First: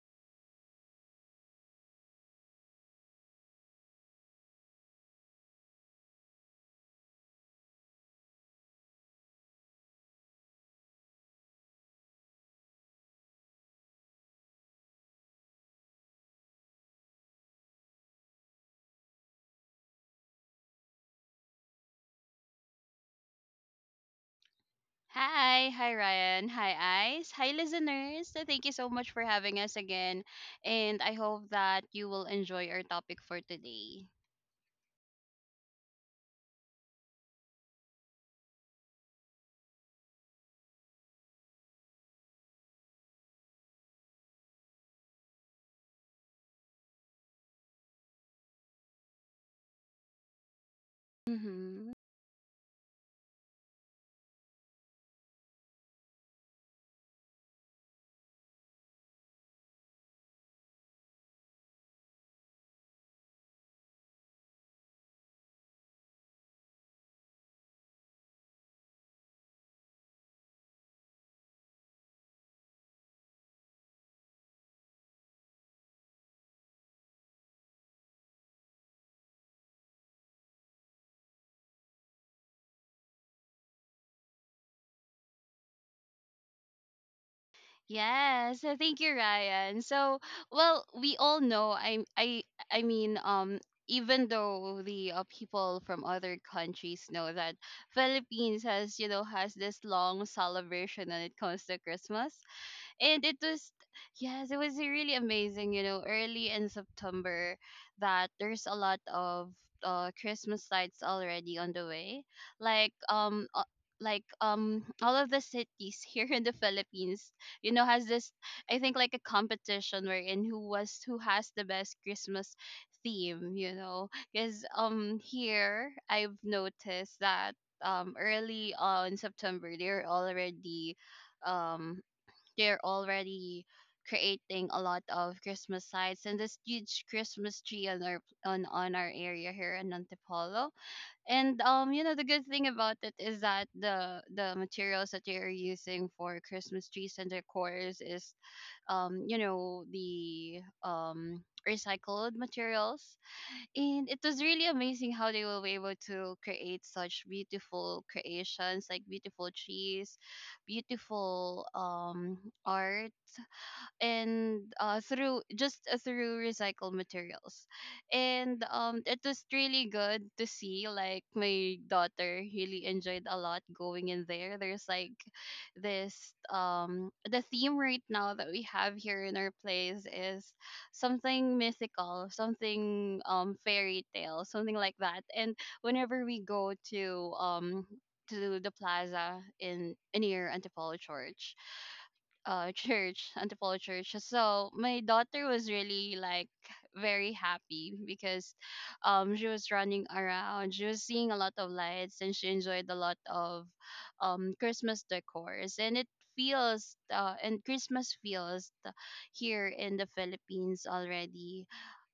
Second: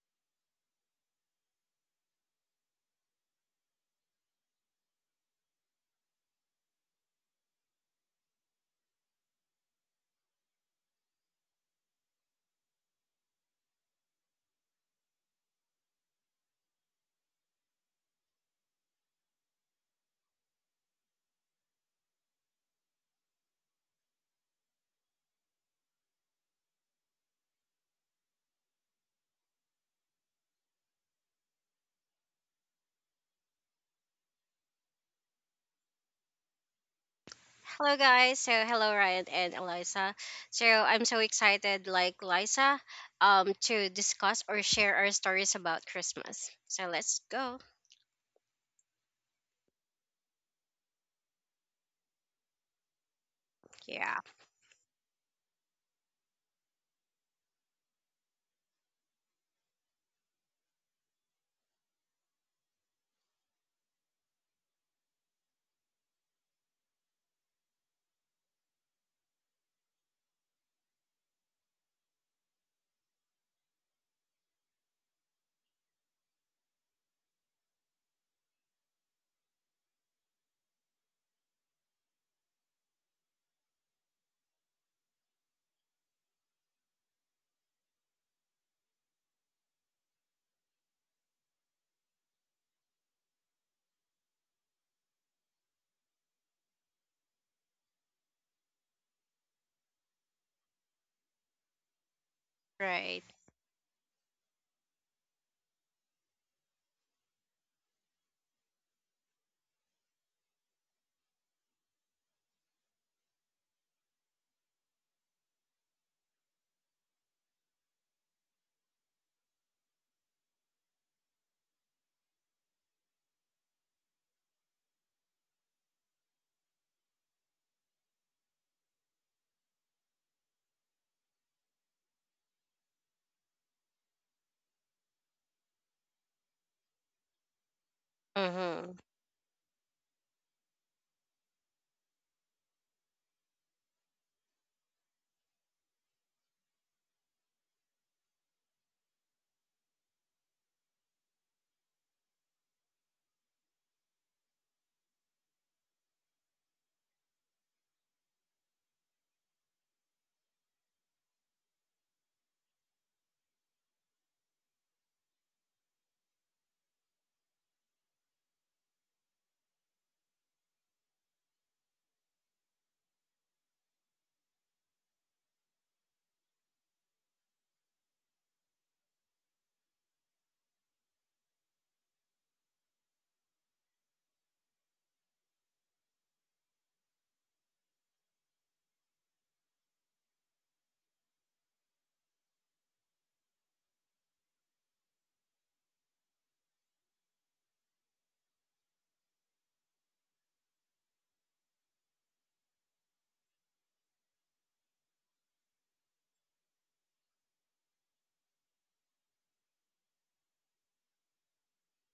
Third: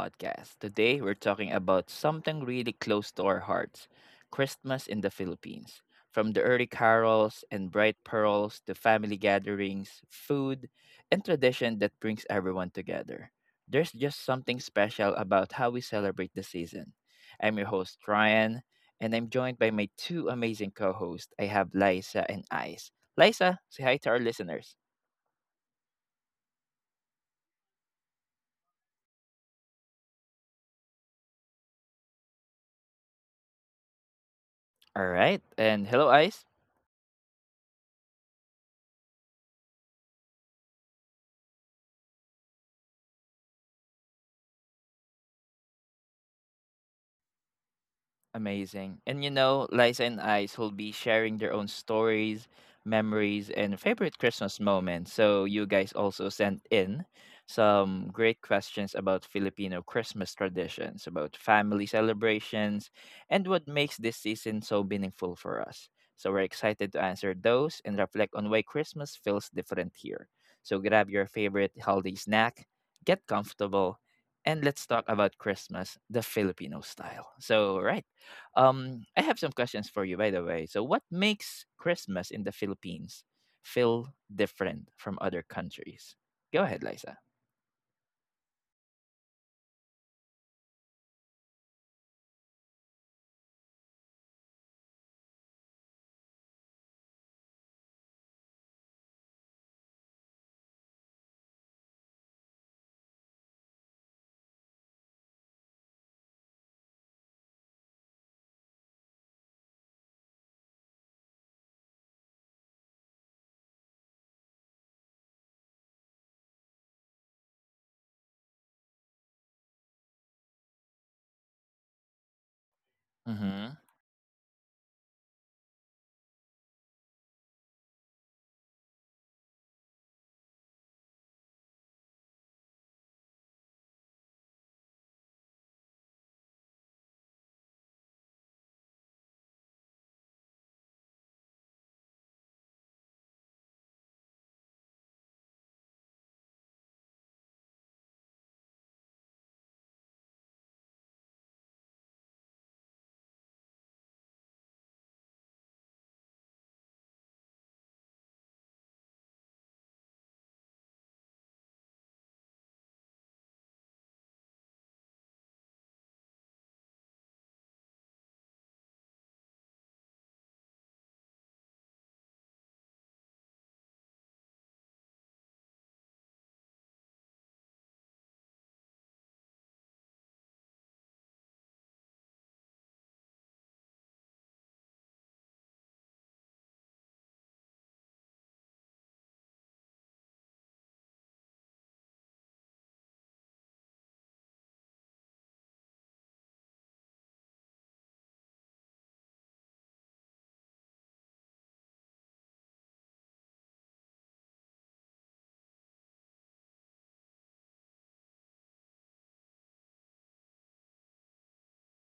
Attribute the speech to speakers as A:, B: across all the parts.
A: podcast. Today we're talking about something really close to our hearts, Christmas in the Philippines. From the early carols and bright pearls to family gatherings, food, and tradition that brings everyone together. There's just something special about how we celebrate the season. I'm your host, Ryan, and I'm joined by my two amazing co hosts. I have Liza and Ice. Liza, say hi to our listeners.
B: Hi, hi Ryan, hi Ice, hi listeners. So thank you so much for having us again, and I hope that you will enjoy our topic for today.
A: All right, and hello, Ice.
C: Hello guys. Hello Ryan and Eliza. So I'm so excited like Liza to discuss or share our stories about Christmas. So let's go.
A: Amazing. And you know, Liza and Ice will be sharing their own
B: Mm-hmm.
A: stories, memories, and
C: Yeah.
A: favorite Christmas moments. So you guys also sent in some great questions about Filipino Christmas traditions, about family celebrations, and what makes this season so meaningful for us. So we're excited to answer those and reflect on why Christmas feels different here. So grab your favorite holiday snack, get comfortable, and let's talk about Christmas the Filipino style. So, right. I have some questions for you, by the way. So, what makes Christmas in the Philippines feel different from other countries? Go ahead, Liza.
B: Yes, so thank you, Ryan. So, well, we all know. I mean, even though the people from other countries know that Philippines has, has this long celebration when it comes to Christmas.
C: Right.
B: And it was yes, it was really amazing, early in September, that there's a lot of Christmas lights already on the way, like um uh, like all of the cities here in the Philippines, has this, I think, like a competition wherein who has the best Christmas theme,
A: Mm-hmm.
B: because here I've noticed that early on September they're already, um they're already creating a lot of Christmas lights and this huge Christmas tree on our,
C: Mhm.
B: area here in Antipolo. And you know, the good thing about it is that the materials that they're using for Christmas trees and decors is the recycled materials. And it was really amazing how they were able to create such beautiful creations, like beautiful trees, beautiful art, and through recycled materials. And it was really good to see. Like, my daughter really enjoyed a lot going in there. There's like this, the theme right now that we have here in our place is something mythical, something fairy tale, something like that. And whenever we go to, the plaza in, near Antipolo church, church Antipolo church. So my daughter was really like very happy because she was running around, she was seeing a lot of lights, and she enjoyed a lot of Christmas decors. And it feels and Christmas feels, here in the Philippines already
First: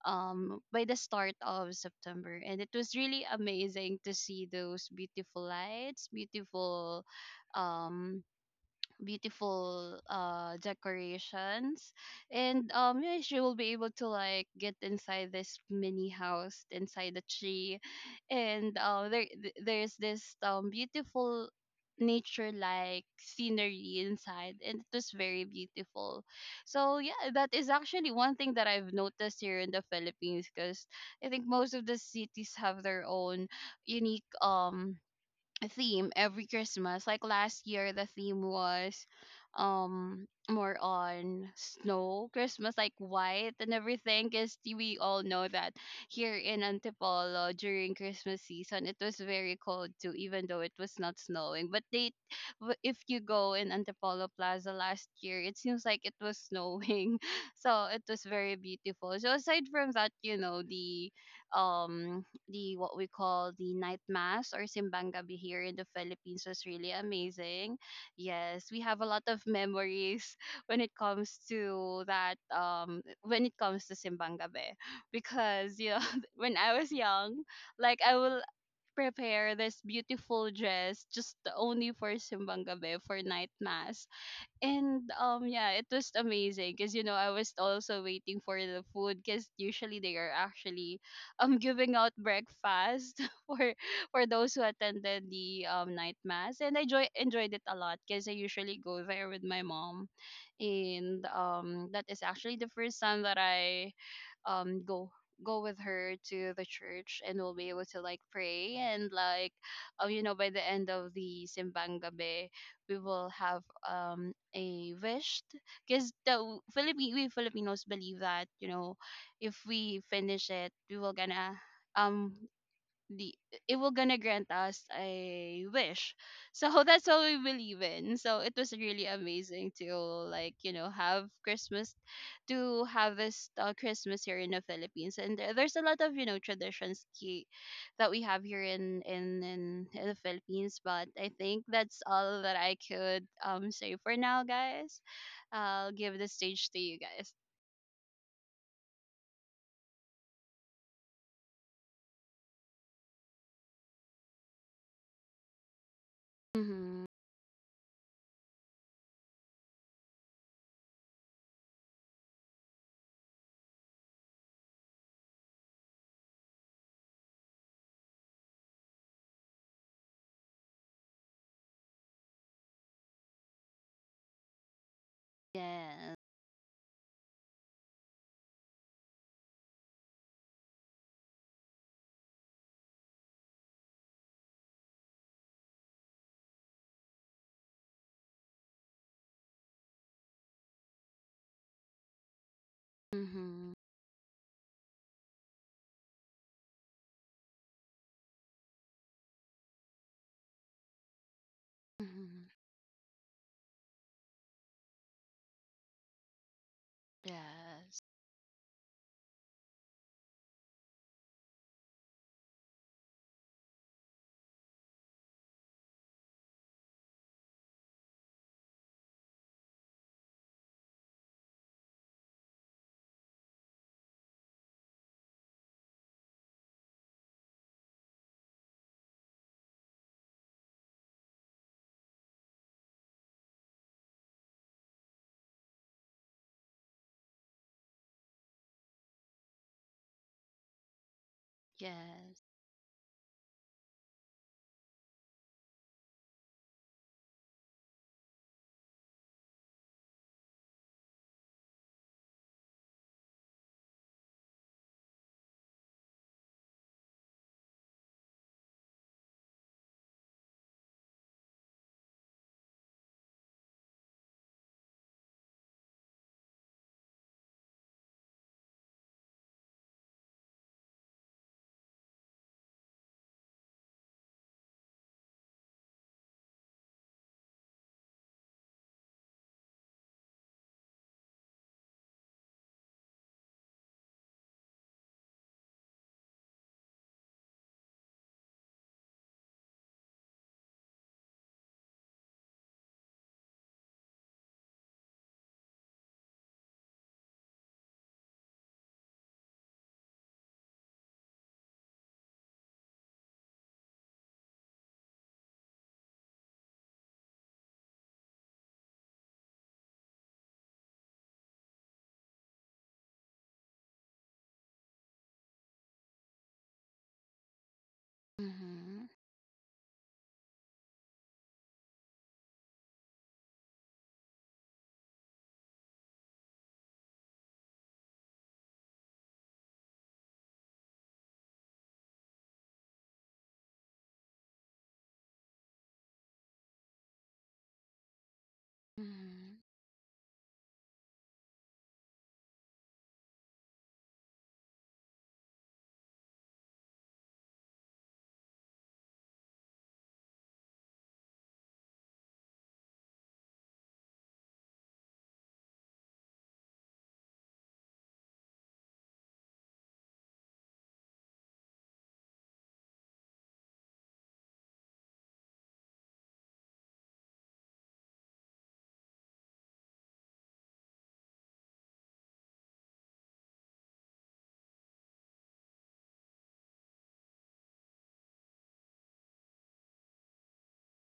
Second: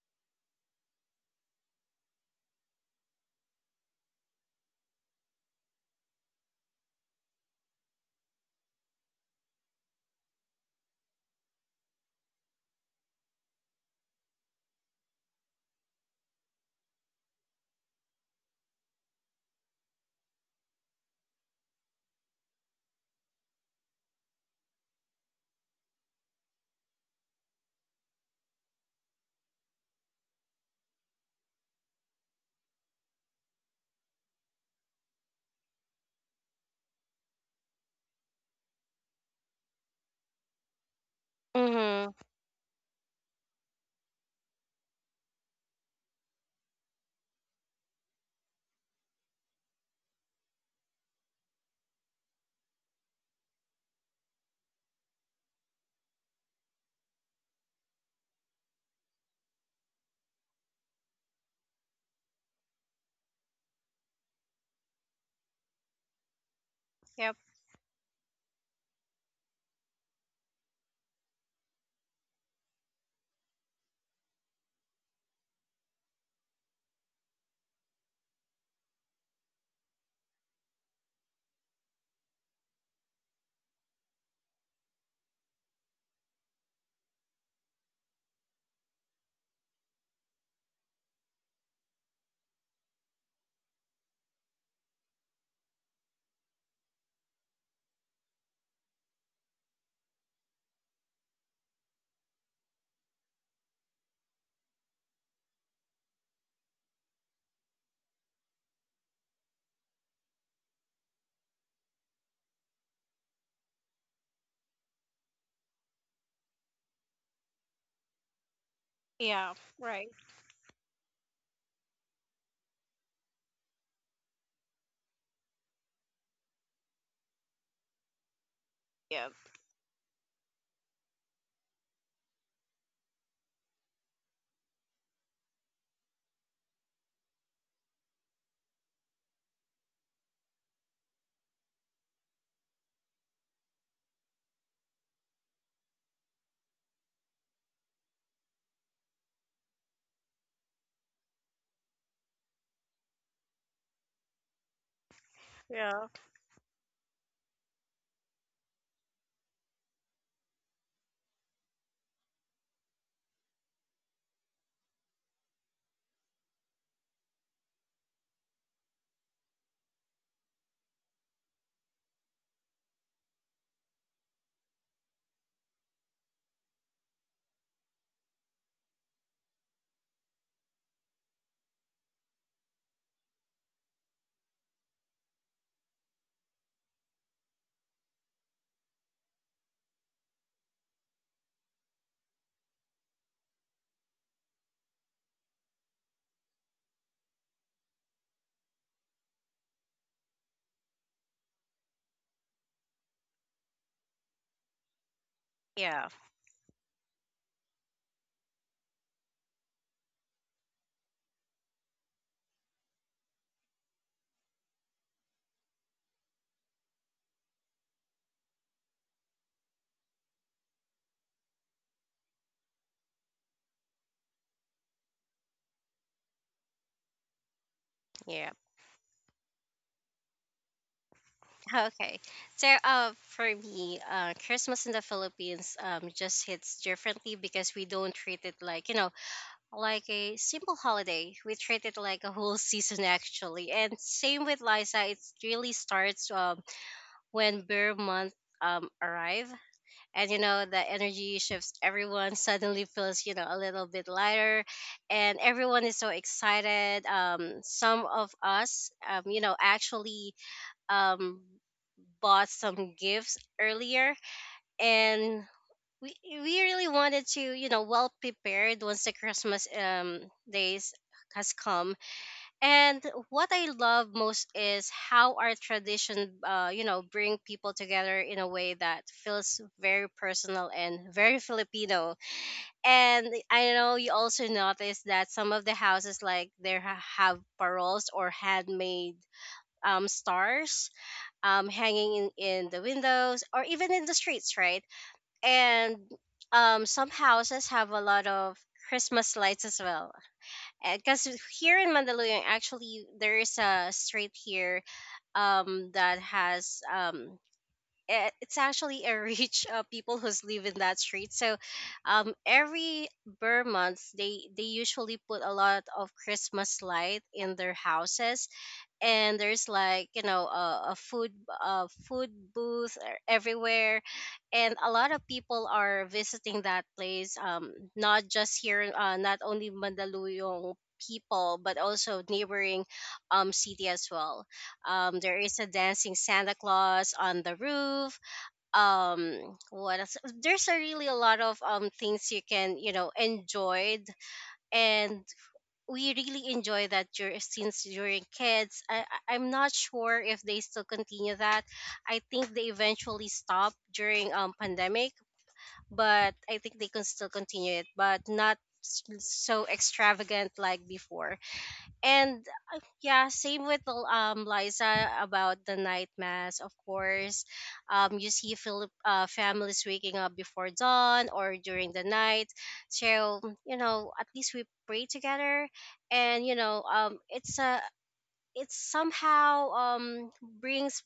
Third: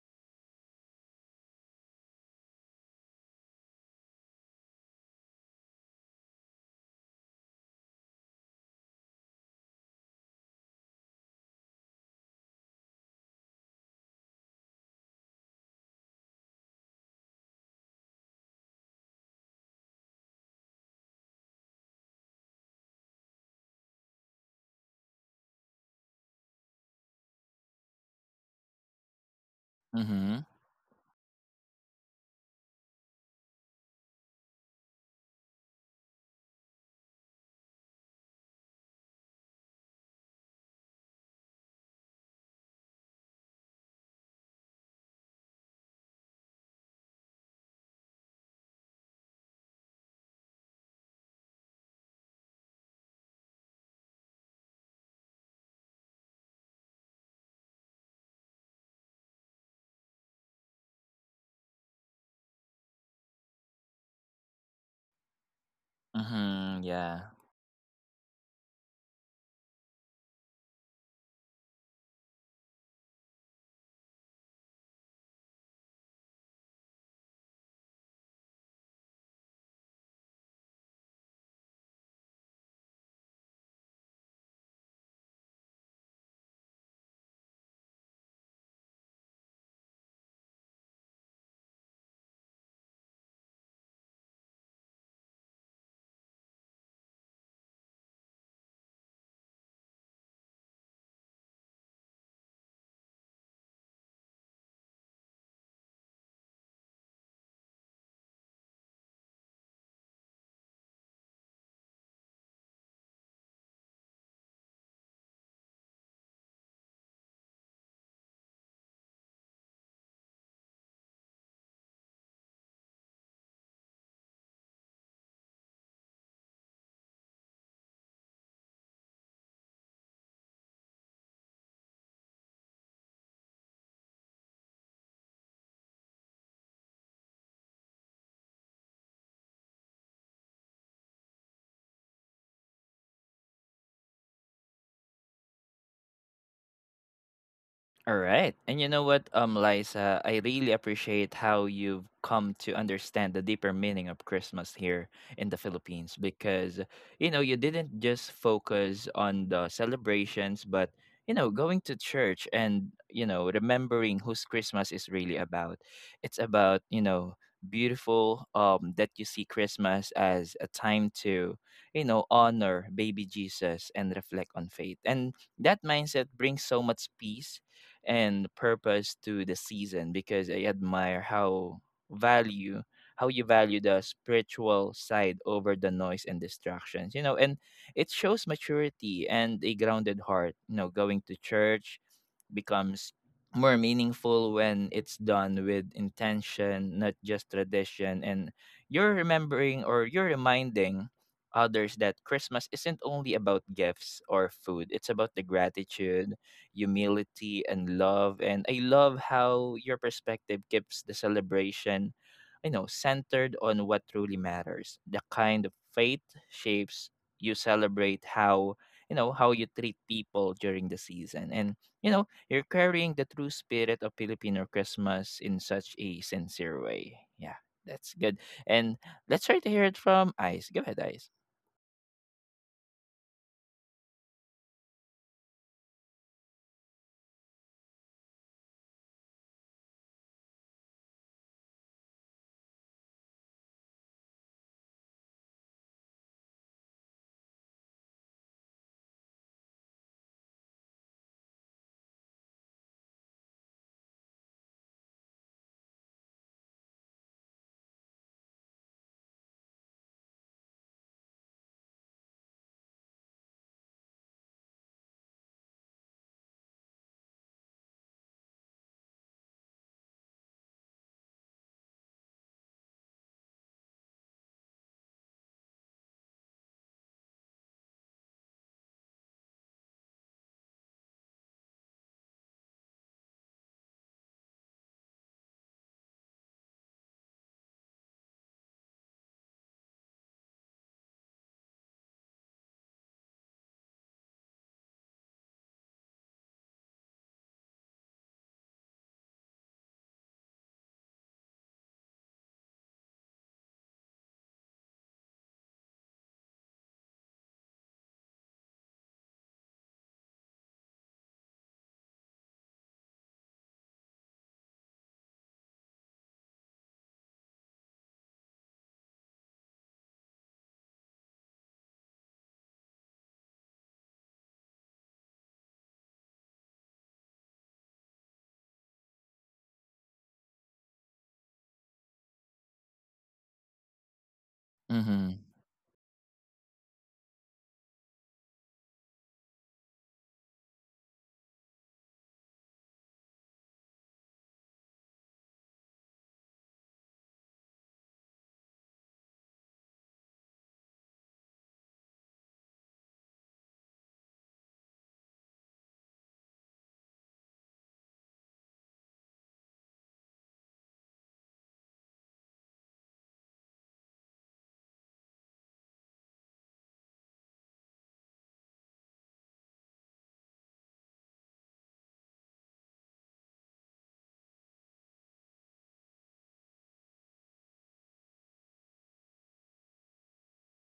B: by the start of September. And it was really amazing to see those beautiful lights, beautiful, um decorations. And yeah, she will be able to like get inside this mini house inside the tree. And there's this beautiful nature like scenery inside, and it was very beautiful. So yeah, that is actually one thing that I've noticed here in the
A: Mm-hmm.
B: Philippines, because I think most of the cities have their own unique theme every Christmas. Like last year, the theme was more on
C: Mhm.
B: snow Christmas, like white and everything. Cause we all know that here in Antipolo during Christmas season, it was very cold too, even though it was not snowing. But they, if you go in Antipolo Plaza last year, it seems like it was snowing, so it was very beautiful. So aside from that, um the what we call the night mass or Simbang Gabi here in the Philippines was
A: Mm-hmm.
B: really
A: Yeah.
C: Yep.
B: amazing. Yes, we have a lot of memories when it comes to that, when it comes to Simbang Gabi because, when I was young, like I will prepare this beautiful dress just only for Simbang Gabi, for night mass. And yeah, it was amazing because, I was also waiting for the food, because usually they are actually giving out breakfast for for those who attended the night mass. And I joy enjoyed it a lot because I usually go there with my mom. And that is actually the first time that I go, with her to the church. And we'll be able to like pray, and like, by the end of the Simbang Gabi we will have a wish, because the w- Philippi we Filipinos believe that, you know,
C: Yeah.
B: if we
C: Right.
B: finish it, we will gonna um the it will gonna grant us a wish. So that's what we believe in. So it was really
C: Yep.
B: amazing to, like, have this Christmas here in the Philippines. And there's a lot of, traditions, that we have here in, the Philippines, but I think that's all that I could say for now, guys. I'll give the stage to you guys.
A: All right. And you know what, Liza, I really appreciate how you've come to understand the deeper meaning of Christmas here in the
C: Yeah.
A: Philippines because,
B: Mm-hmm.
A: you know, you didn't just focus on the celebrations, but, you know, going to church and, you know, remembering whose Christmas is really about. It's about, you know, beautiful that you see Christmas as a time to, you know, honor baby Jesus and reflect on faith. And that
B: Yes.
A: mindset brings so much peace and purpose to the season because I admire value how you value the spiritual side over the noise and distractions, you know, and it shows maturity and a grounded heart. You know, going to church becomes
B: Mm-hmm.
A: more meaningful when it's done with intention, not just tradition, and you're remembering or you're reminding others that
B: Mm-hmm.
A: christmas isn't only about gifts or food. It's about the
C: Yeah.
A: gratitude, humility and
B: Yes.
A: love. And I love how your perspective keeps the celebration, you know, centered on what truly matters. The kind of faith shapes you celebrate, how, you know, how you treat people during the season, and you know, you're carrying the true spirit of Filipino christmas in such a sincere way. Yeah, that's good.
C: Yeah.
A: And let's try to hear it from Ice. Go ahead, Ice.
C: Okay. So for me, Christmas in the Philippines just hits differently because we don't treat it like, you know, like a simple holiday. We treat it like a
B: Yes.
C: whole season actually. And same with Liza, it really starts when bear month arrive. And you know the energy shifts. Everyone suddenly feels, you know, a little bit lighter, and everyone is so excited. Some of us, you know, actually um bought some gifts earlier, and we really wanted to, you know, well prepared once the Christmas days has come. And what I love most is how our tradition, you know, bring people together in a way that feels very personal and very Filipino. And I know you also noticed that some of the houses, like have paroles or handmade stars hanging in the windows or even in the streets, right? And some houses have a lot of Christmas lights as well. Because here in Mandaluyong, actually, there is a street here that has. It's actually a rich of people who's live in that street. So, every Burr month, they usually put a lot of Christmas light in their houses,
B: Mhm.
C: and there's like, you know, a food booth everywhere, and a lot of people are visiting that place, not just here, not only Mandaluyong people, but also neighboring city as well.
A: Mm-hmm.
C: There is a dancing Santa Claus on the roof.
B: Mhm.
C: What else? There's a really a lot of things you can, you know, enjoyed, and we really enjoy that since during kids. I'm not sure if they still continue that. I think they eventually stopped during pandemic, but I think they can still continue it, but not so extravagant like before. And yeah, same with Liza about the night mass, of course. You see families waking up before dawn or during the night, so you know at least we pray together. And you know, it's a, it somehow brings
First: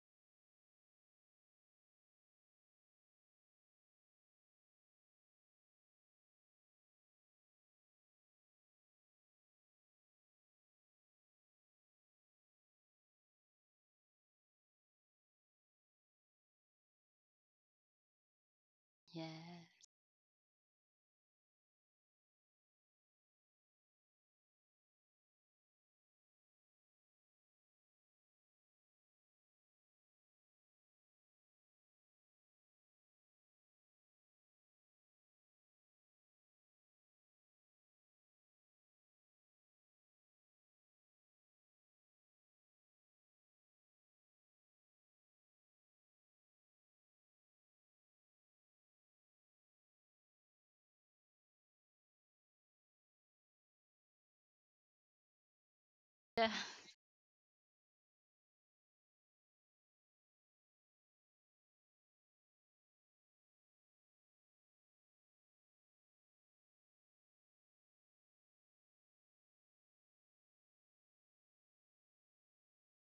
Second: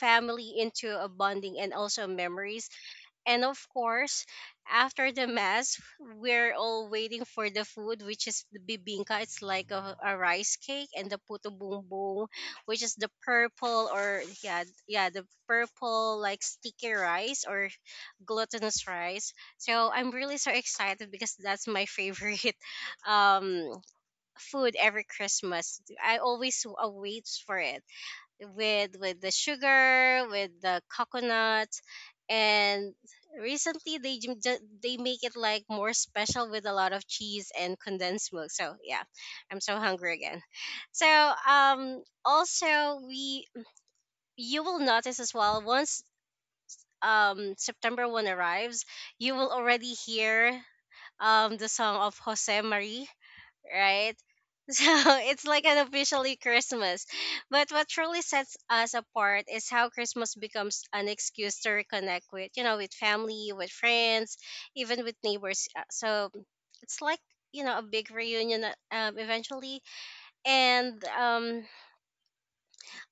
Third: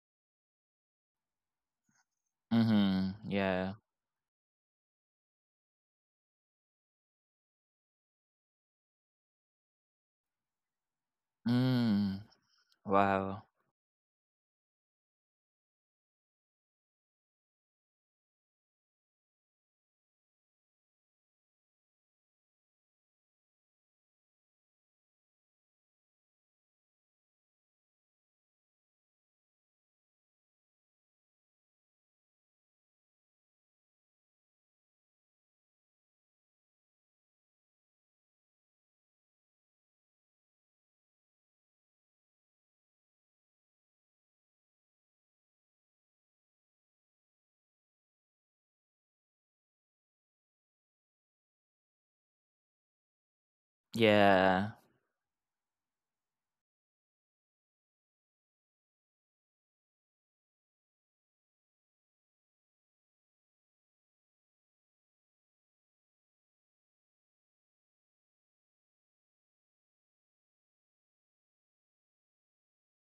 C: family into a bonding and also memories.
A: Mm-hmm.
C: And of
A: Yeah.
C: course, after the mass, we're all waiting for the food, which is the bibingka. It's like a rice cake, and the puto
A: Mm.
C: bumbong, which is the
A: Wow.
C: purple, or yeah, yeah, the purple like sticky rice or glutinous rice.
B: Yeah.
C: So I'm really so excited because that's my favorite um food every Christmas. I always await for it with the sugar, with the coconut, and recently they make it like more special with a lot of cheese and condensed milk. So yeah, I'm so hungry again. So also we, you will notice as well once September one arrives, you will already hear the song of Jose Marie. Right,
A: Yeah.
C: so it's like an officially
B: Yeah.
C: Christmas. But what truly sets us apart is how Christmas becomes an excuse to reconnect with, you know, with family, with friends, even with neighbors. So it's like, you know, a big reunion eventually. And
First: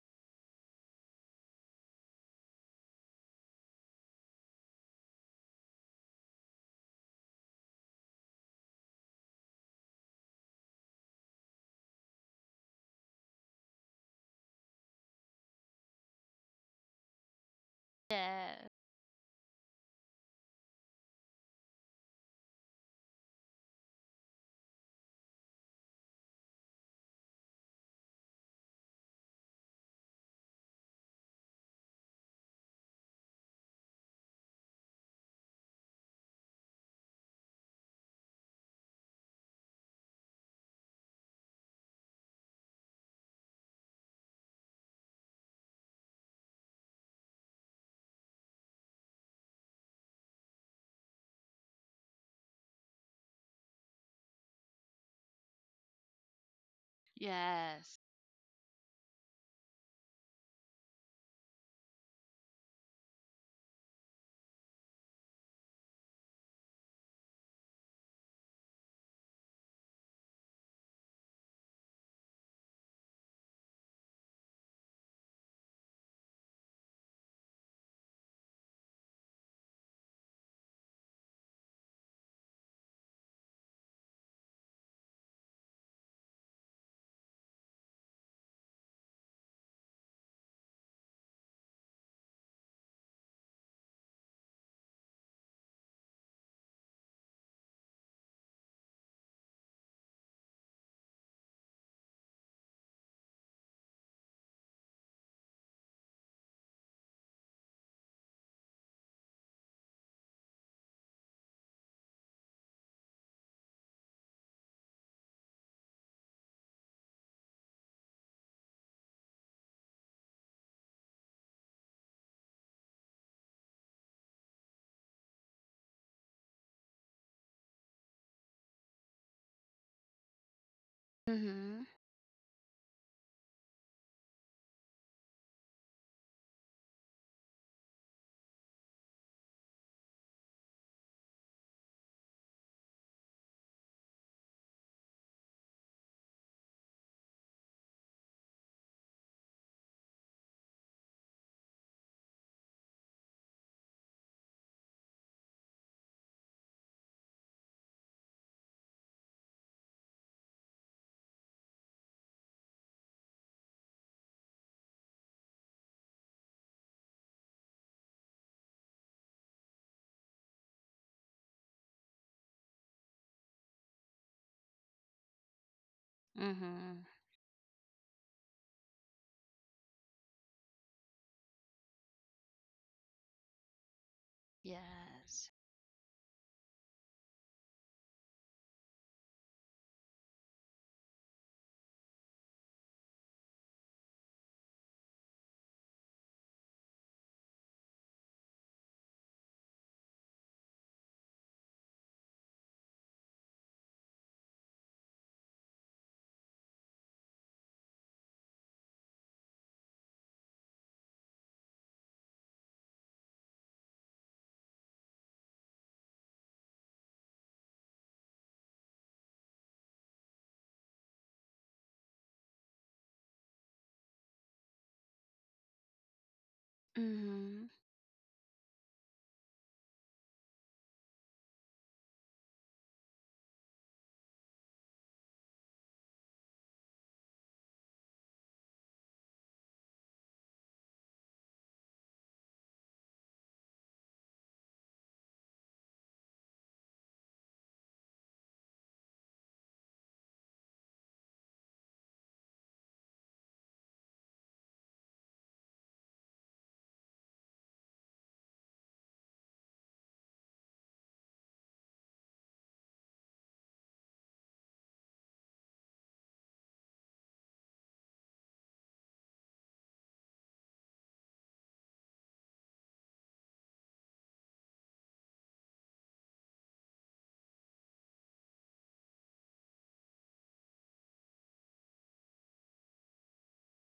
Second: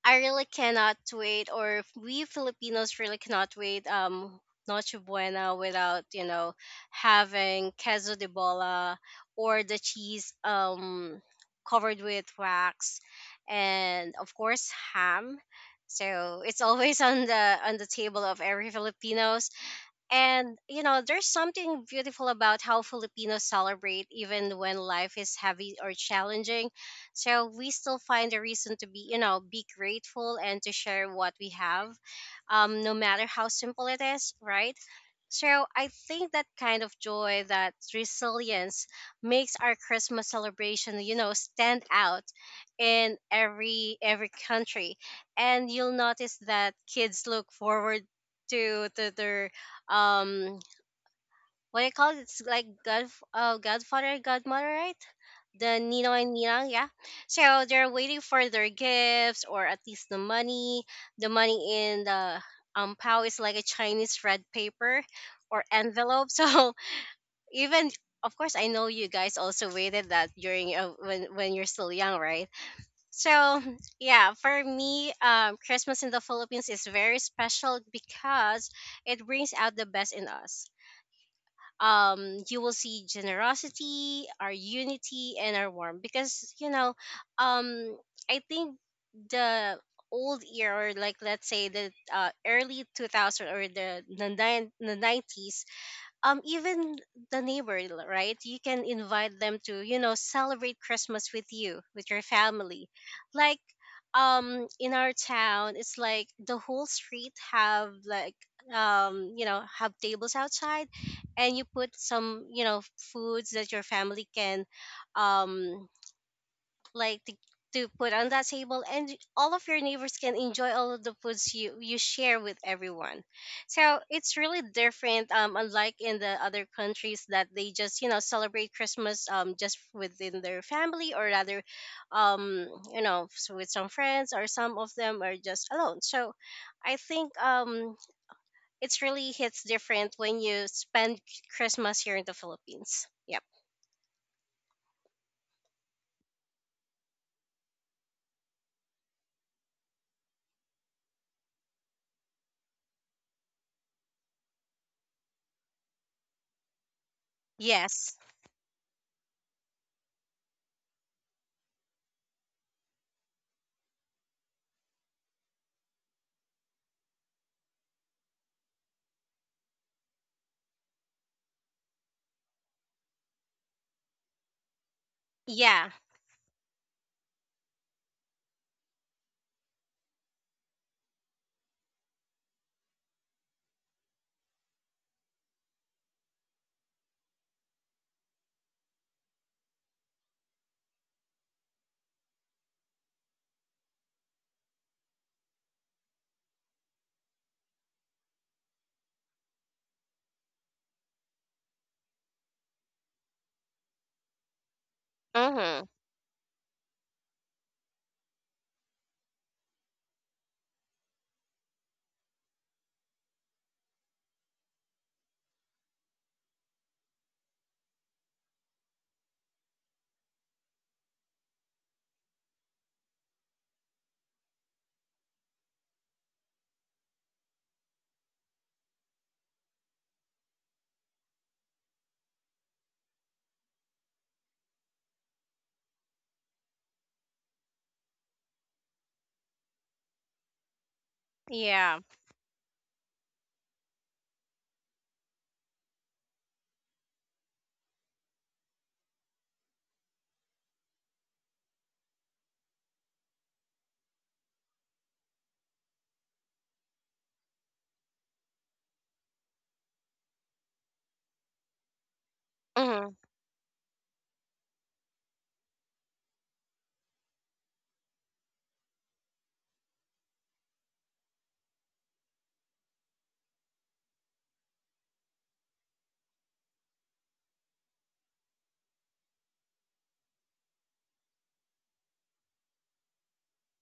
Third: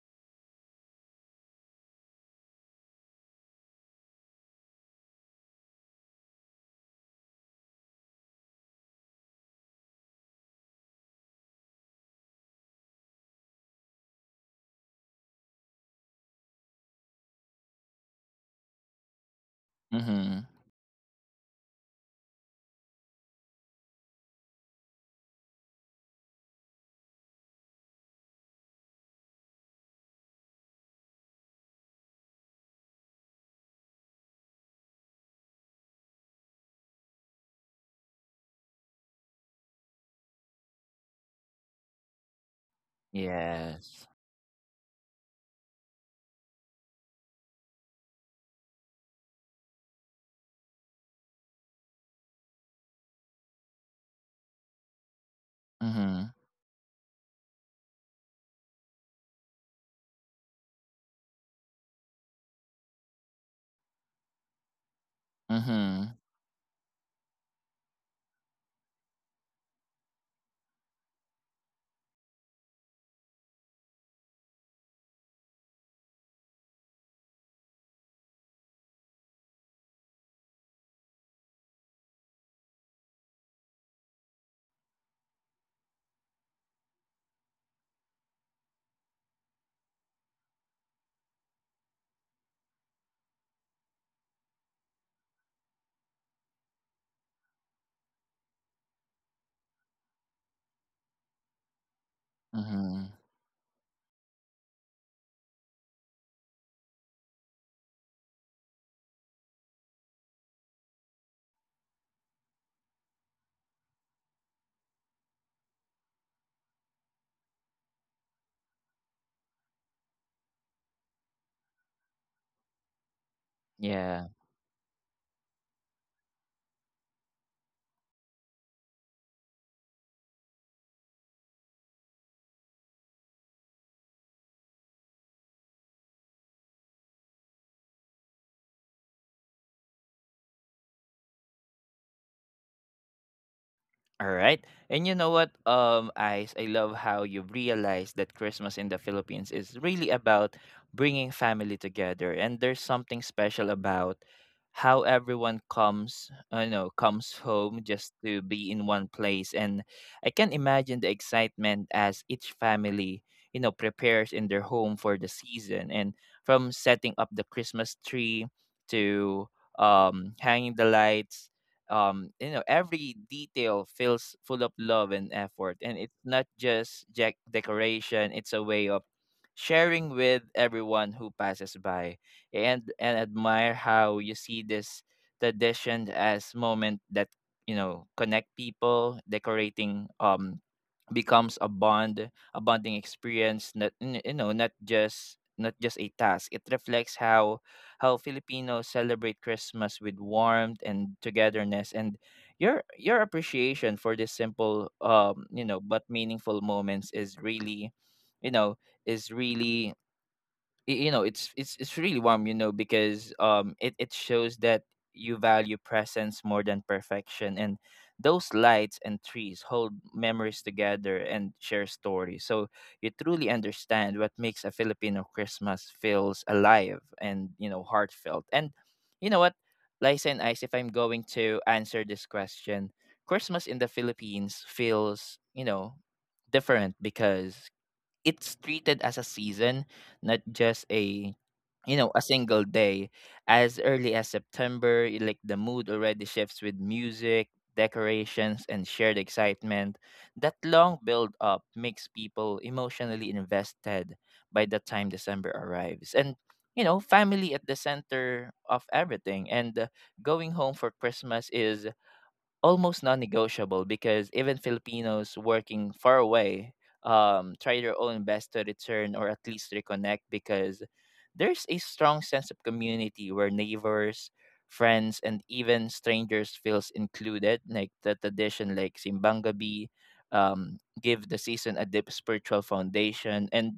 C: I really cannot wait, or we Filipinos really cannot wait. Noche Buena without, you know, having queso de bola or the cheese covered with wax, and of course ham. So it's always on the table of
B: Yes.
C: every Filipino.
A: Mhm.
C: And you know, there's something beautiful about how Filipinos celebrate even when life is heavy or challenging. So we still find a reason to be, you know, be grateful and to share what we have, no matter how simple it is, right? So I think that kind of joy, that resilience, makes our Christmas celebration, you know, stand out in
A: Yes.
C: every country. And you'll notice that kids look forward to their um what I call it? It's like god, godfather, godmother, right? The Nino and
A: Mhm.
C: Ninang, yeah. So they're
B: Yes.
C: waiting for their gifts, or at least the money. The money in the pao is like a Chinese red paper or
A: Mhm.
C: envelope. So even of course I know you guys also waited that during, when you're still young, right? So yeah, for me, Christmas in the Philippines is very special because it brings out the best in us. You will see generosity, our unity, and our warmth. Because you know, um, I think the old era, or like let's say the early 2000, or the '90s. Even the neighbor, right, you can invite them to, you know, celebrate Christmas with you, with your family,
A: Mhm.
C: like in our town it's like the whole street have like you know, have tables outside, and you put some, you know, foods that your family can um like to put on that table, and all of your neighbors can enjoy all of the foods you you share with everyone. So it's really
A: Yeah.
C: different, unlike in the other countries that they just, you know, celebrate Christmas just within their family, or rather
B: Mhm.
C: um you know, with some friends, or some of them are just alone. So I think it's really hits different when you spend Christmas here in the Philippines. Yep.
A: All right. And you know what, Ice, I love how you've realized that Christmas in the Philippines is really about bringing family together. And there's something special about how everyone comes, you know, comes
C: Yes.
A: home just to be in one place. And I can imagine the excitement as each family, you know, prepares in their home for the season. And from setting up the Christmas tree to hanging the lights, you know, every detail feels full of
C: Yeah.
A: love and effort, and
B: Mhm.
A: it's not just jack decoration, it's a way of sharing with everyone who passes by. And admire how you see
B: Yes.
A: this tradition as moment that, you know, connect people decorating. Becomes a bonding experience, not n- you know, not just a task. It reflects how Filipinos celebrate christmas with warmth and togetherness, and your appreciation for this simple,
C: Mhm.
A: you know, but meaningful moments is really, you know, is really, you know, it's really warm. You know, because it shows that you value presence more than perfection, and those lights and trees hold memories together and share stories. So you truly understand what makes a Filipino christmas feels alive
B: Mhm.
A: and, you know, heartfelt. And you know what, Lisa and Ice, if I'm going to answer this question, christmas in the Philippines feels, you know, different because it's treated as a season, not just a,
C: Yeah.
A: you know, a single day. As early as September, like the mood already shifts with music, decorations, and shared excitement. That long build up makes people emotionally invested by the time December arrives, and you know, family at the center of everything. And going home for Christmas is almost
C: Mhm.
A: non-negotiable because even Filipinos working far away try their own best to return or at least reconnect because there's a strong sense of community where neighbors, friends, and even strangers feels included. Like the tradition, like Simbangabi, give the season a deep spiritual foundation, and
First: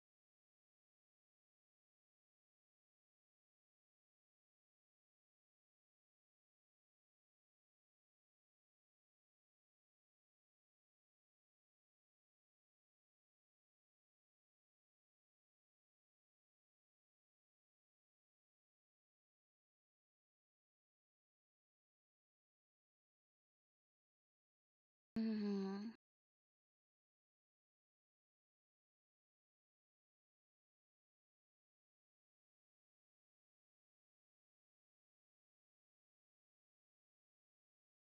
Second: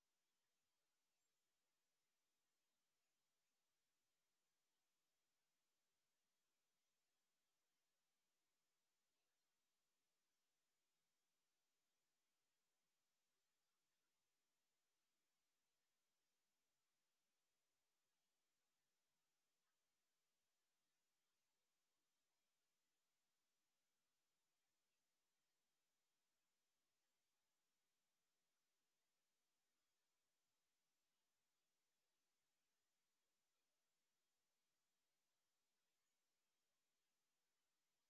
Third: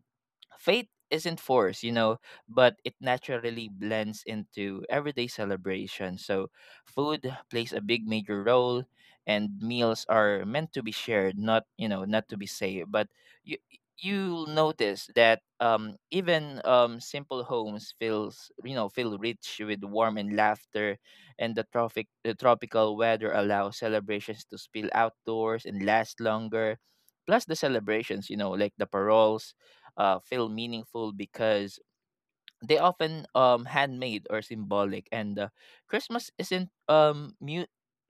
A: faith isn't forced, you know, but it naturally blends into everyday celebration. So, food plays a big major role, and meals are meant to be shared, not, you know, not to be saved. But you you'll notice that, even, simple homes feels, you know, feel rich with warm and laughter, and the tropical weather allows celebrations to spill outdoors and
B: Mhm.
A: last longer. Plus the celebrations, you know, like the paroles, feel meaningful because they often, handmade or symbolic. And christmas isn't um mu-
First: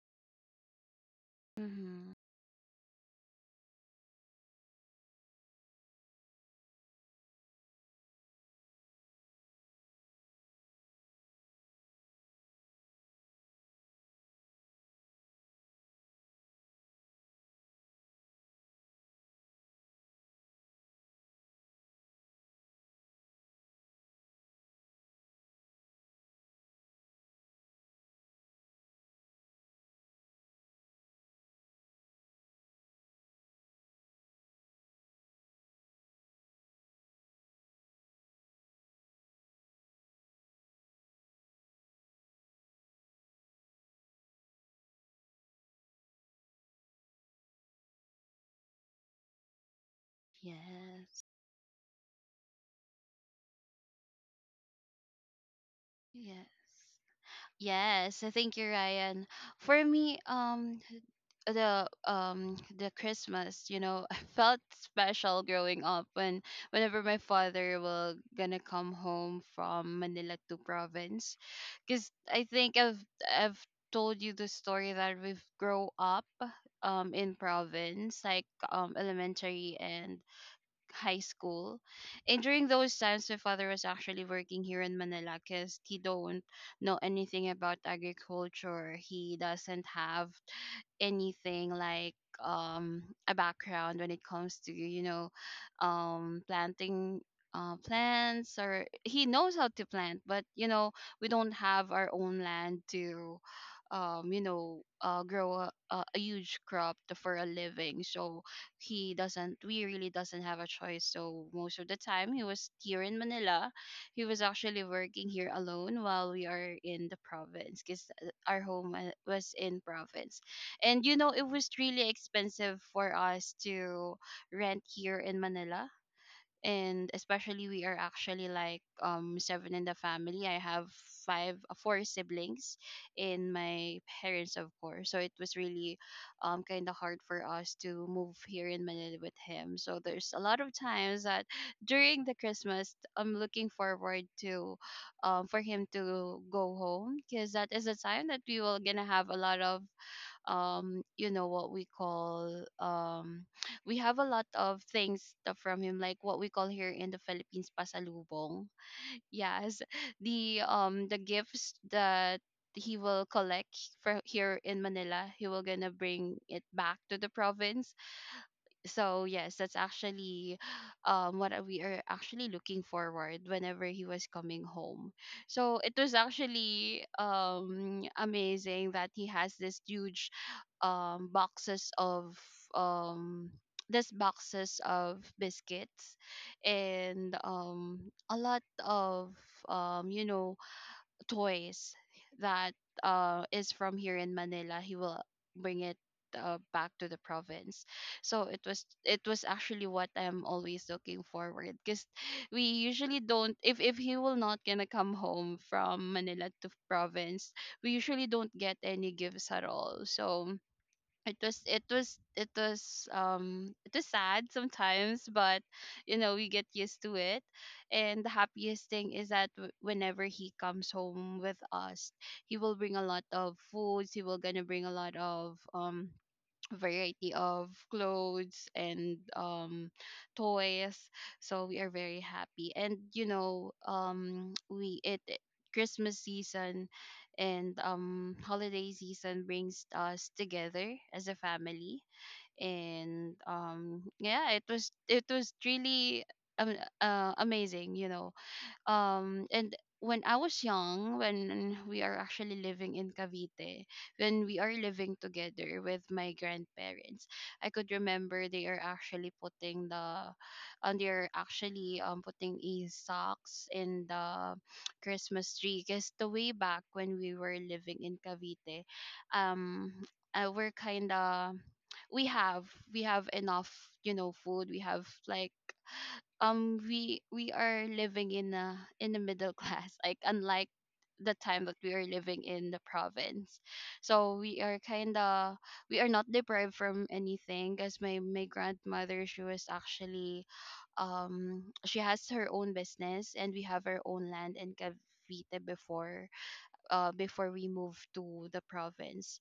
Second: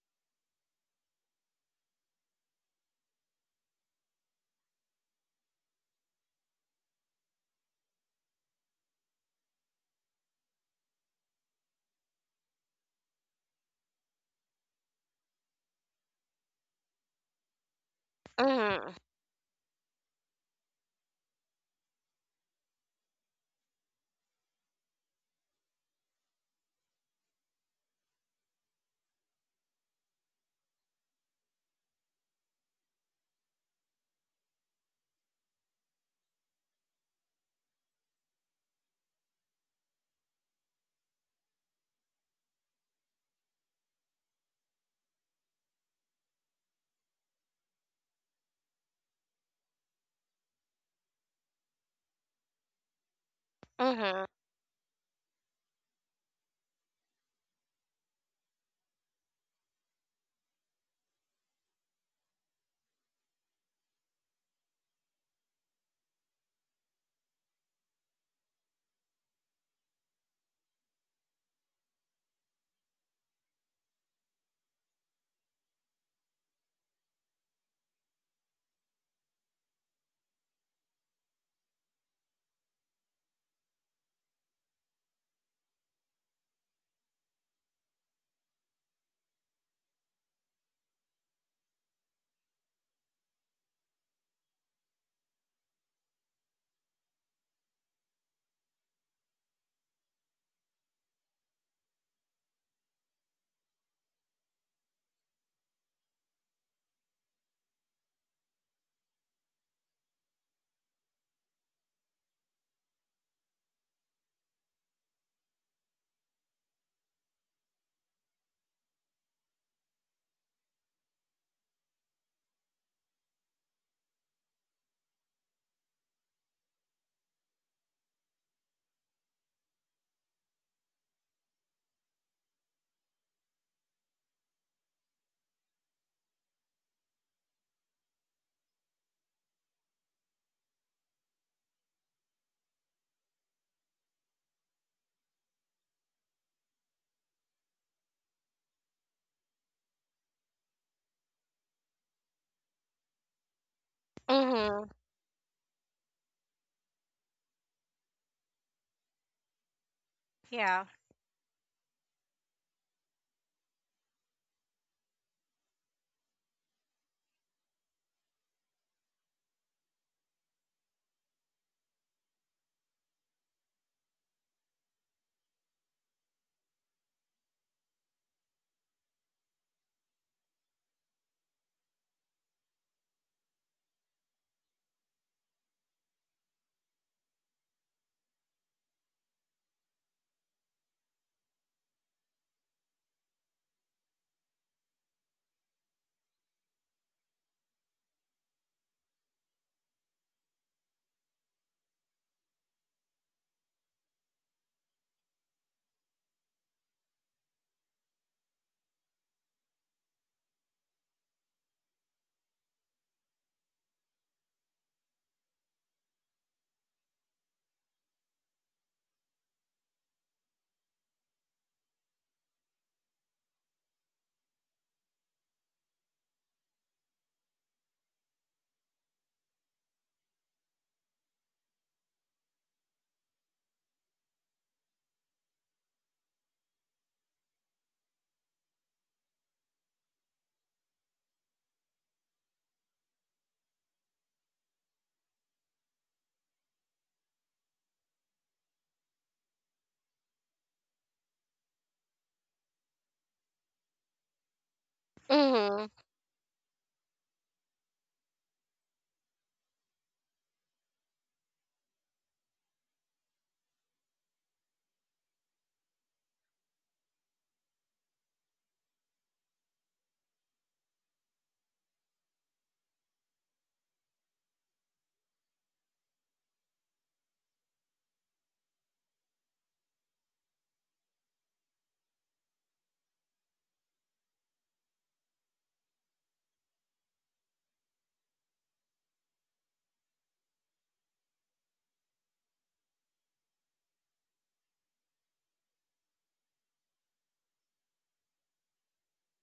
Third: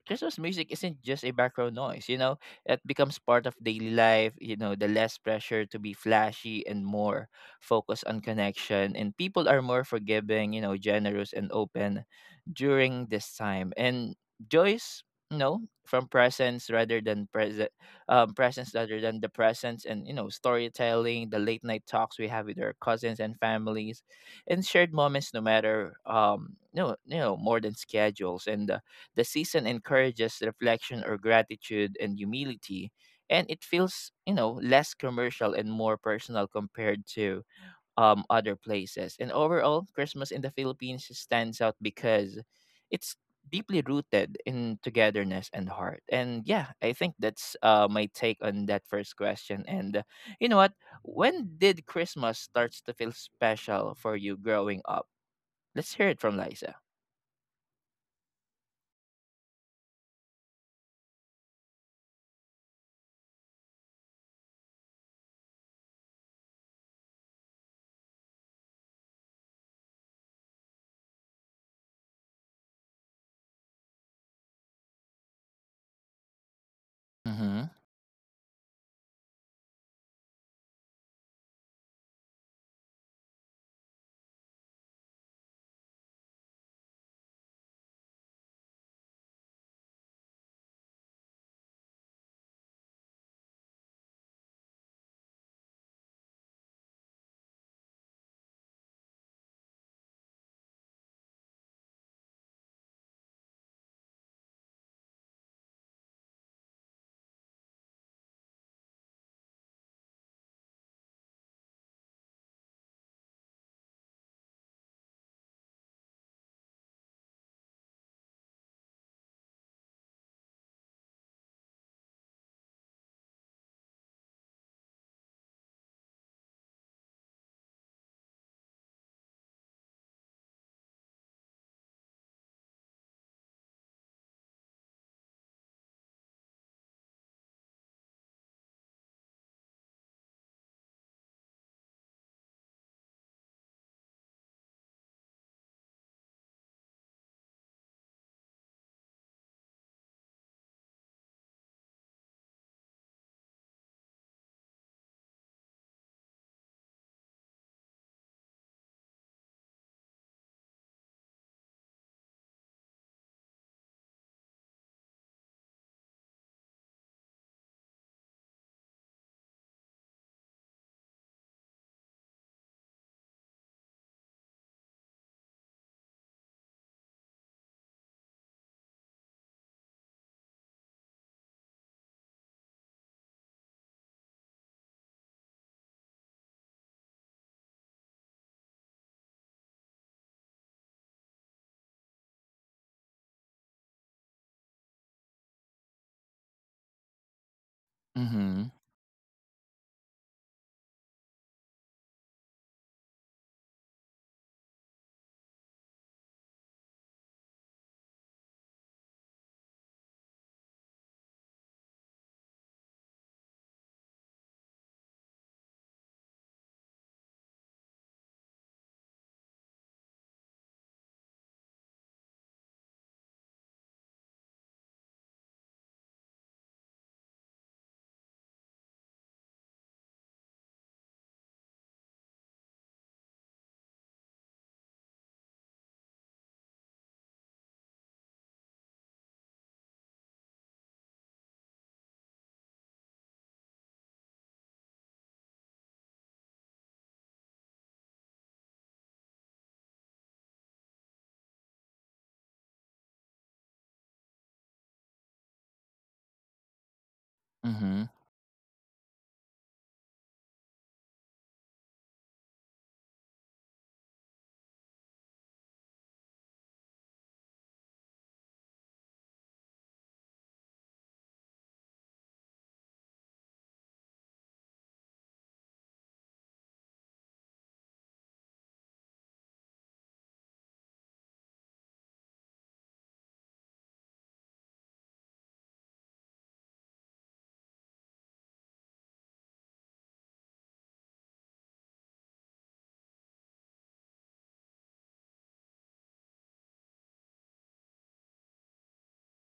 A: christmas music isn't just a background noise,
B: Mhm.
A: you know. It becomes part of daily life. You know, the less pressure to be flashy and more focus on connection, and people are more forgiving, you know, generous and open during this time. And joyce, you know, from presence rather than present, presence
C: Mhm.
A: rather than the presence, and you know, storytelling, the late night talks we have with our cousins and families and shared moments, no matter, no you know, more than schedules. And the season encourages reflection or gratitude and humility, and it feels, you know, less commercial and more personal compared to, other places. And overall, Christmas in the Philippines stands out because it's deeply rooted in togetherness and heart. And yeah, I think that's my take on that first question. And you know what?
B: Yes.
A: When did Christmas starts to feel special for
C: Mhm.
A: you growing up? Let's hear it from
B: Yes.
A: Liza.
B: Yes, thank you, Ryan. For me, the Christmas, I felt special growing up whenever my father will gonna come home from Manila to province, because I think I've told you the story that we've grow up in
A: Mhm.
B: province, like elementary and high school. And during those times, my father was actually working here in Manila because he don't know anything about agriculture. He doesn't have anything like a background when it comes to, you know, planting, plants, or he knows how to plant, but you know, we don't have our own land to grow a huge crop for a living. So he doesn't we really doesn't have a choice. So most of the time he was here in Manila. He was actually working here alone while we are in the province, because our home, was in province. And you know, it was really expensive for us to rent here in Manila. And especially, we are actually like seven in the family. I have five, four siblings, and my parents, of course. So it was really kind of hard for us to move here in Manila with him. So there's a lot of times that during the Christmas I'm looking forward to, for him to go home, because that is a time that we will gonna have a lot of you know what we call, we have a lot of
C: Mhm.
B: things, from him, like what we call here in the Philippines pasalubong. Yes, the
C: Yeah.
B: um the gifts that he will collect for, here in Manila, he will gonna bring it back to the province. So yes, that's actually we are actually looking forward whenever he was coming home. So it was actually amazing that he has this huge, um boxes of um boxes of biscuits, and a lot of um you know toys that is from here in Manila. He will bring it, back to the province. So it
A: Mhm.
B: was, actually what I'm always looking forward, because we usually don't, if he will not gonna come home from Manila to province, we usually don't get any gifts at all. So it was sad sometimes, but you know, we get used to it. And the happiest thing is that, whenever he comes home with us, he will bring a lot of foods. He will gonna bring a lot of variety of clothes, and toys. So we are very happy. And you know, Christmas season and, holiday season brings us together as a family. And yeah, it was, really, um, amazing. You know, and when I was young, when we are actually living in Cavite, when we are living together
C: Mhm.
B: with my grandparents, I could
A: Mhm.
B: remember they are actually putting the, and they're actually putting a socks in the Christmas tree. Cause the way back when we were living in Cavite, um, we're kinda, we have we have enough food. We have, like, we are living in the middle class, like, unlike the time that we are living in the province, so we are not deprived from anything because my grandmother, she was actually, she has her own business and we have our own land in Cavite before, before we moved to the province.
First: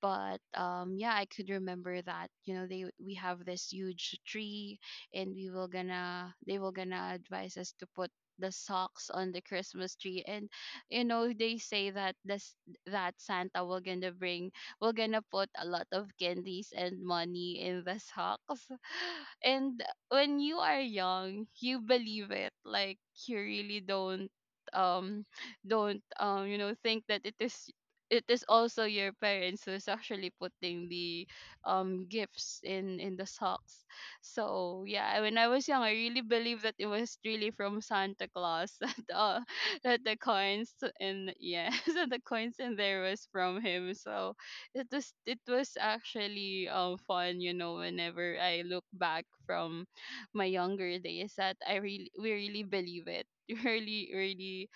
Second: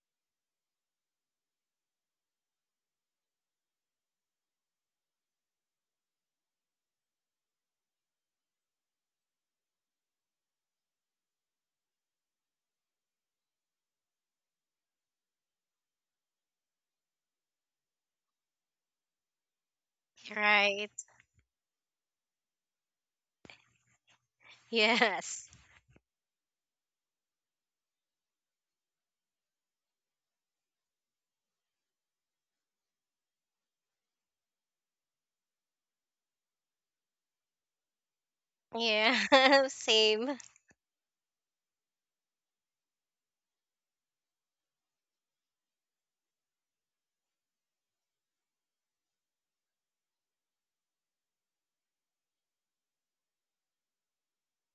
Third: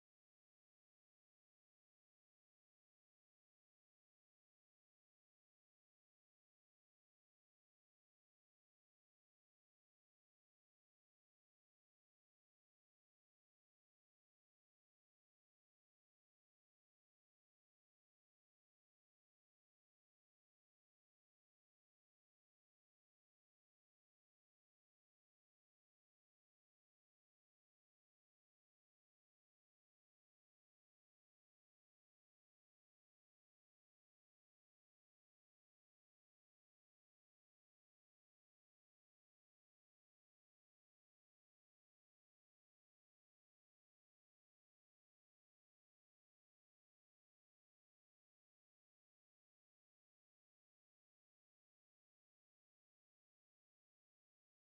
B: But yeah, I could remember that, they we have this huge tree, and we will gonna they will gonna advise us to put the socks on the Christmas tree. And they say that this that Santa will gonna put a lot of candies and money in the socks and when you are
C: Right.
B: young, you believe it, like, you really don't, um
C: Yes.
B: think that it is also your parents who's actually putting the gifts in the socks. So yeah, when I was young, I really believed that it was really from Santa Claus that
C: Yeah.
B: the
C: Same.
B: coins, and yeah that the coins in there was from him. So it was actually, fun, you know, whenever I look back from my younger days, that I really we really believe it really really.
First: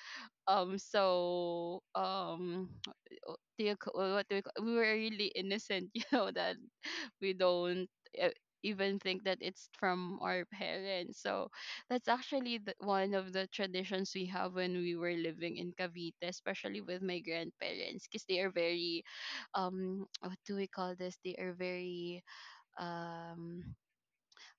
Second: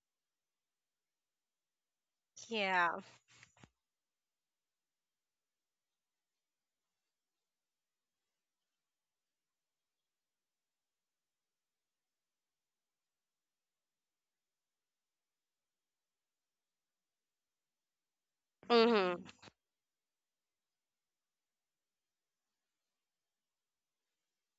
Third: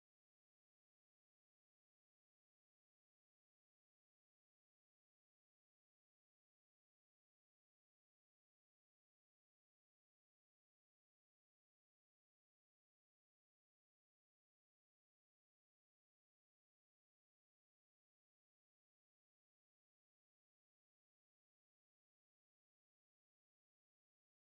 B: So
C: Yeah.
B: what do you, ca- what do you, ca- we were really innocent you know, that we don't, uh, even think that it's from our parents. So that's actually one of the traditions we have when we were living in Cavite, especially with my grandparents, because they are very,
C: Mhm.
B: what do we call this, they are very, um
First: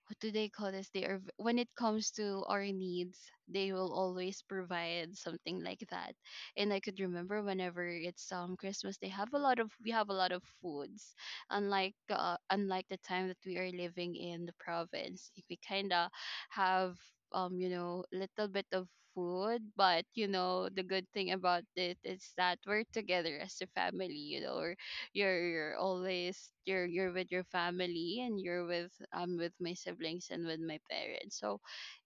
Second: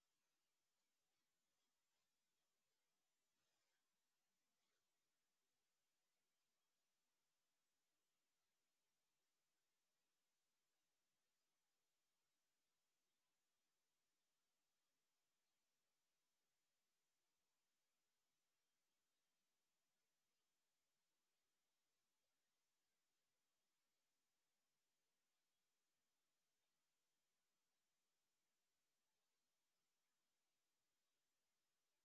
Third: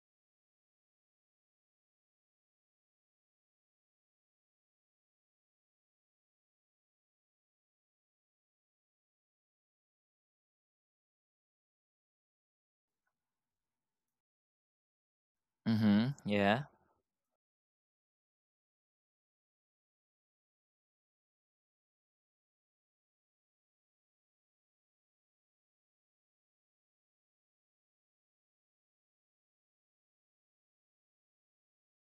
B: what do they call this? When it comes to our needs, they will always provide something like that. And I could remember whenever it's Christmas, they have a lot of we have a lot of foods. Unlike the time that we are living in the province, we kinda
A: Mhm. Yeah.
B: have, little bit of food. But the good thing about it is that we're together as a family. You know, you're always you're with your family, and you're with, with my siblings and with my parents. So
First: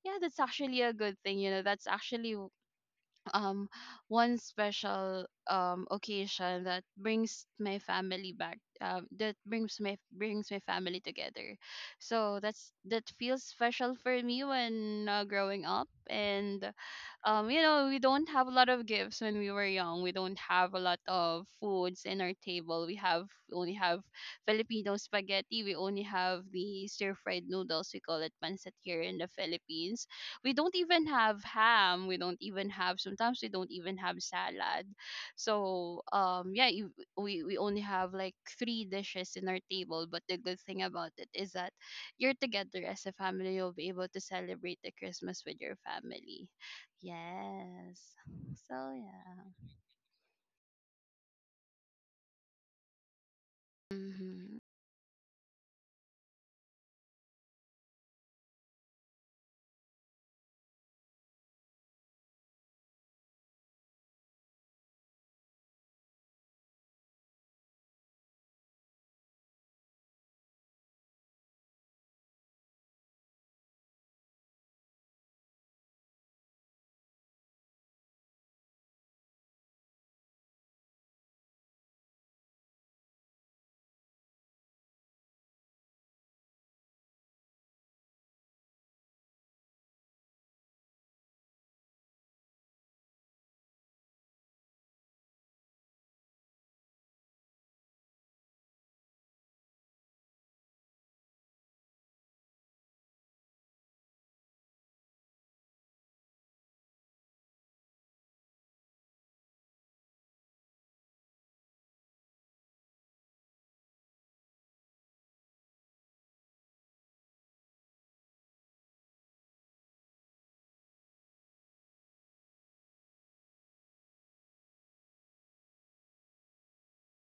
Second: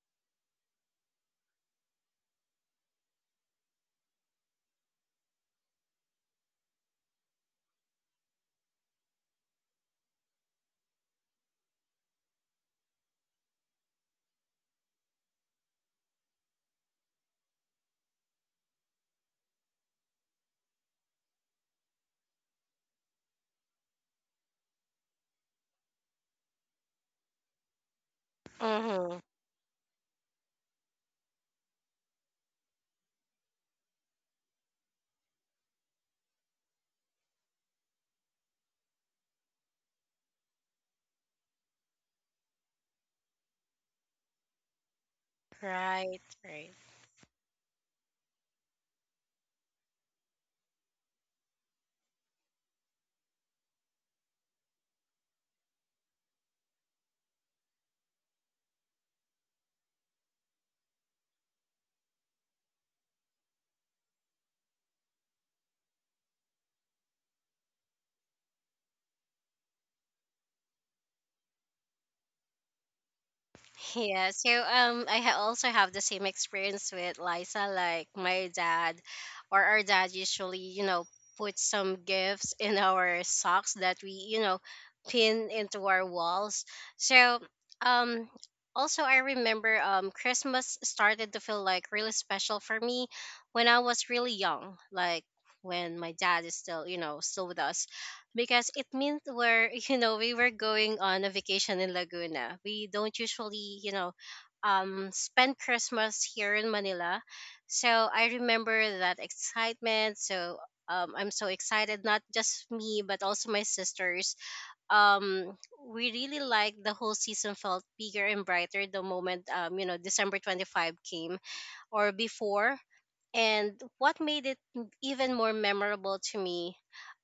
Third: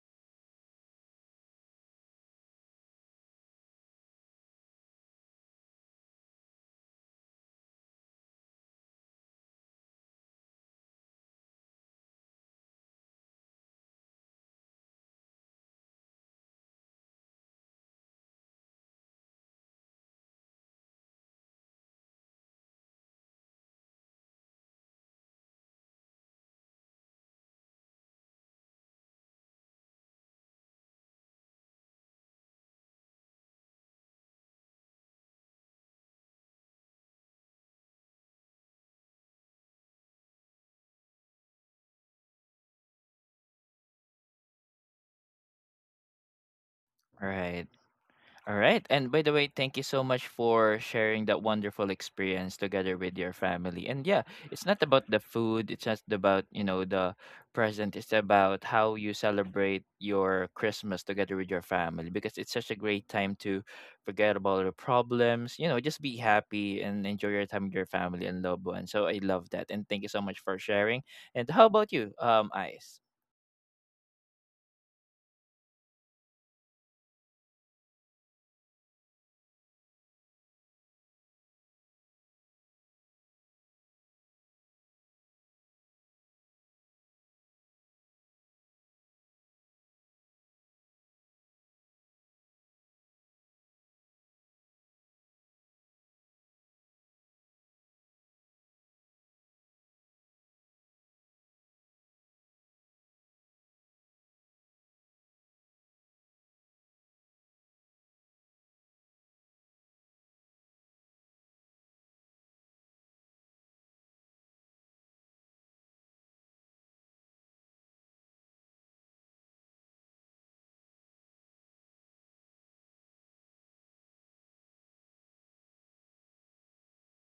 B: yeah, that's actually a good thing, that's actually, um one special, occasion that brings my family back, that brings my family together. So that feels special for me when, growing up. And we don't have a lot of gifts when we were young. We don't have a lot of foods in our table. We only have Filipino spaghetti. We only have the stir fried noodles, we call it pancit here in
C: Mhm.
B: the Philippines. We don't even have ham. We don't even have, sometimes we don't even have salad. So yeah, you, we only have like three dishes in our table, but the good thing about it is that you're together as a family, you'll be able to celebrate the Christmas with your
C: Right.
B: family.
C: Right.
A: Right.
B: Yes.
A: All
B: So
A: right. And by the
B: yeah.
A: way, thank you so much for sharing that wonderful experience together with your family. And yeah,
B: Mhm.
A: it's not about the food, it's just about, you know, the present. It's about how you celebrate your Christmas together with your family because it's such a great time to forget about all the problems, you know, just be happy and enjoy your time with your family and loved ones. So I love that. And thank you so much for sharing. And how about you, Ice?
C: Yeah, so I also have the same experience with Liza. Like my dad, or our dad usually, you know, put some gifts in our socks that we, you know, pin into our walls. So um, also I remember Christmas started to feel like really special for me when I was really young, like when my dad is still, you know, still with us, because it meant we're you know we were going on a vacation in Laguna. We don't usually, you know, spend Christmas here in Manila, so I remember that excitement. So I'm so excited, not just me but also my sisters. Um, we really like the whole season felt bigger and brighter the moment, you know, December 25 came, or before. And what made it even more memorable to me,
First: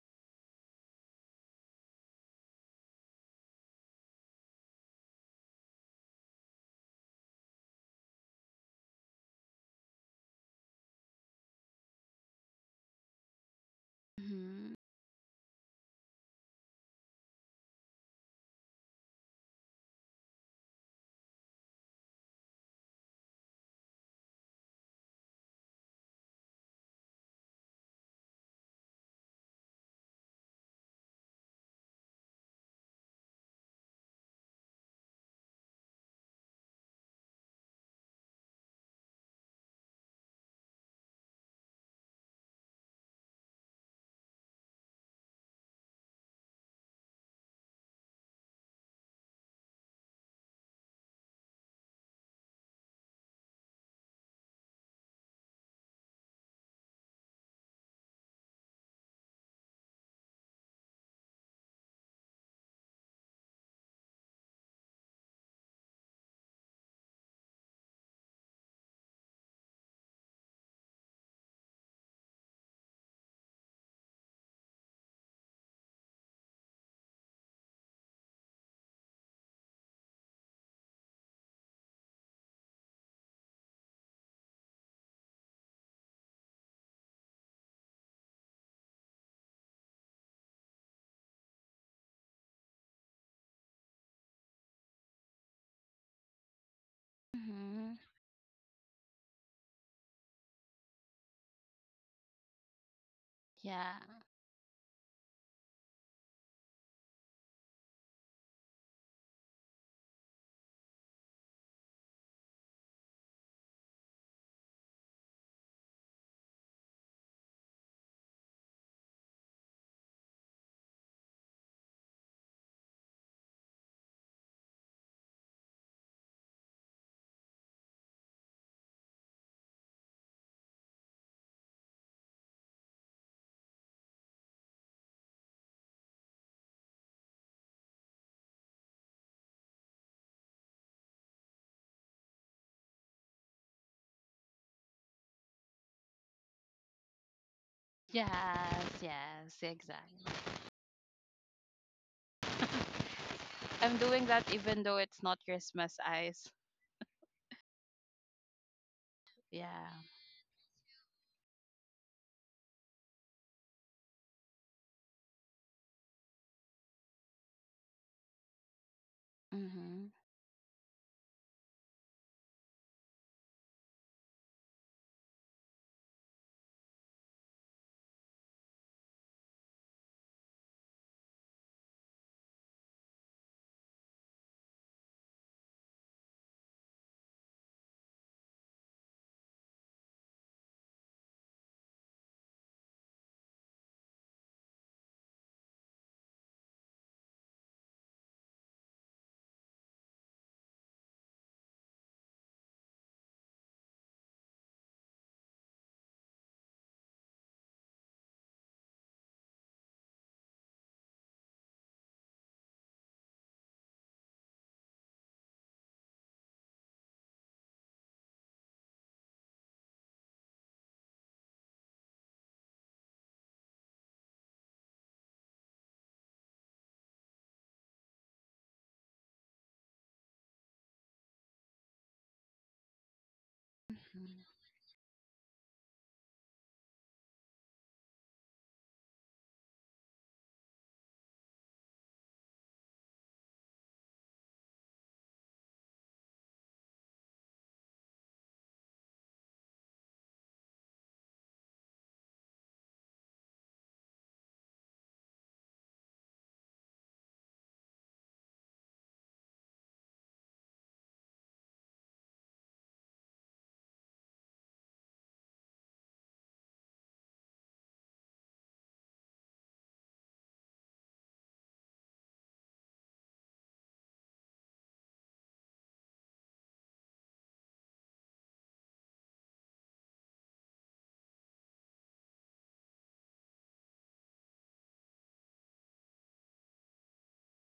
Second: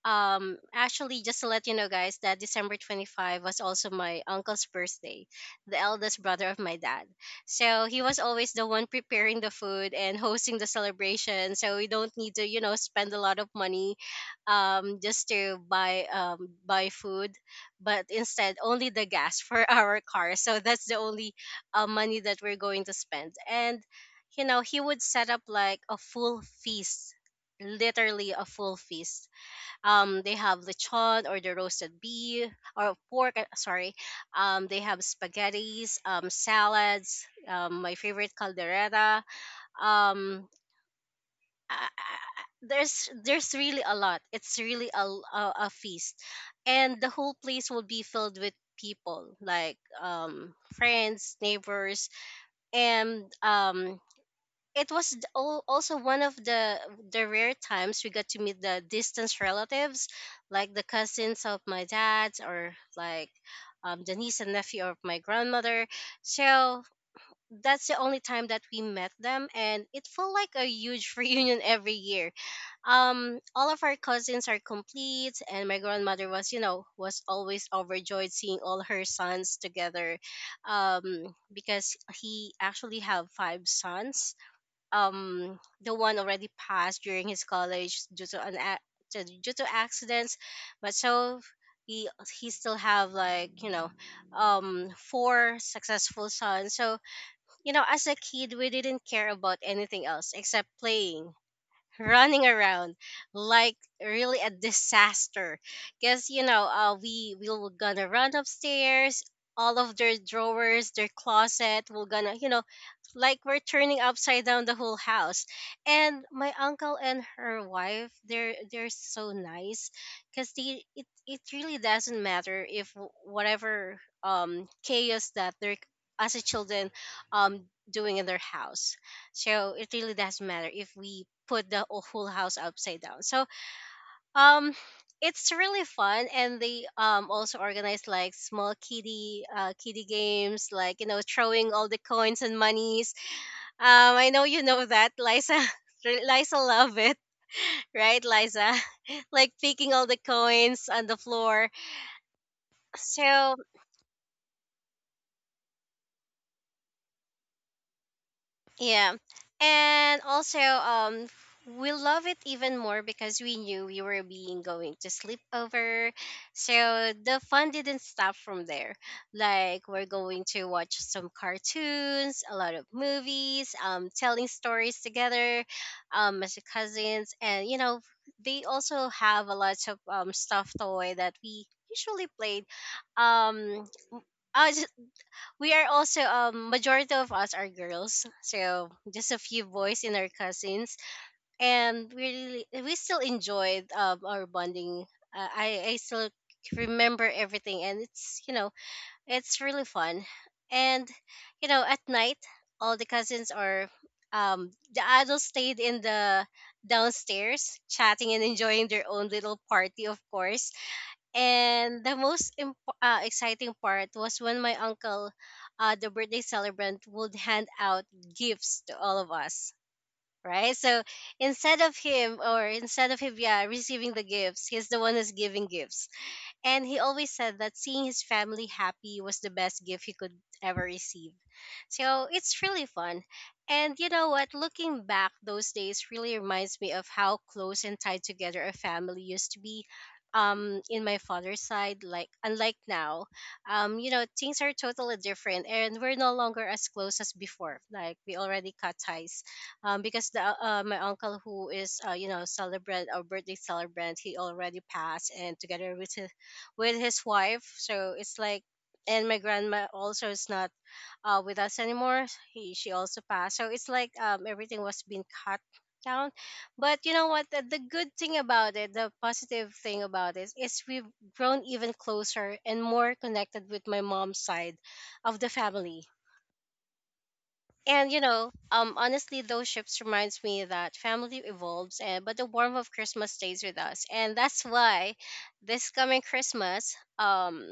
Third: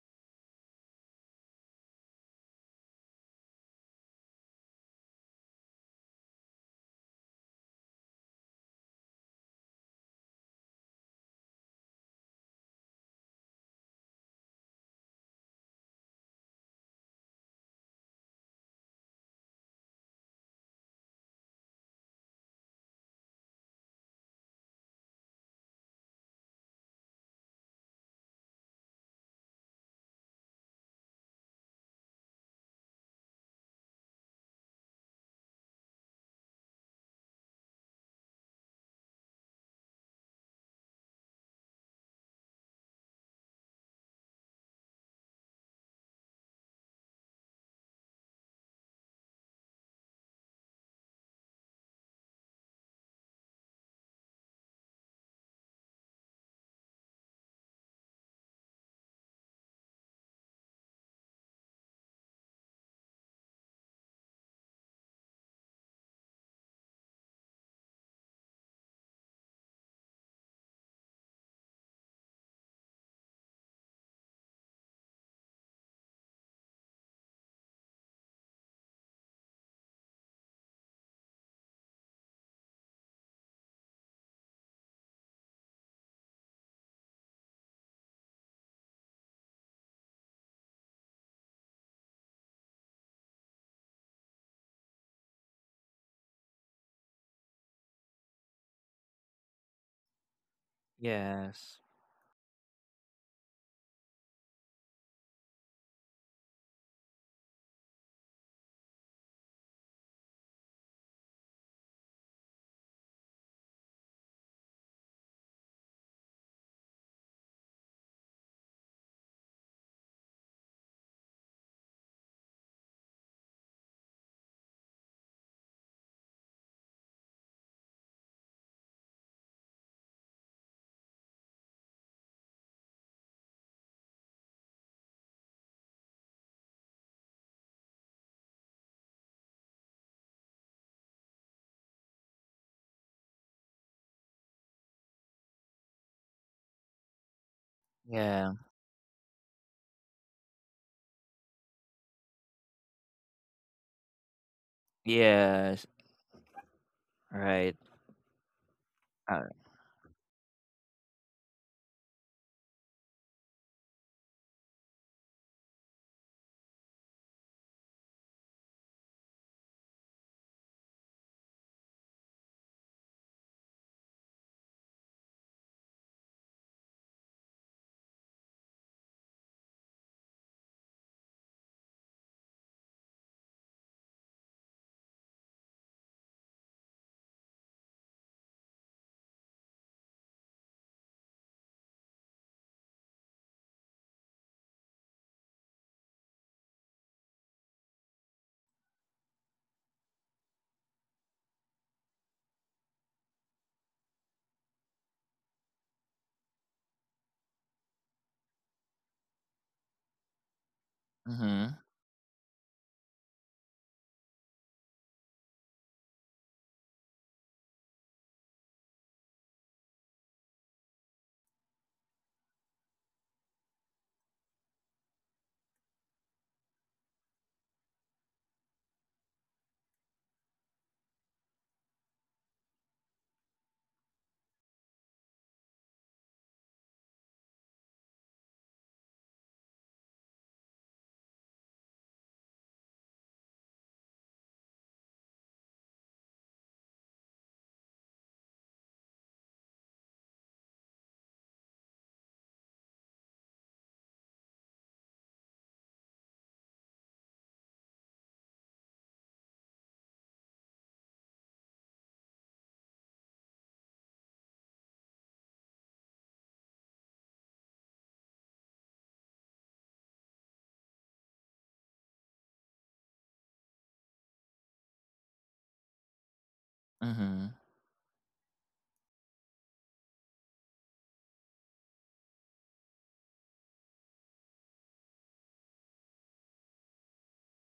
C: actually, just to let you know, guys, that December 25 was also my uncle's birthday, the eldest brother of my dad. So he was always the one preparing the food and hosting the celebration. So we don't need to, you know, spend a lot of money,
B: Mhm.
C: just to buy, buy food, but instead only the gas for our car. So that's the only, money that we're going to spend. And you know, he would set up like a full feast, literally a full feast. They have lechon, or the roasted beef or pork. Sorry, they have spaghettis, salads. My favorite caldereta. Um, I, I- there's really a lot. It's really a, l- a feast, and the whole place will be filled with people like friends, neighbors, and it was also one of the rare times we got to meet the distant relatives, like the cousins of my dad, or like the niece and nephew of my grandmother. So that's the only time that we met them, and it felt like a huge reunion every year. All of our cousins are complete, and my grandmother was, you know, was always overjoyed seeing all her sons together. um because he actually have five sons. The one already passed during his college due to an due to accidents, but so he he still have, like, you know, four successful sons. So you know,
B: Mhm.
C: as a kid, we didn't care about anything else except playing,
A: Yes.
C: running around, like
B: Yeah.
C: really a disaster, because you know, we were gonna run upstairs, all of their drawers, their closet, we're gonna, you know, like we're turning upside down the whole house. And my uncle and her wife, they're so nice, because they it, it really doesn't matter if whatever chaos that they're, as a children, um doing in their house. So it really doesn't matter if we put the whole house upside down. So um it's really fun, and they also organize like small kiddie kiddie games, like, you know, throwing all the coins and monies. I know you know that Liza Liza love it, right,
B: Yes.
A: Yeah.
C: Liza? Like
B: Yes.
C: picking all the
B: Exactly.
C: coins on the floor. So
B: I'm doing that even though it's not
A: Yes.
B: Christmas eyes.
A: Right.
C: yeah.
A: Uh,
B: Yeah.
C: And also, we love it even more because we knew we were being going to sleep over. So the fun didn't stop from there. Like we're
B: Mhm.
C: going to watch some cartoons, a lot of movies, telling stories together, as cousins, and you know, they also have a lot of stuffed toy that we usually played um we are also majority of us are girls, so just a few boys in our cousins. And we still enjoyed our bonding. I still remember everything, and it's you know it's really fun. And you know at night all the cousins are the adults stayed in the downstairs chatting and enjoying their own little party, of course.
A: mhm.
C: And the most exciting part was when my uncle, the birthday celebrant, would hand out gifts to all of us. Right, so instead of him, yeah, receiving the gifts, he's the one who's giving gifts. And he always said that seeing his family happy was the best gift he could ever receive. So it's really fun. And you know
B: Mhm.
C: what? Looking back, those days really reminds me of how close and tied together a family used to be. In my father's side, like unlike now, you know, things are totally different, and we're no longer as close as before. Like we already cut ties, because the my uncle who is you know celebrant our birthday celebrant, he already passed, and together with with his wife. So it's like, and my grandma also is not with us anymore. She also passed. So it's like everything was being cut down. But you know what? The good thing about it, the positive thing about it, is we've grown even closer and more connected with my mom's side of the family.
A: Mm-hmm.
C: And you know, honestly, those ships reminds me that family evolves, and but the warmth of Christmas stays with us, and that's why this coming Christmas,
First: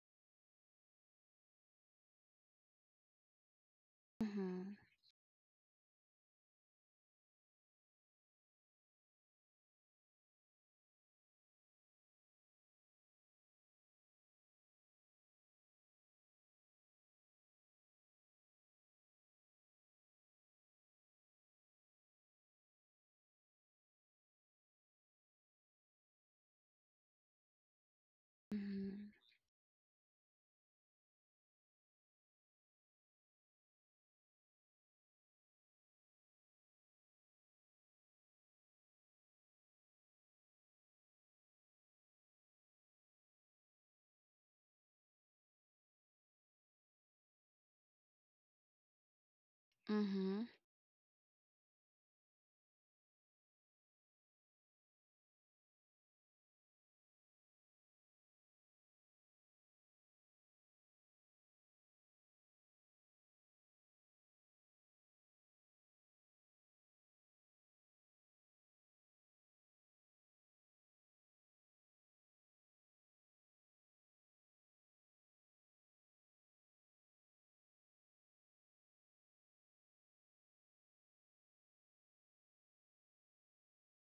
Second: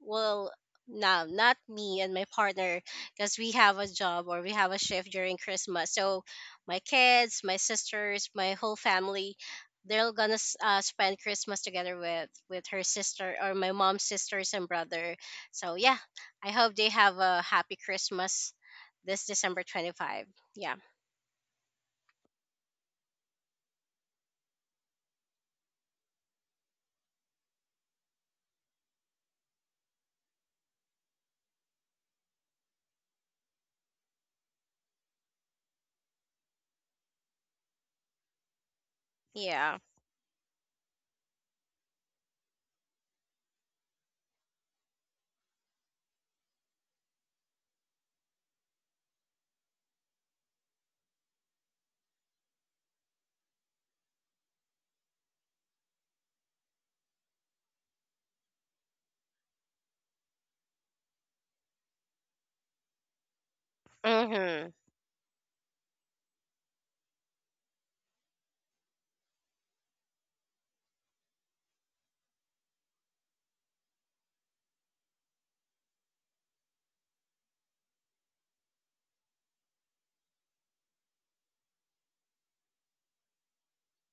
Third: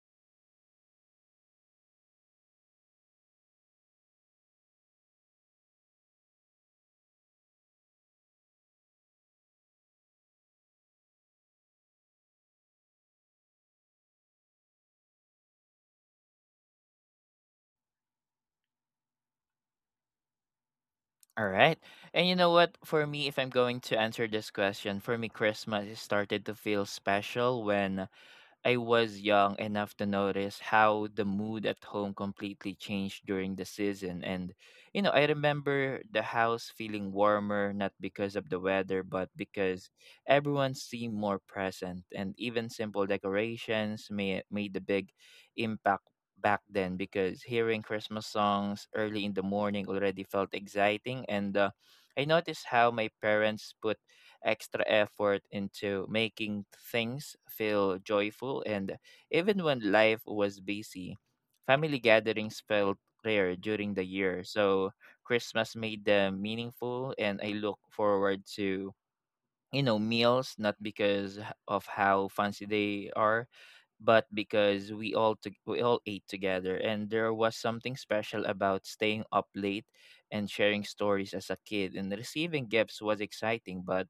C: will now not me and my partner, because we have a job or we have
B: Mhm.
C: a shift during Christmas. So my kids, my sisters, my whole family, they're gonna spend Christmas together with her sister or my mom's sisters and brother. So yeah, I hope they have a happy Christmas this December 25. Yeah.
A: All right. And you know what? For me, if I'm going to answer this question, for me, Christmas started to feel special when I
B: Mhm.
A: was young enough to notice how the mood at home completely changed during the season. And, you know, I remember the house feeling warmer, not because of the weather, but
C: Yeah.
A: because everyone seemed more present. And even simple decorations made a big impact back then because hearing Christmas songs early in the morning already
B: Mhm.
A: felt exciting. And I noticed how my parents put extra effort into making things feel joyful. And even when life was busy, family gatherings felt rare during the year.
C: Mhm.
A: So Christmas made them meaningful, and I look forward to, you know, meals, not because of how fancy they are, but because we all ate together, and there was something special about staying up late and sharing stories as a kid. And receiving gifts was exciting, but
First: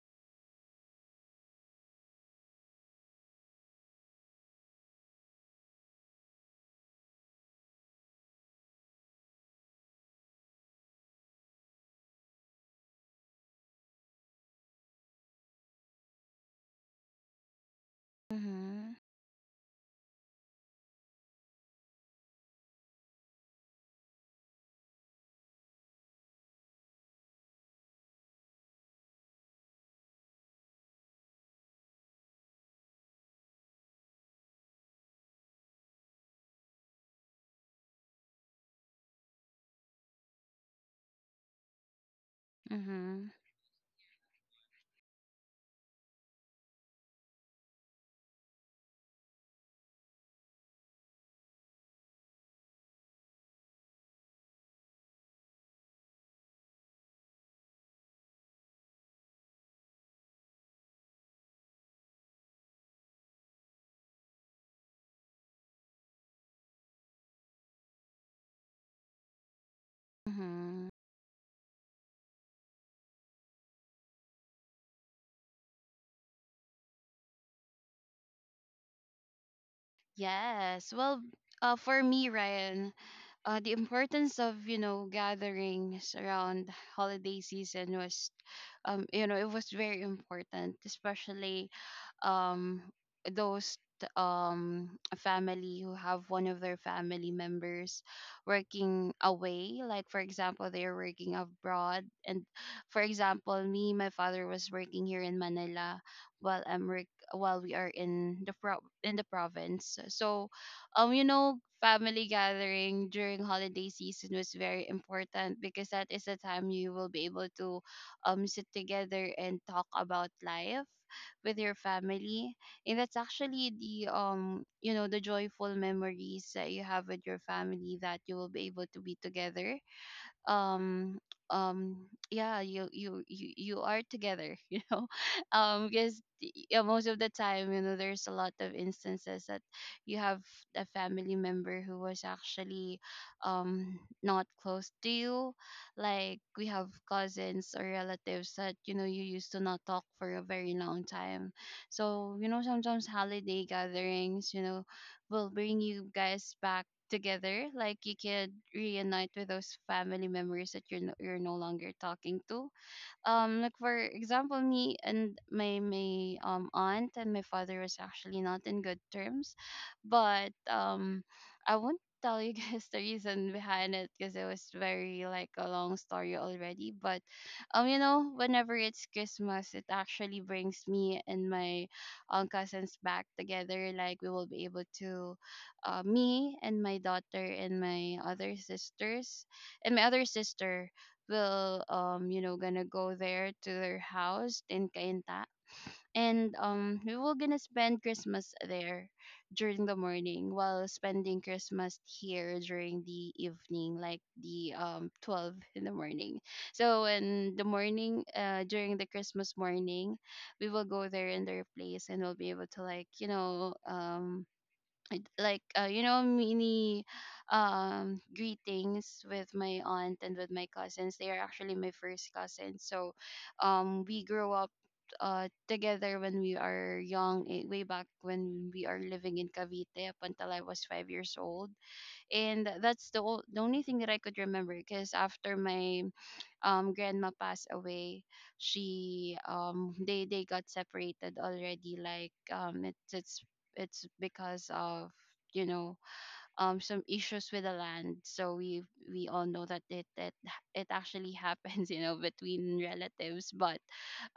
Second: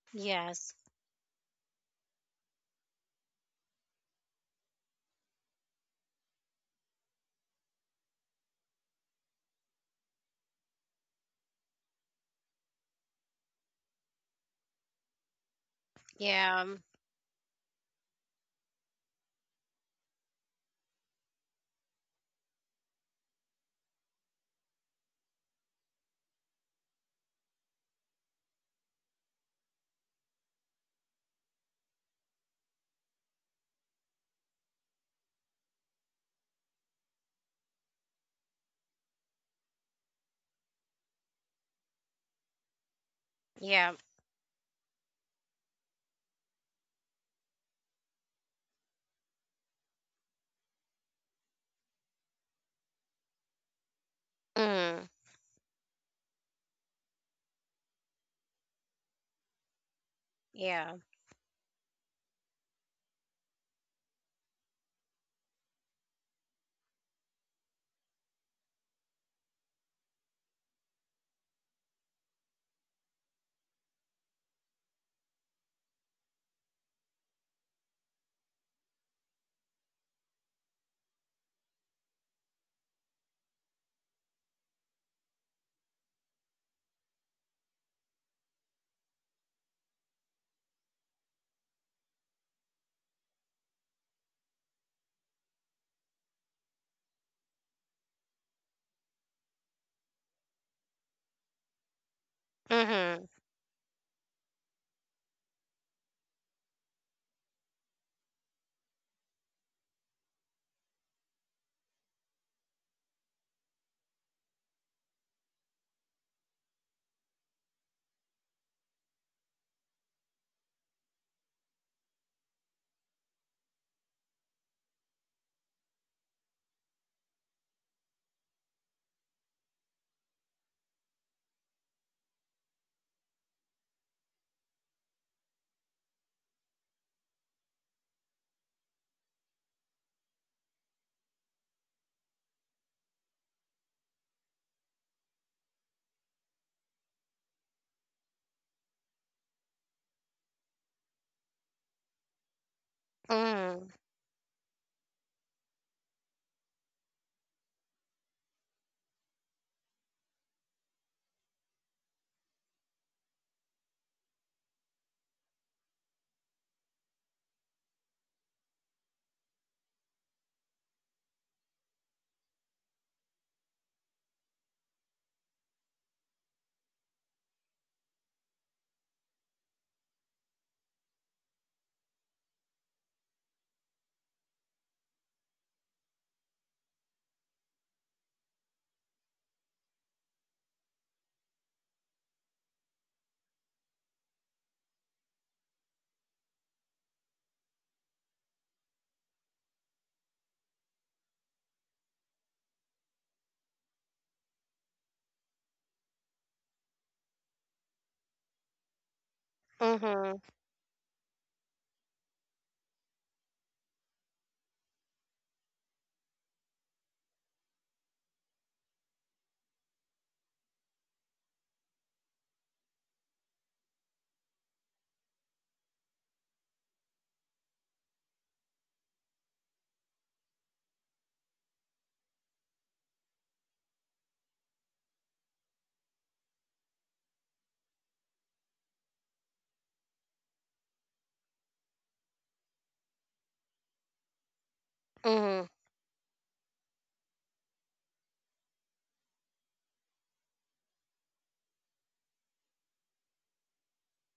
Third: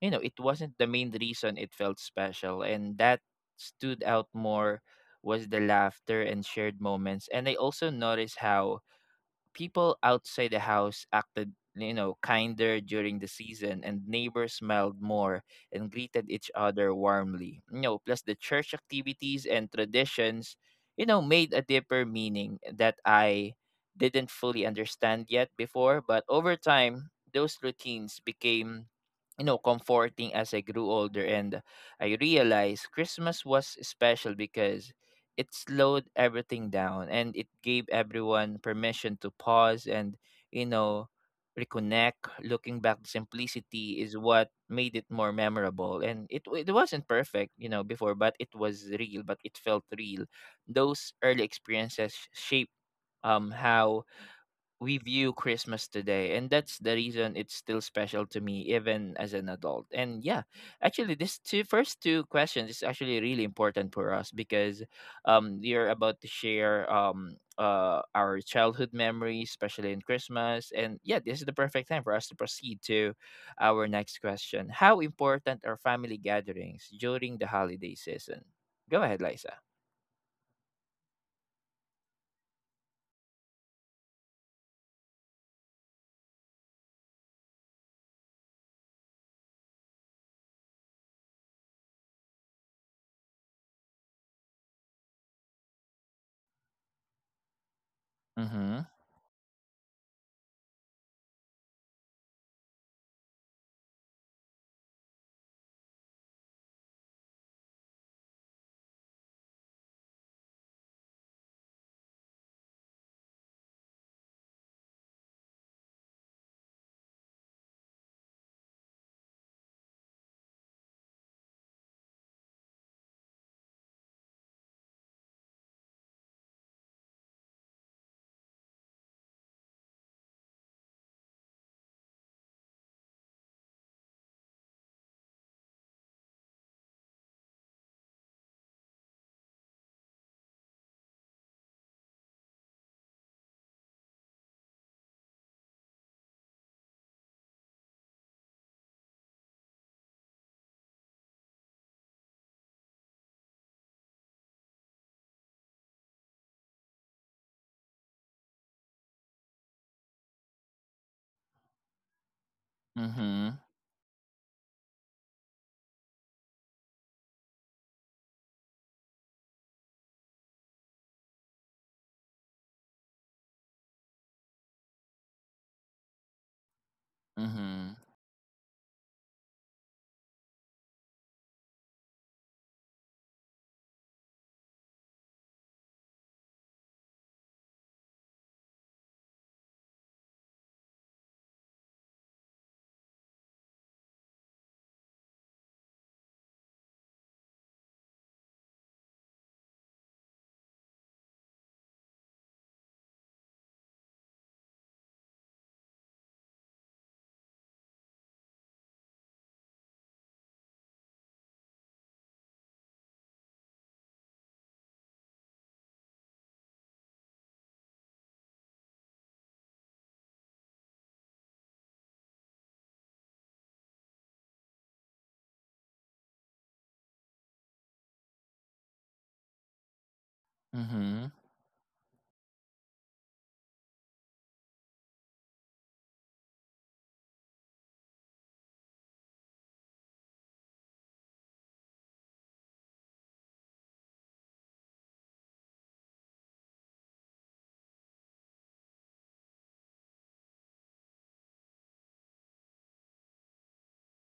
A: you know, it wasn't
C: Yes.
A: the main reason it felt special, and that stood out more was the laughter and shared moments. And I also noticed how people outside the house acted, you know, kinder during the season, and neighbors smiled more and greeted each
C: Yeah.
A: other warmly. You know, plus the church
B: Mhm.
A: activities and traditions, you know, made a deeper meaning that I didn't fully understand yet before. But over time, those routines became, you know, comforting as I grew older. And I realized christmas was special because it slowed everything down, and it gave everyone permission to pause and, you know, reconnect. Looking back, the
B: Mhm.
C: Yeah.
A: simplicity is what made it more memorable, and it wasn't perfect, you know, before, but it was real, but it felt real. Those early experiences shaped, how we
C: Mm.
A: view Christmas today, and that's the reason it's still special to me even as an adult. And yeah,
C: Yeah.
A: actually, this two first two questions is actually really important for us because you're about to share our childhood memories, especially in Christmas.
B: Mhm.
A: And yeah, this is the perfect time for us to proceed to our next question. How important are family gatherings during the holiday season? Go ahead, Liza.
B: Yes. Well, for me, Ryan, the importance of, gatherings around holiday season was, it was very important, especially, um those a family who have one of their family members
A: Mm-hmm.
B: working away, like, for example, they're working abroad. And for
C: Mhm.
B: example, me, my father was working here in Manila, while I'm work while we are in the province so family gathering during holiday season was very important, because that is the time you will be able to, sit together and talk about life with your family. And that's actually the joyful memories that you have with your family, that you will be able to be together. um yeah, you are together you know, because yeah, most of the time, there's a lot of instances that you have a family member who was actually, um not close to you, like we have cousins or relatives that, you know, you used to not talk for a very long time. So, sometimes holiday
C: Mhm.
B: gatherings, will bring you guys back together. Like, you could reunite with those family members that you're no longer talking to,
A: Mm-hmm.
B: like, for example, me and my, aunt and my father was actually not in good terms. But I won't tell you guys the reason behind it because it was very, like, a long story already. But
A: Mm-hmm.
B: whenever it's Christmas, it actually brings me and my, cousins back together. Like, we will be able to me and my daughter and my other sisters and my other sister will, gonna go there to their house in Cainta. And we will gonna spend Christmas there during the morning, while spending Christmas here during the evening, like, the 12 in the morning. So in the morning, during the Christmas morning,
C: Mhm.
B: we will go there in their place, and we'll be able to, like, I'd like, mini, greetings with my aunt and with my cousins. They are actually my first cousins. So we grew up, together when we are young, way back when we are living in Cavite up until I was 5 years
A: Mm-hmm.
B: old. And that's the only thing that I could remember, because after my, grandma passed away, she they got separated already. Like, it's because of, you
C: Mhm.
B: know some issues with the land. So we all know that it actually happens between relatives. But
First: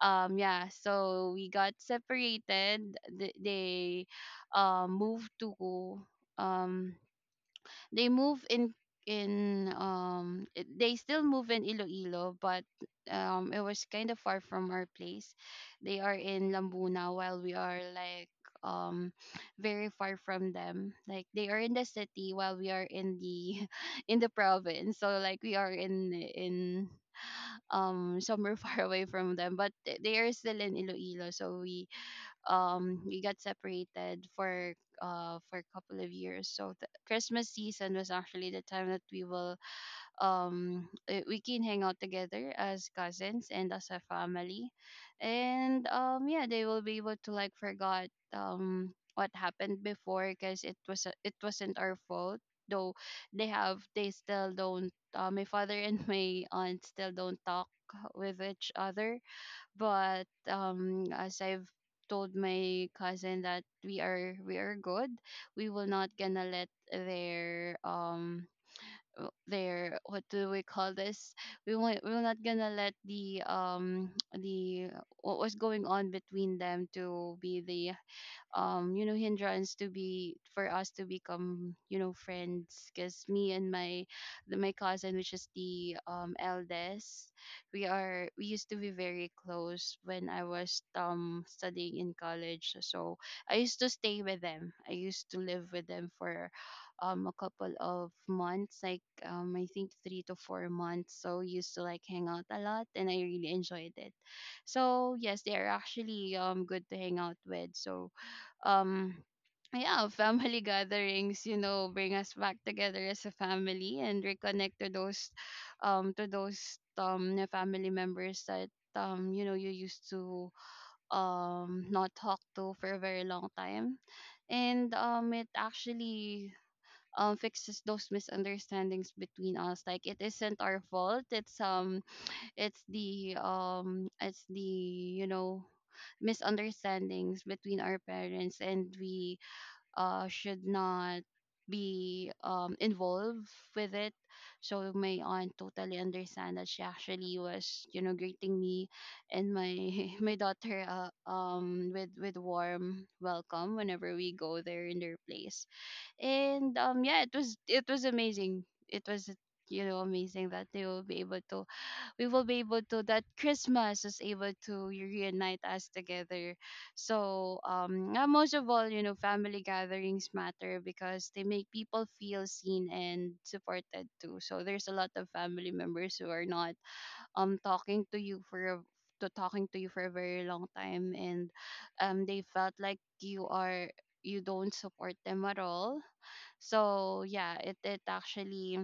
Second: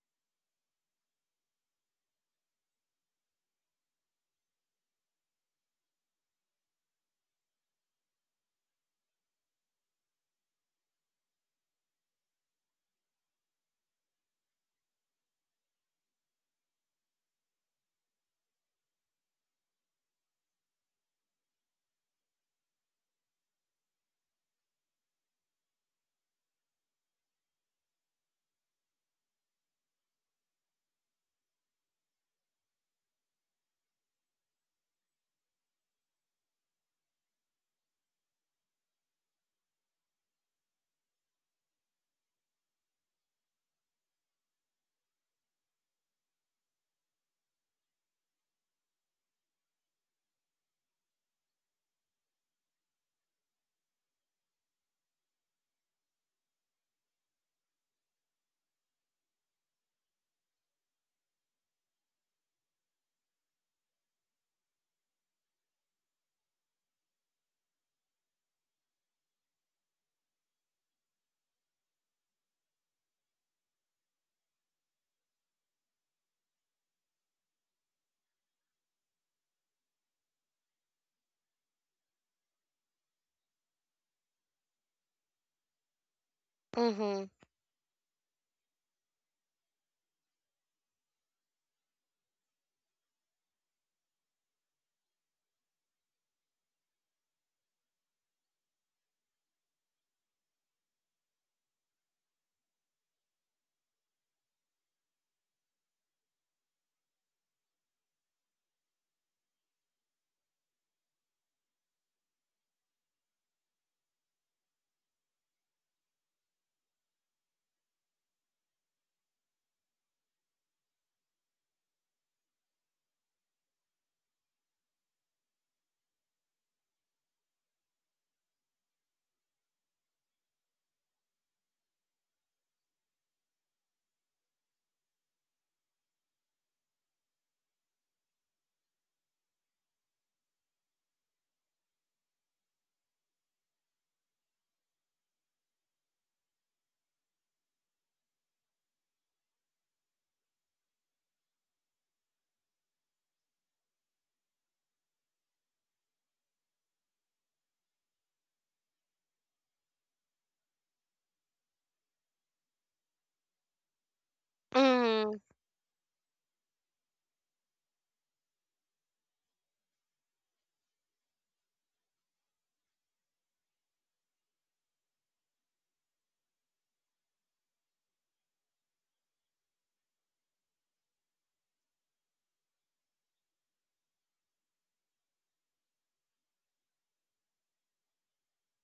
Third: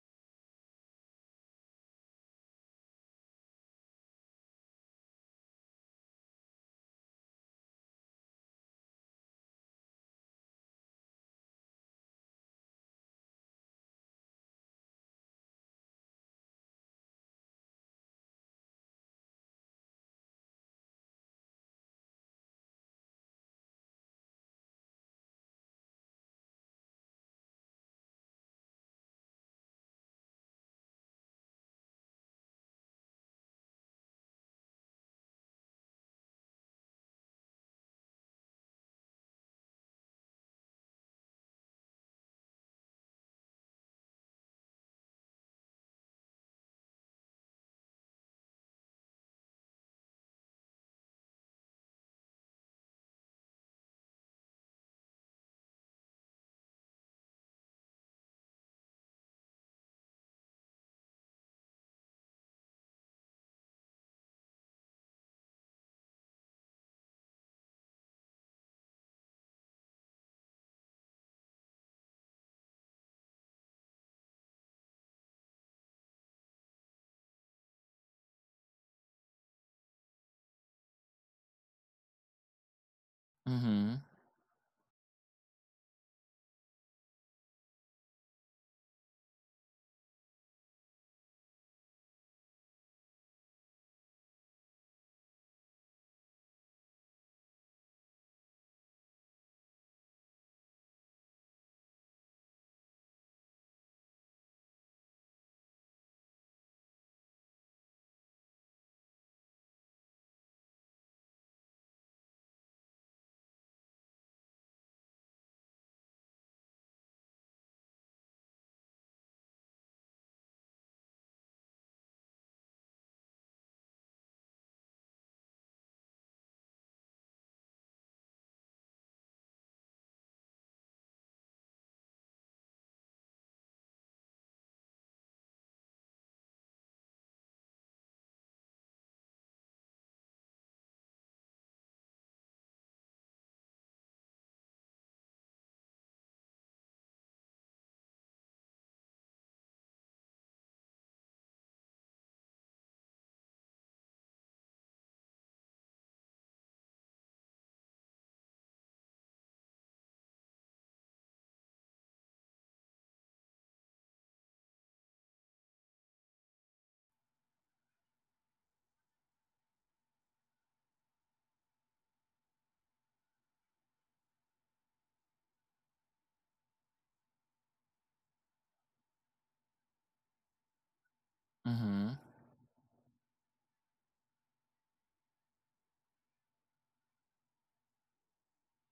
B: yeah, so we got separated. They, moved to um they move in they still move in Iloilo. But it was kind of far from our place. They are in Lambuna, while we are, like, um very far from them. Like, they are in the city, while we are in the in the province. So like, we are in somewhere far away from them, but they are still in Iloilo. So we got separated for, for a couple of years. So the Christmas season was actually the time that we will, we can hang out together as cousins and as a family. And yeah, they will be able to, like, forgot, what happened before, because it was it wasn't our fault. Though they still don't, my father and my aunt still don't talk with each other. But as I've told my cousin that we are good, we will not gonna let their, what do we call this, we're not gonna let the, the, what was going on between them to be the, hindrance, to be for us to become, friends. Because me and
A: Mm-hmm.
B: my my cousin, which is the,
C: Mhm.
B: eldest, we used to be very close when I was, studying in college. So I used to stay with them, I used to live with them for, a couple of months, like, I think 3 to 4 months. So we used to, like, hang out a lot and I really enjoyed it. So yes, they are actually, good to hang out with. So um yeah, family gatherings, bring us back together as a family, and reconnect to those, to those, na family members that, you used to, not talk to for a very long time. And it actually, fixes those misunderstandings between us. Like, it isn't our fault, it's, it's the, misunderstandings between our parents, and we, should not be, involved with it. So my aunt totally understand that. She actually was, you know, greeting me and my my daughter, with warm welcome whenever we go there in their place. And yeah, it was amazing. It was, amazing that they will be able to we will be able to that Christmas is able to
C: Mhm.
B: reunite us together. So yeah, most of all, family gatherings matter because they make people feel seen and supported too. So there's a lot of family members who are not, talking to you for a, to talking to you for a very long time, and
A: Mm-hmm.
B: they felt like you don't support them at all. So yeah, it actually,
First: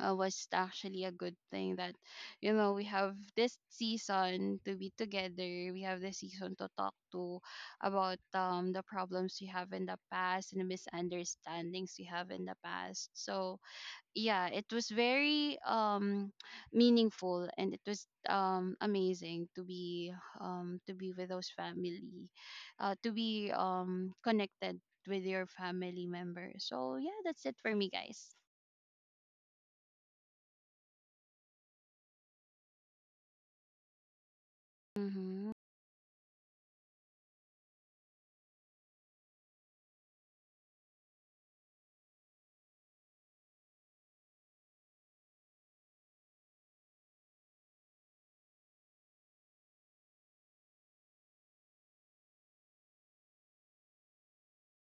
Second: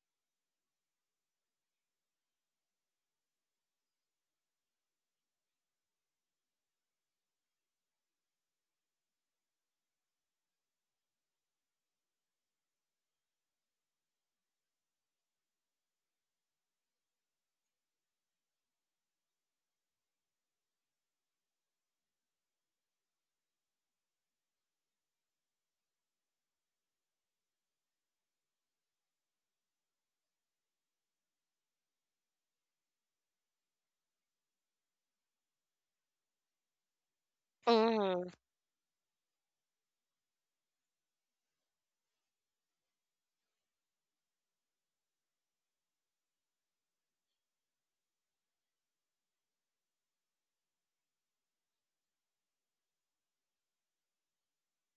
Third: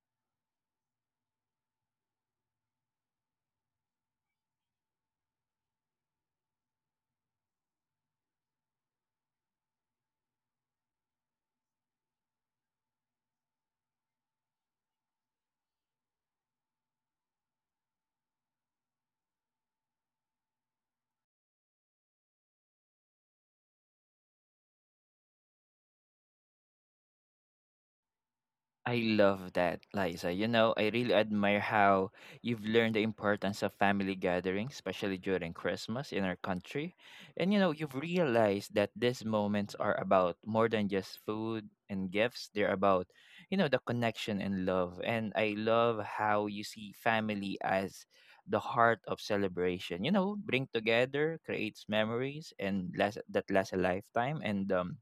B: was actually a good thing that, we have this season to be together, we have this season to talk to about, the problems we have in the past and the misunderstandings we have in the past. So yeah, it was very, meaningful, and it was, amazing to be, to be with those family to be connected with your family members. So yeah, that's it for me, guys.
A: I love that, Liza. You know, I really admire how you've learned the importance of family gatherings, especially
B: Hmm.
A: during Christmas in our country. And, you know, you've
C: Mhm.
A: realized that these moments are about more than just food and gifts, they're about, you know, the connection and love. And I love how you see family as the heart of celebration. You know, bring together, creates memories, and last, that lasts a lifetime. And,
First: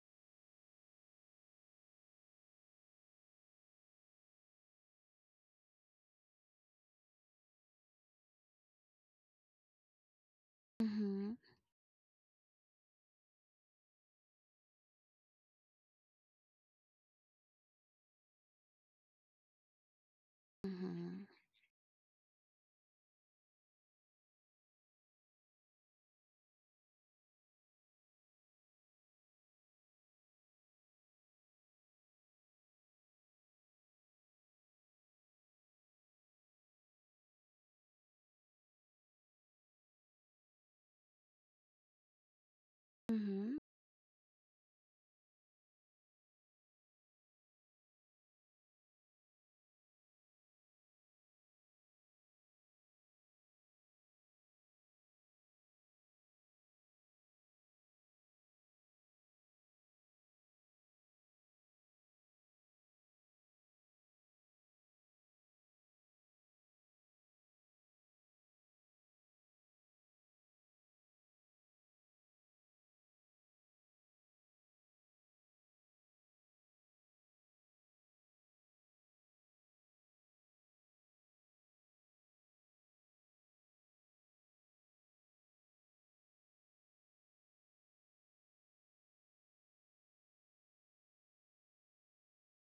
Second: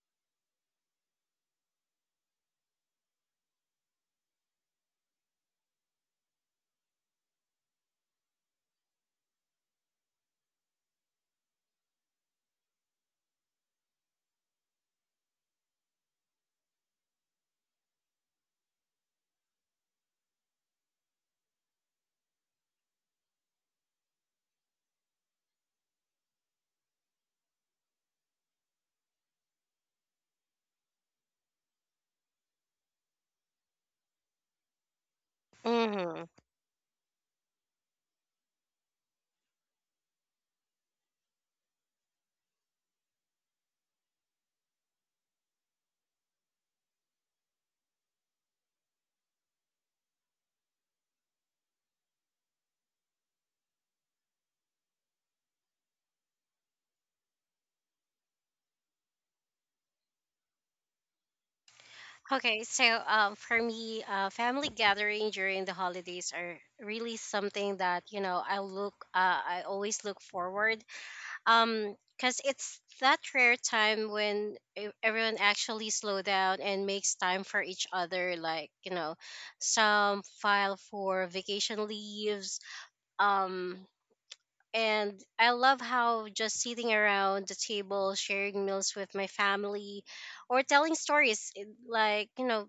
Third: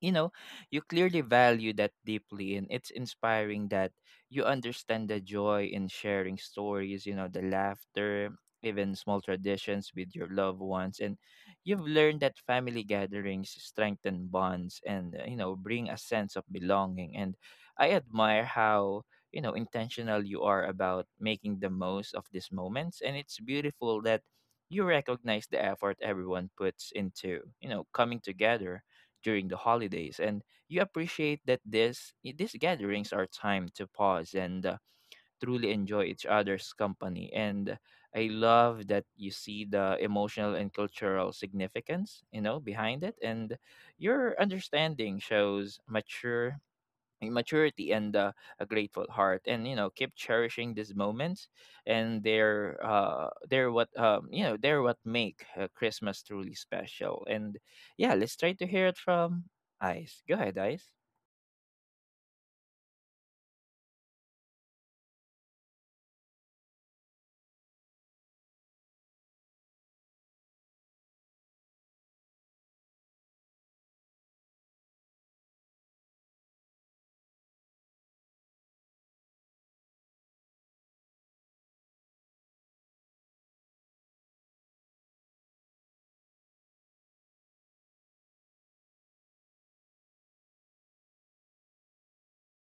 A: you know you clearly value that deeply, and it's inspiring that you understand the joy in sharing stories, you know, the laughter, even small traditions with your loved ones. And
B: Hmm.
A: you've learned that family gatherings strengthen bonds and you know, bring a sense of belonging. And I admire how, you know, intentional you are about
B: Mhm.
A: making the most of these moments, and it's beautiful that you recognize the effort everyone puts into, you know, coming together during the holidays. And you appreciate that this these gatherings are time to pause and truly enjoy each
C: Mhm.
A: other's company. And I love that you see the emotional and cultural significance, you know, behind it. And
B: Mhm.
A: your understanding shows mature a maturity and a grateful heart. And you know, keep cherishing these moments, and they're what, you know, they're what make Christmas truly special. And yeah, let's try to hear it from Ice. Go ahead, Ice.
C: Okay, so for me, family gathering during the holidays are really something that you know I always look forward because it's that rare time when everyone actually slow down and makes time for each other, like you know some file for vacation leaves. um and I love how just sitting around the table sharing meals with my family or telling stories, like you know,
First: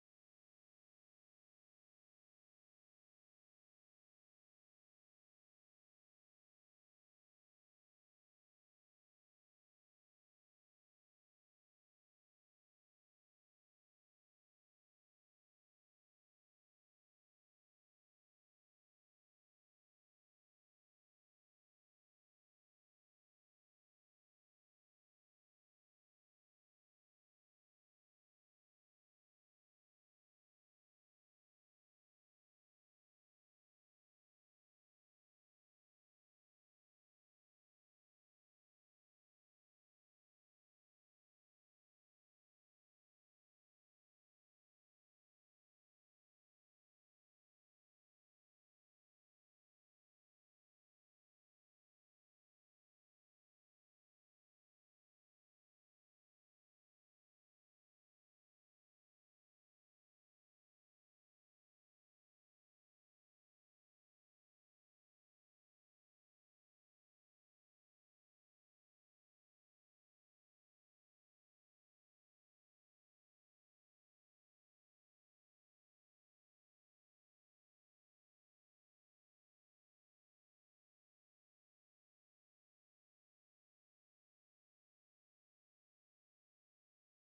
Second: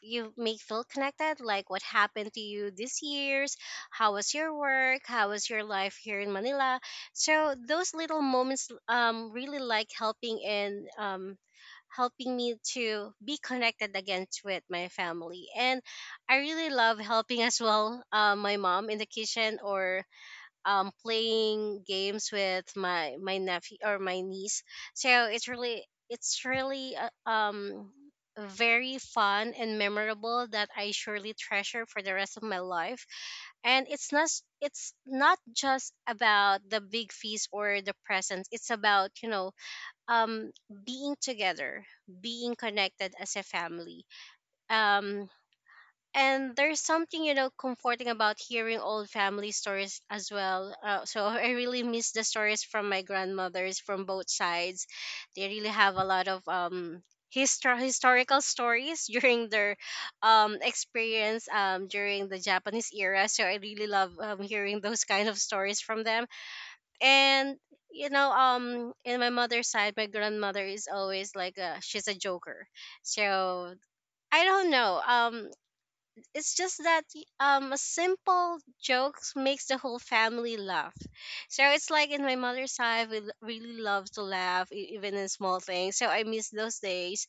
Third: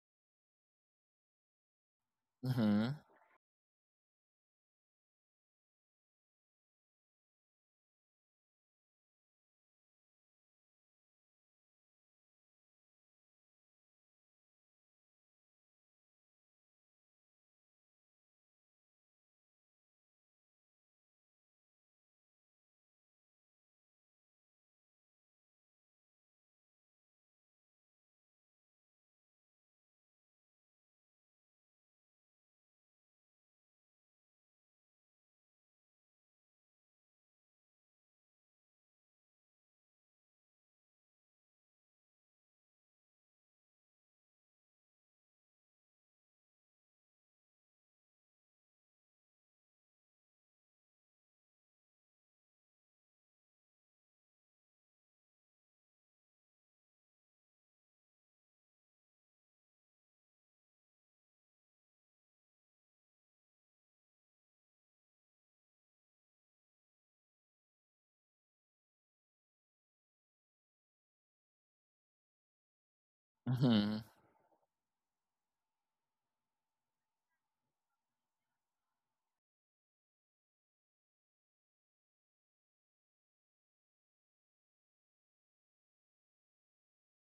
C: you may feel connected, like what happened to you
A: Mm-hmm.
C: this year's, how was your work, how was your life here in Manila. So those little moments really like helping me to be connected again to with my family. And I really love helping as well, my mom in the kitchen, or playing games with my nephew or my niece. So it's really very fun and memorable that I surely treasure for the rest of my life. And it's not just about the big feast or the presents. It's about you know um being together, being connected as a family. Um, and there's something you know comforting about hearing old family stories as well, so I really miss the stories from my grandmothers from both sides. They really have a lot of historical stories during their experience during the Japanese era, so I really love hearing those kind of stories from them. And you know in my mother's side my grandmother is always like she's a joker. So
A: Mm-hmm.
C: I don't know. It's just that a simple jokes makes the whole family laugh. So it's like in my mother's side we really love to laugh even in small things, so I miss those days.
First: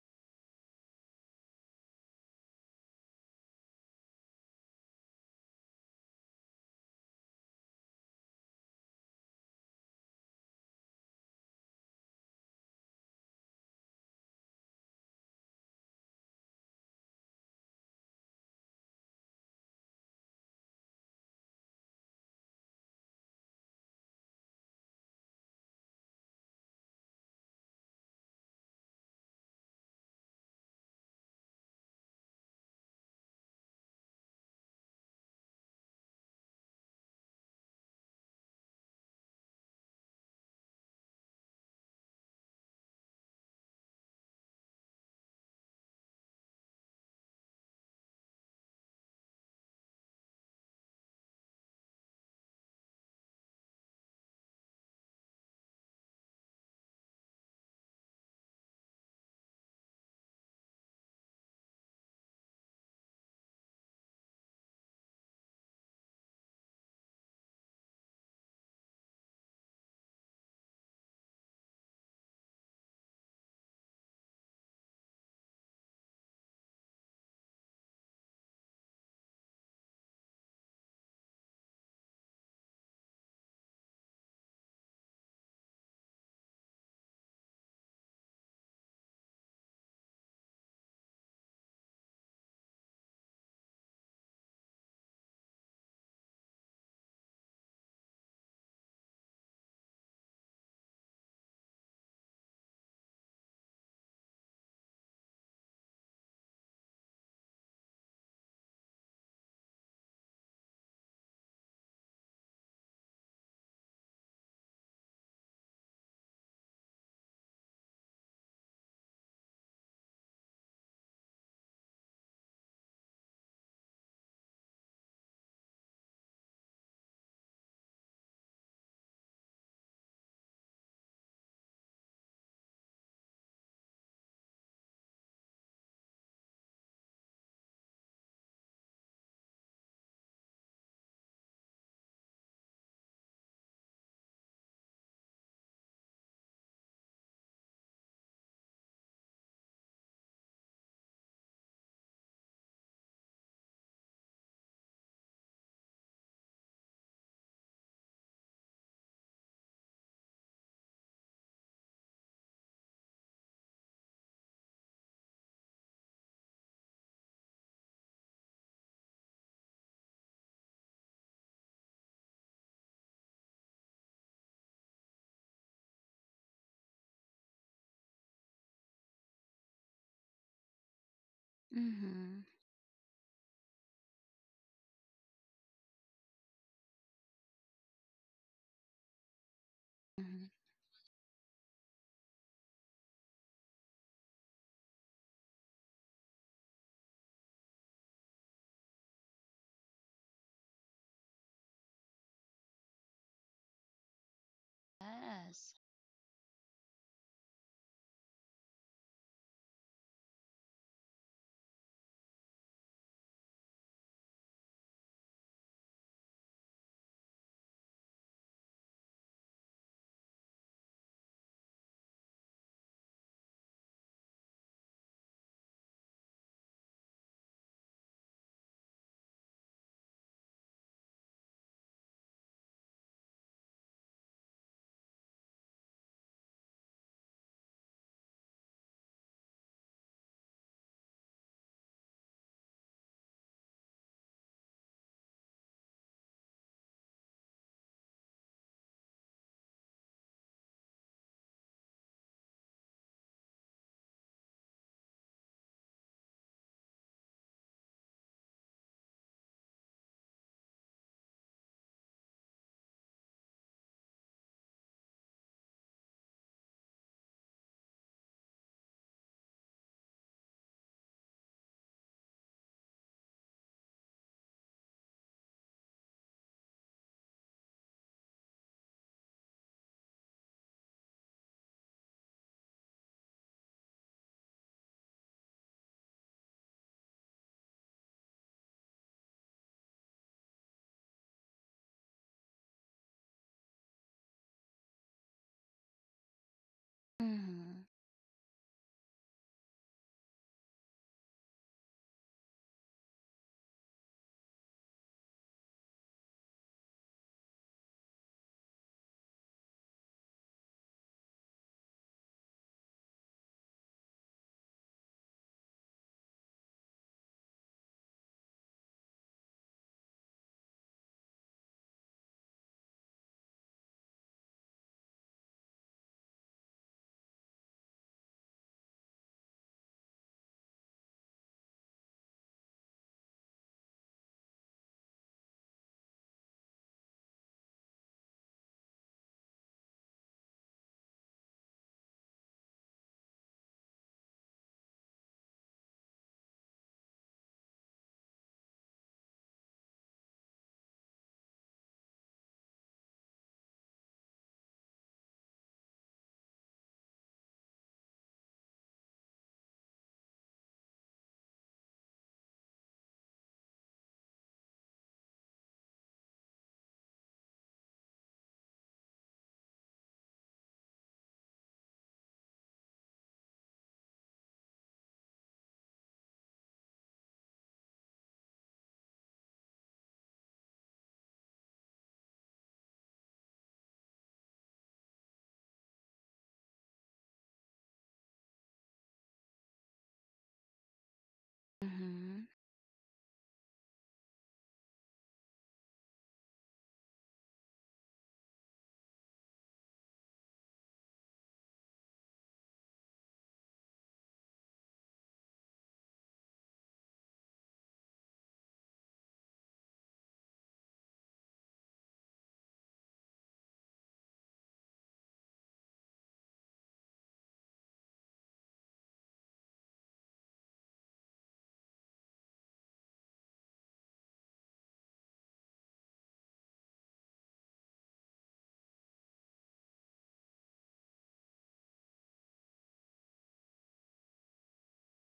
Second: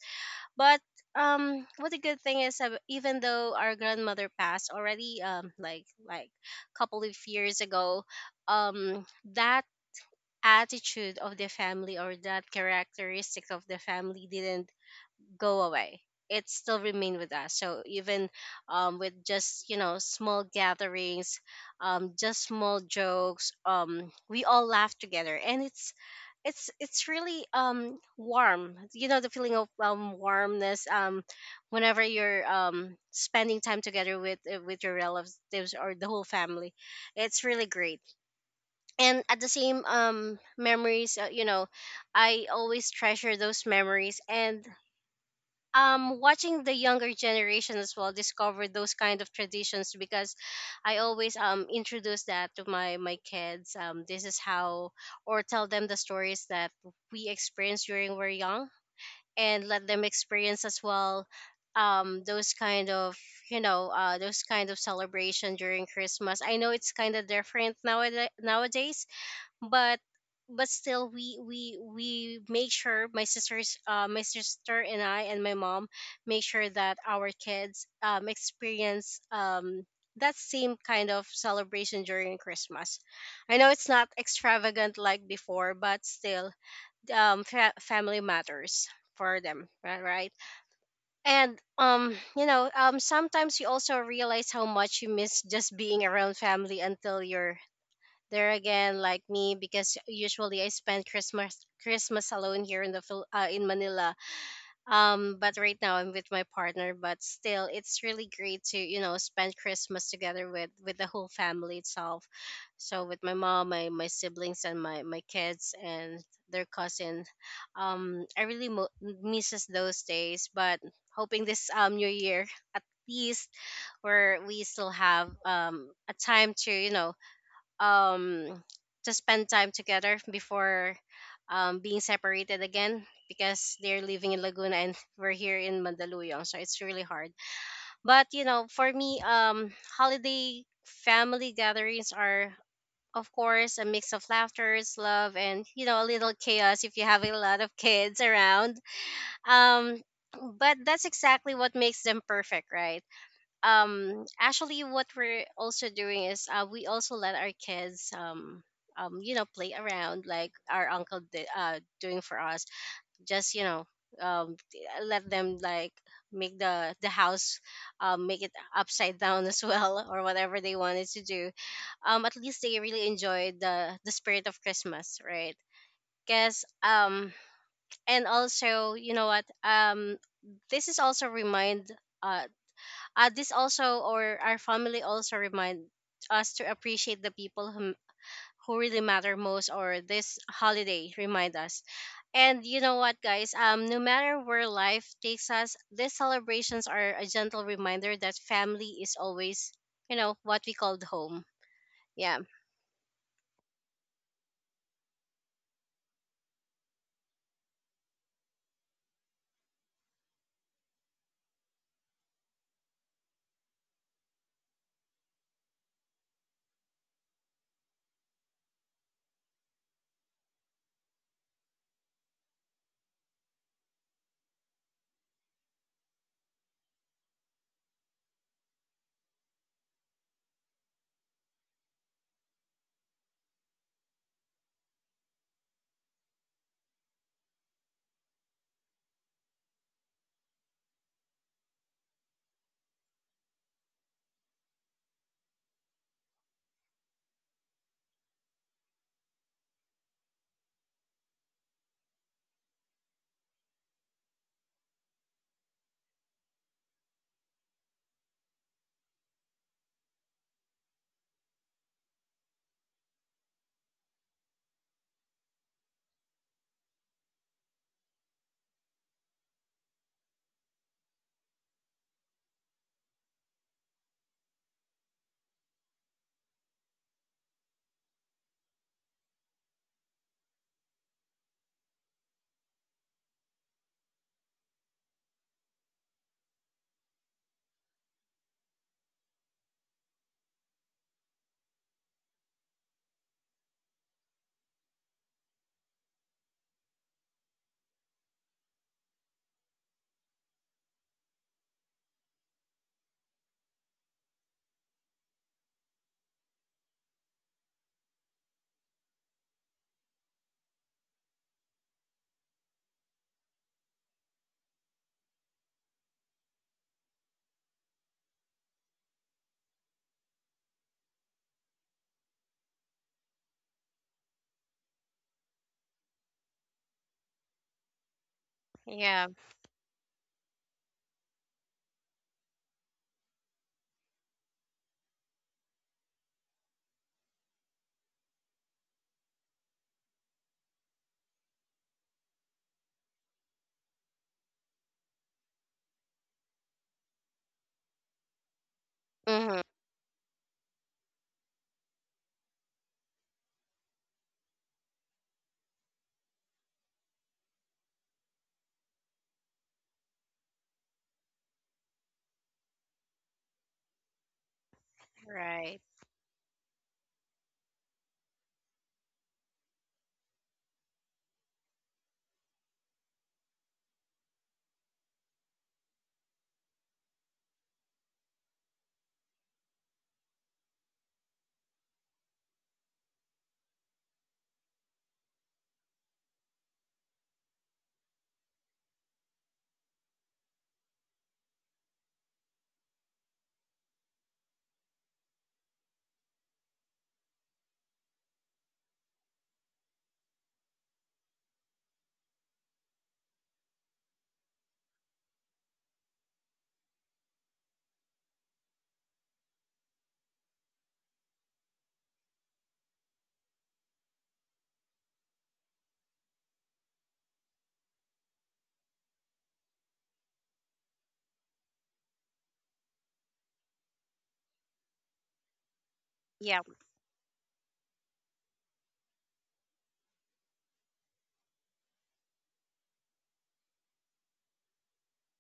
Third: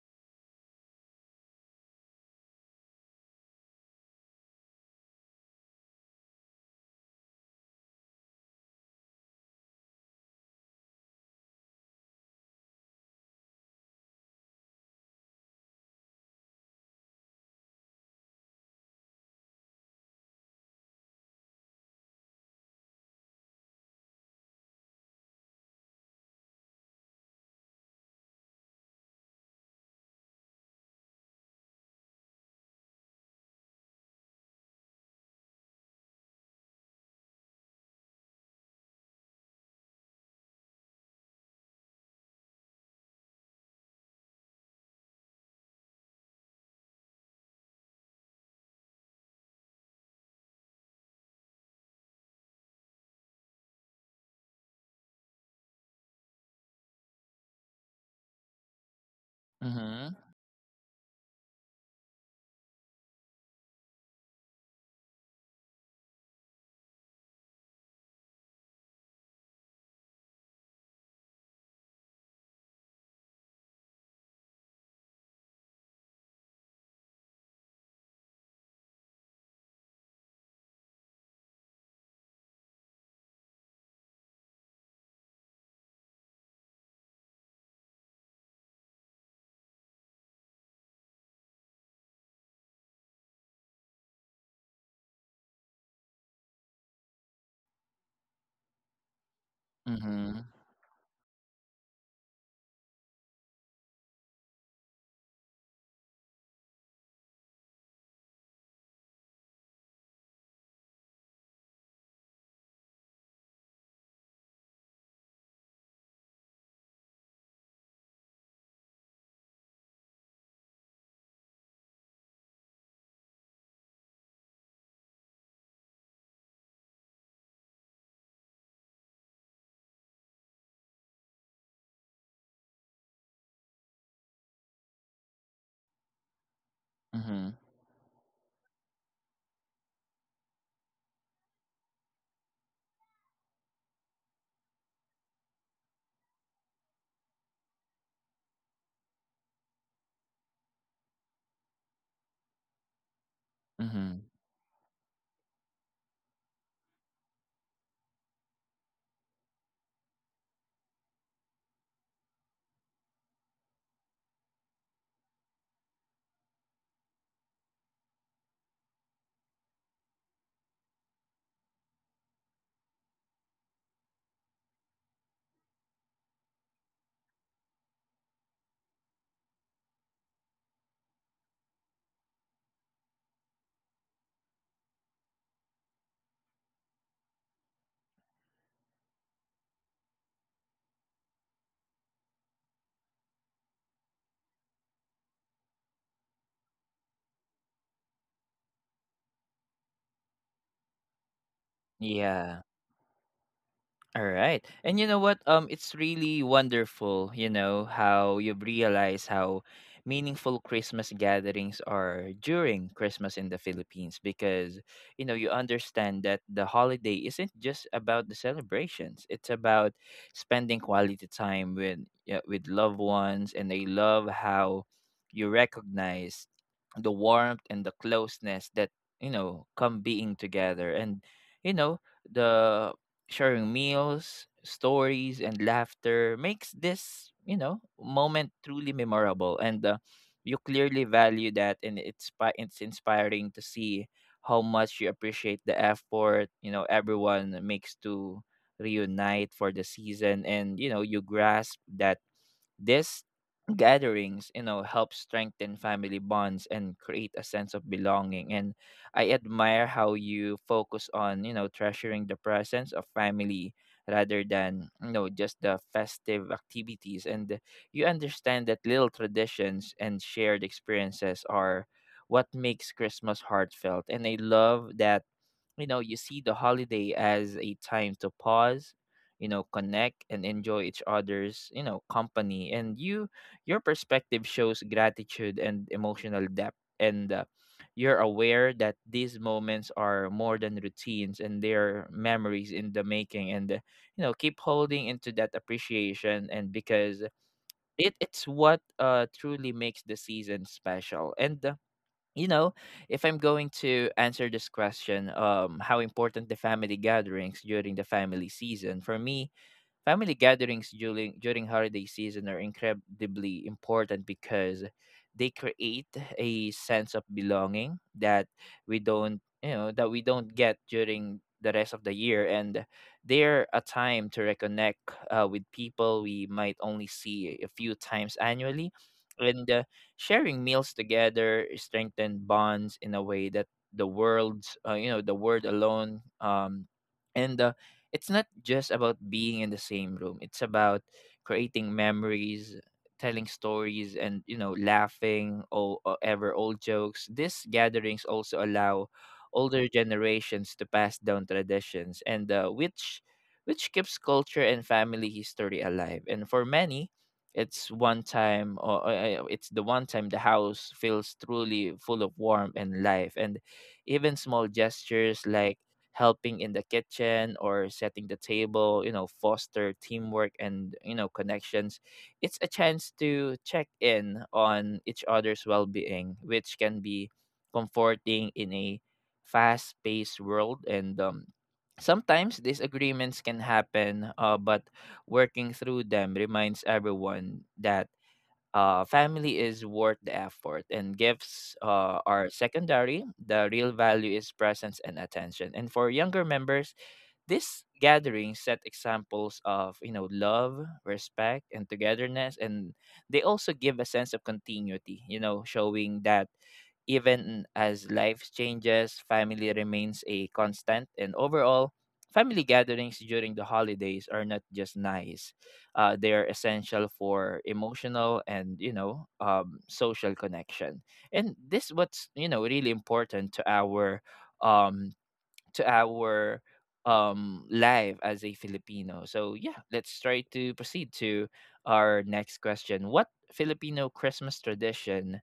C: But what a good thing is, even though our grandmother passed already couple of years ago, um that attitude of the family or that characteristic of the family didn't go away. It still remain with us. So even with just you know small gatherings, just small jokes, we all laugh together, and it's really warm, you know, the feeling of warmness whenever you're spending time together with your relatives or the whole family. It's really great. And at the same memories, you know, I always treasure those memories. And watching the younger generation as well discover those kind of traditions, because I always introduce that to my kids, this is how, or tell them the stories that we experienced during we're young, and let them
A: Mm-hmm.
C: experience as well those kind of, you know, those kind of celebration during Christmas. I know it's kind of different nowadays. but but still we make sure my sister and I and my mom make sure that our kids experience that same kind of celebration during Christmas. I know it's not extravagant like before, but still family matters for them, right? And you know sometimes you also realize how much you miss just being around family until you're there again. Like me, because
A: Mm-hmm.
C: usually I spend Christmas alone here in the in Manila. But right now I'm with my partner. But still, it's really great to you know spend Christmas together with the whole family itself. So with my mom, my siblings, and my kids and their cousin. I really misses those days. But hoping this new year, at least, where we still have a time to you know um to spend time together before being separated again, because they're living in Laguna and we're here in Mandaluyong, so it's really hard.
A: Mm-hmm.
C: But you know, for me, holiday family gatherings are, of course, a mix of laughters, love, and you know a little chaos if you have a lot of kids around. um but that's exactly what makes them perfect, right?
A: Mm-hmm.
C: Um, actually, what we're also doing is, we also let our kids you know play around like our uncle did doing for us. Just you know um let them like make the house make it upside down as well, or whatever they wanted to do, at least they really enjoyed the spirit of Christmas, right? Because and also you know what, this is also remind uh
B: Mhm.
C: this also, or our family also remind us to appreciate the people who really matter most, or this
B: Mhm.
C: holiday remind us. And you know what guys, no matter where life takes us, these celebrations are a gentle reminder that family is always you know what we called home. Yeah.
A: Yeah. All right. And you know what?
B: Yes.
A: It's really wonderful, you know, how you realize how meaningful Christmas gatherings are during Christmas in the Philippines, because you know, you understand that the holiday isn't just about the celebrations. It's about spending quality time with, yeah, with loved ones. And I love how you recognize the warmth and the closeness that, you know, come being together. And you know, the sharing meals, stories, and laughter makes this, you know, moment truly memorable. And you clearly value that, and it's it's inspiring to see how much you appreciate the effort, you know, everyone makes to reunite for the season. And you know, you grasp that these gatherings, you know, help strengthen family bonds and create a sense of belonging. And I admire how you focus on, you know, treasuring the presence of family rather than, you know, just the festive activities. And you understand that little traditions and shared experiences are what makes Christmas heartfelt. And I love that, you know, you see the holiday as a time to pause, you know, connect and enjoy each other's, you know, company. And your perspective shows gratitude and emotional depth. And you're aware that these moments are more than routines, and they're memories in the making. And you know, keep holding into that appreciation. And because
B: Mhm.
A: it's what truly makes the season special. And you know, if I'm going to answer this question, how important the family gatherings during the family season, for me, family gatherings during holiday season are incredibly important because they create a sense of belonging that we don't, you know, that we don't get during the rest of the year. And they're a time to reconnect with people we might only see a few times annually.
C: Yeah.
A: And sharing meals together strengthen bonds in a way that the world's, you know, the word alone, and it's not just about being in the same room. It's about creating memories, telling stories, and you know, laughing or ever old jokes. These gatherings also allow
C: Mm-hmm.
A: older generations to pass down traditions, and which keeps culture and family history alive. And for many, it's one time, or it's the one time the house feels truly full of warmth and life. And even small gestures like
C: Right.
A: helping in the kitchen or setting the table, you know, foster teamwork and, you know, connections. It's a chance to check in on each other's well being, which can be comforting in a fast paced world. And sometimes disagreements can happen, but working through them reminds everyone that family is worth the effort, and gifts are
B: Mhm.
A: secondary. The real value is presence and attention. And for younger members, these gatherings set examples of, you know, love, respect, and togetherness, and they also give a sense of continuity, you know, showing that even as life changes, family remains a constant. And overall, family gatherings during the holidays are not just nice; they are essential for emotional and, you know, social connection. And this what's, you know, really important to our um to our
C: Yeah.
A: life as a Filipino. So yeah, let's try to proceed to our next question. What Filipino Christmas tradition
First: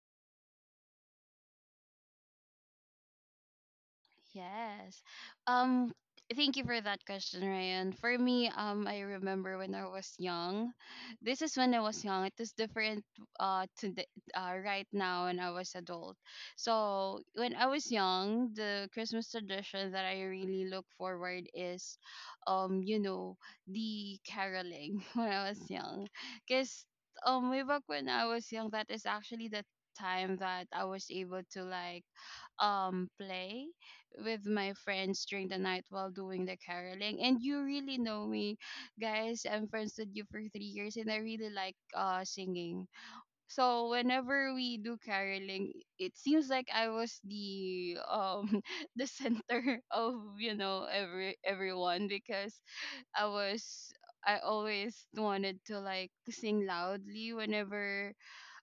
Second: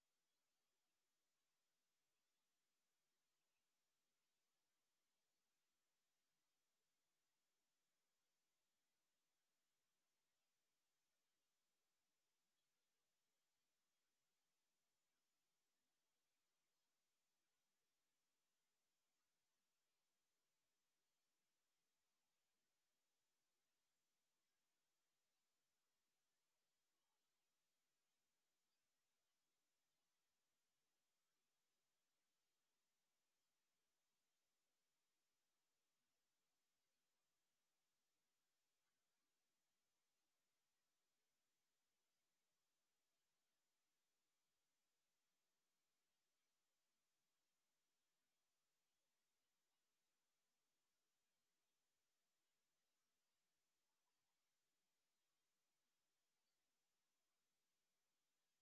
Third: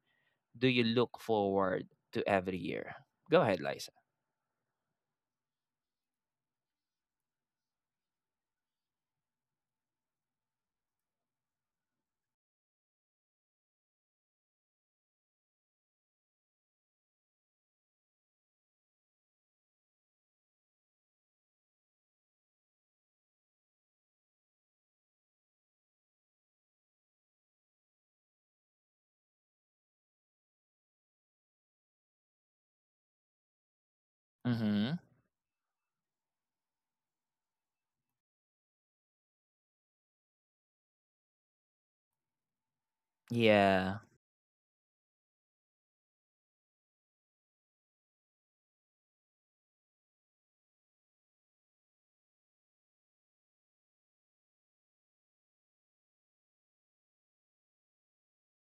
A: do you look forward to every year? Go ahead, Liza.
B: Yes. Um Thank you for that question, Ryan. For me, I remember when I was young. This is when I was young. It is different, uh to the, right now when I was adult. So, when I was young, the Christmas tradition that I really look forward is, um you know, the caroling when I was young. Cuz way back when I was young, that is actually the time that I was able to play with my
A: Mhm.
B: friends during the night while doing the caroling. And you really know me, guys, I'm friends with you for 3 years and I really like singing. So
A: Yeah.
B: whenever we do caroling, it seems like I was the the center of everyone because I was, I always wanted to like sing loudly whenever,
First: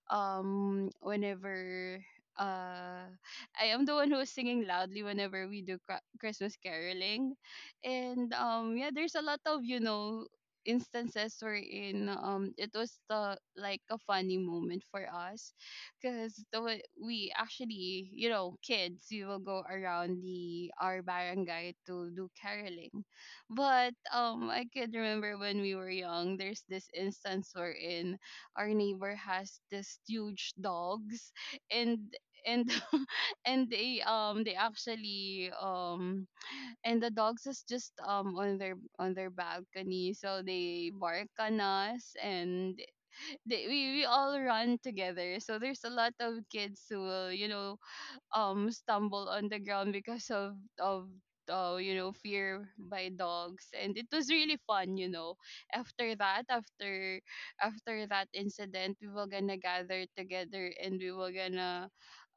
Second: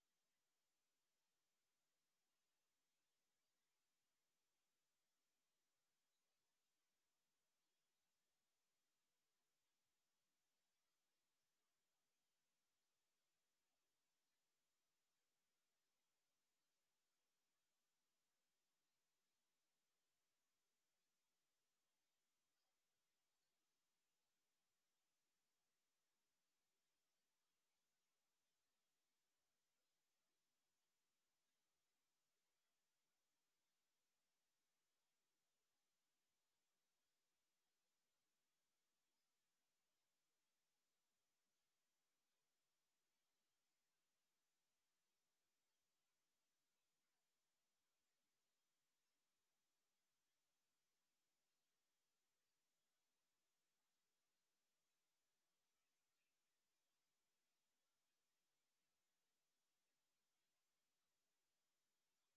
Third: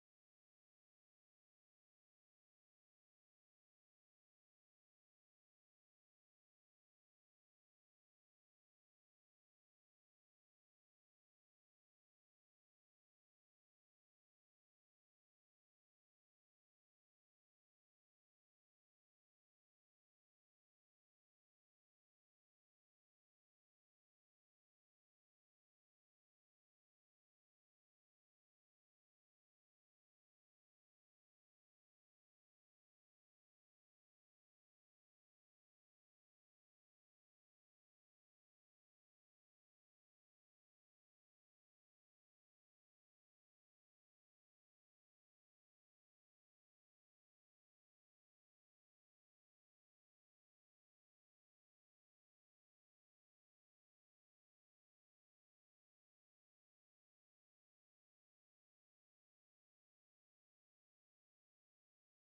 B: um whenever uh I am the one who is singing loudly whenever we do Christmas caroling. And yeah, there's a lot of, instances wherein it was the like a funny moment for us because the way we actually, you know, kids, we will go around the our barangay to do caroling. But I could remember when we were young, there's this instance wherein our neighbor has this huge dogs. And and and they actually and the dogs is just on their, on their balcony, so they bark on us. And they, we all run together, so there's a lot of kids who will, you know, stumble on the ground because of you know, fear by dogs. And it was really fun, you know, after that, after that incident, we were gonna gather together and we were gonna,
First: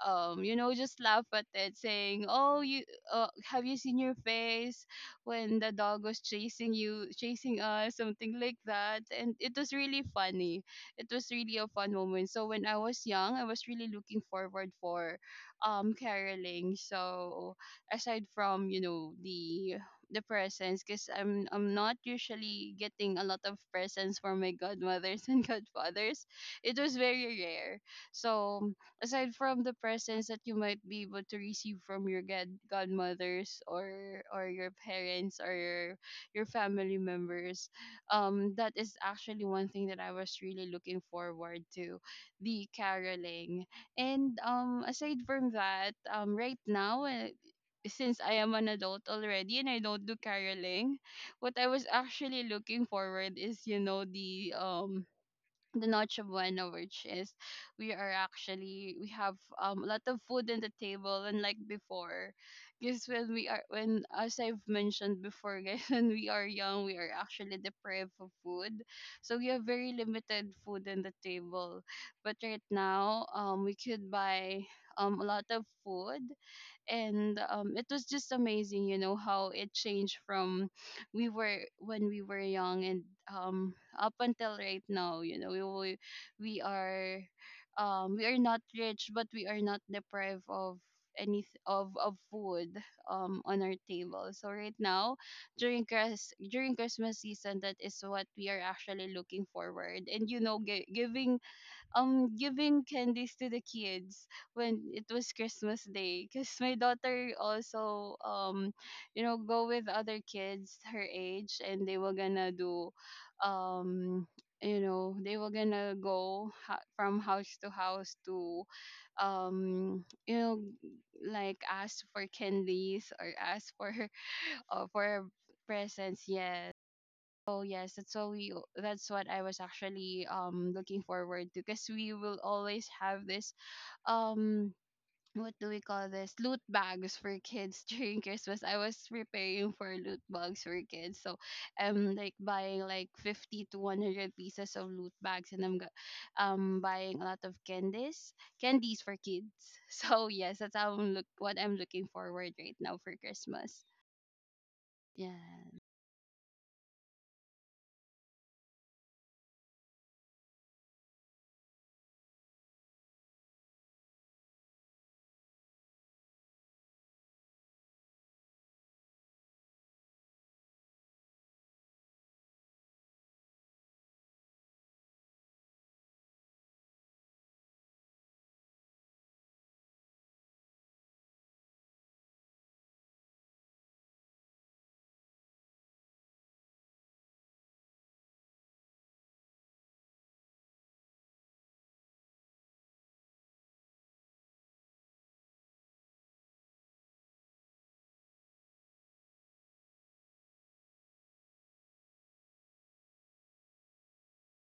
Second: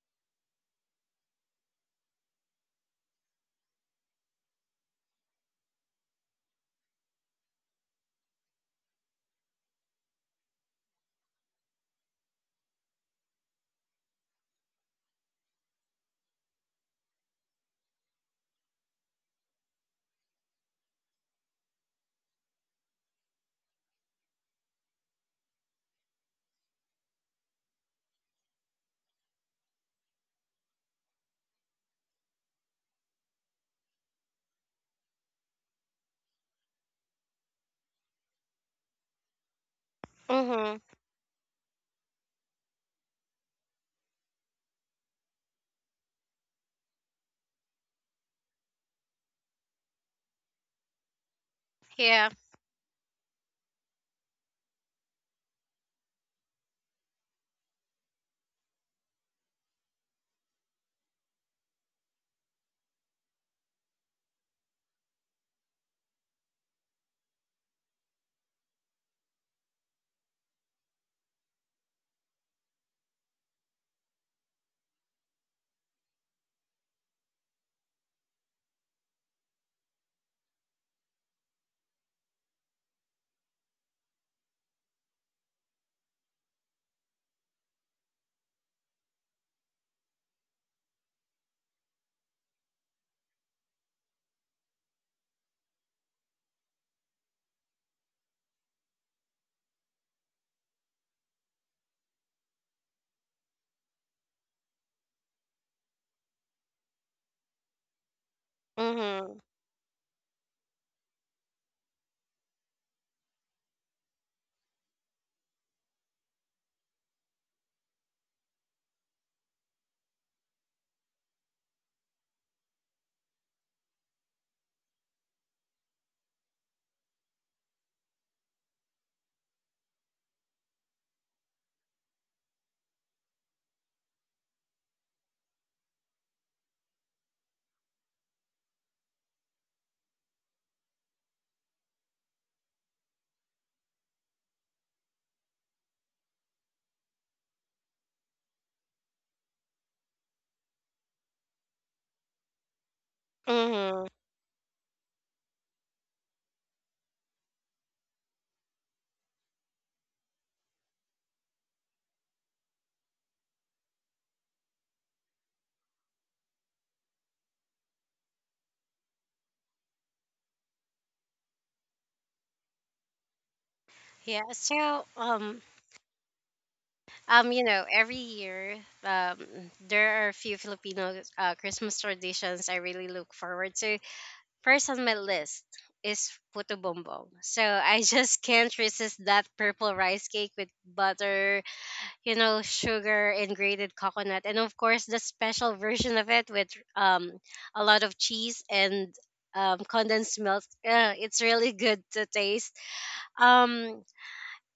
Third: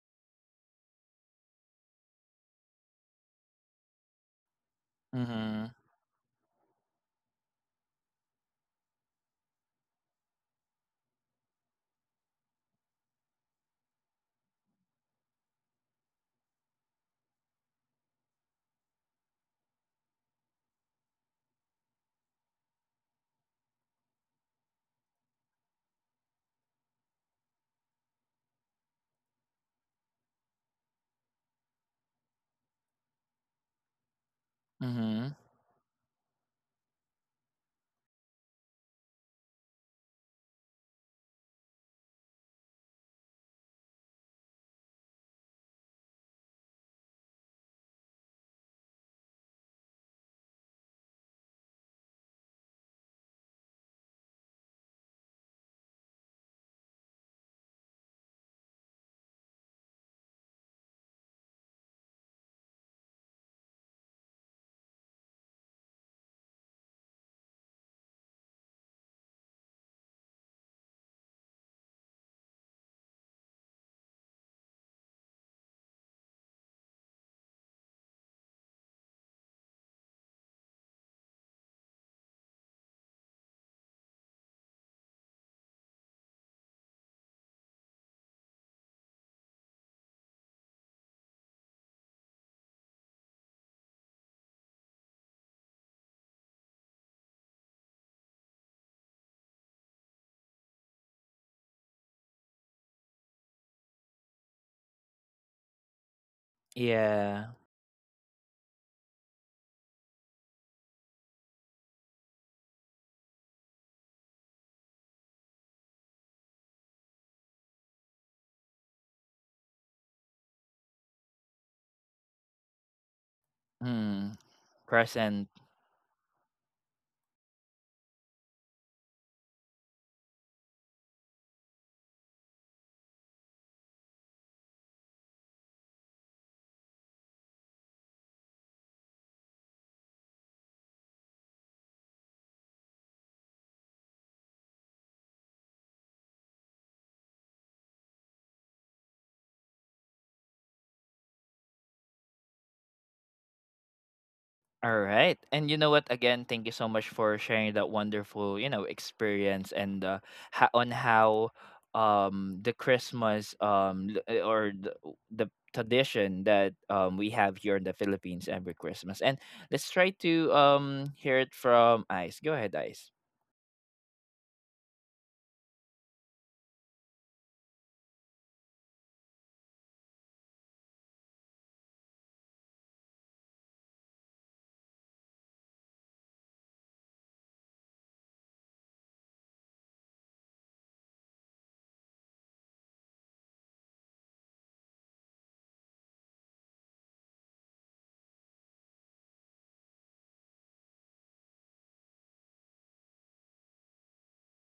B: you know, just laugh at it saying, oh, you, have you seen your face when
A: Mhm.
B: the dog was chasing us, something like that. And it was really funny, it was really a fun moment. So when I was young, I was really looking forward for caroling. So aside from, you know, the presents, because I'm not usually getting a lot of presents from my godmothers and godfathers, it was very rare. So aside from the presents that you might be able to receive from your godmothers or your
A: Mhm.
B: parents or your family members, that is actually one thing that I was really
C: Mm-hmm.
B: looking forward to, the caroling. And aside from that, right now, since I am an adult already and I don't do caroling, what I was
C: Yeah.
B: actually looking forward is, you know, the the Noche Buena, which is we are actually, we have, a lot of food in the table. And like before, because when we are, when, as I've mentioned before, guys, when we are young, we are actually deprived of food, so we have very limited food in the table. But right now, we could buy a lot of food. And it was just amazing, you know, how it changed from we were, when we were young, and up until right now, you know, we are, we are not rich, but we are not deprived of any of food on our table. So right now during during Christmas season, that is what we are actually looking forward, and you know, giving giving candies to the kids when it was Christmas Day. Because my daughter
A: Yeah.
B: also you know,
C: Mm-hmm.
B: go with other kids her age, and they were gonna do, um you know, they were gonna go from house to house to, um you know like ask for candies or ask for
A: Hmm.
B: for
A: Present.
B: presents. Yes, oh yes, that's what we that's what I was actually looking forward to. Because we will always have this, um what do we call this, loot bags for kids during Christmas. I was preparing for loot bags for kids, so I'm like buying like 50 to 100 pieces of loot bags, and I'm buying a lot of candies, candies for kids. So yes, that's how I'm look what I'm looking forward right now for Christmas.
C: Mm-hmm.
A: All right. And you
B: Yeah.
A: know what? Again, thank you so much for sharing that wonderful, you know, experience and on how the Christmas the tradition that we have here in the Philippines every Christmas. And let's try to hear it from Ice. Go ahead, Ice.
C: Yeah, so you know, every year, um, there are a few Filipino Christmas traditions I really look forward to. First on my list is puto bombong. So I just can't resist that purple rice cake with butter, you know, sugar and grated coconut, and of course the special version of it with um a lot of cheese and condensed milk. It's really good to taste. Um,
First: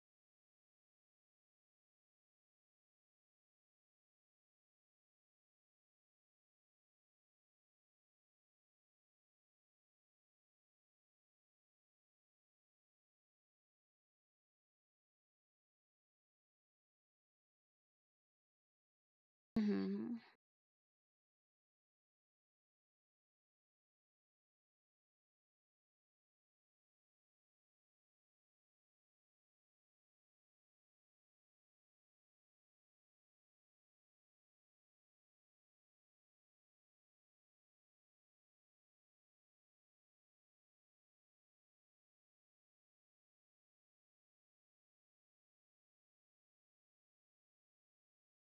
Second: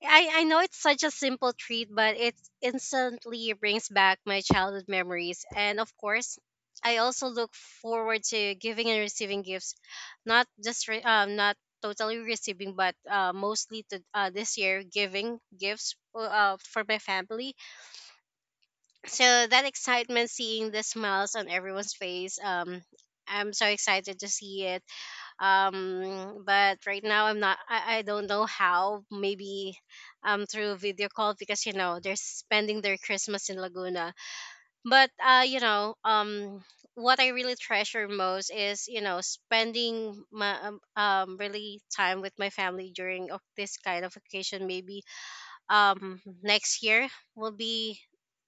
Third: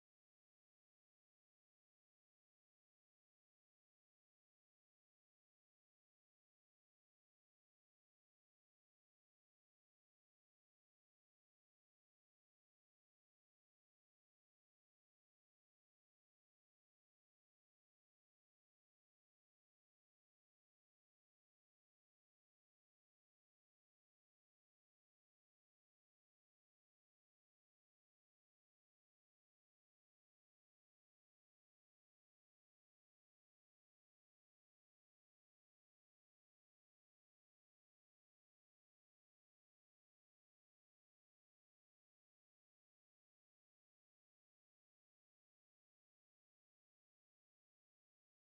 C: I know it's such a simple treat, but it instantly brings back my childhood memories. And of course, I also look forward to giving and receiving gifts, not just re- not totally receiving, but mostly to this year giving gifts, for my family. So that
B: Mhm.
C: excitement, seeing the smiles on everyone's face, I'm so excited to see it. But right now I don't know how. Maybe through video call, because you know they're spending their Christmas in Laguna. But you know what I really treasure most is you know spending my really time with my family during of this kind of occasion. Maybe next year will be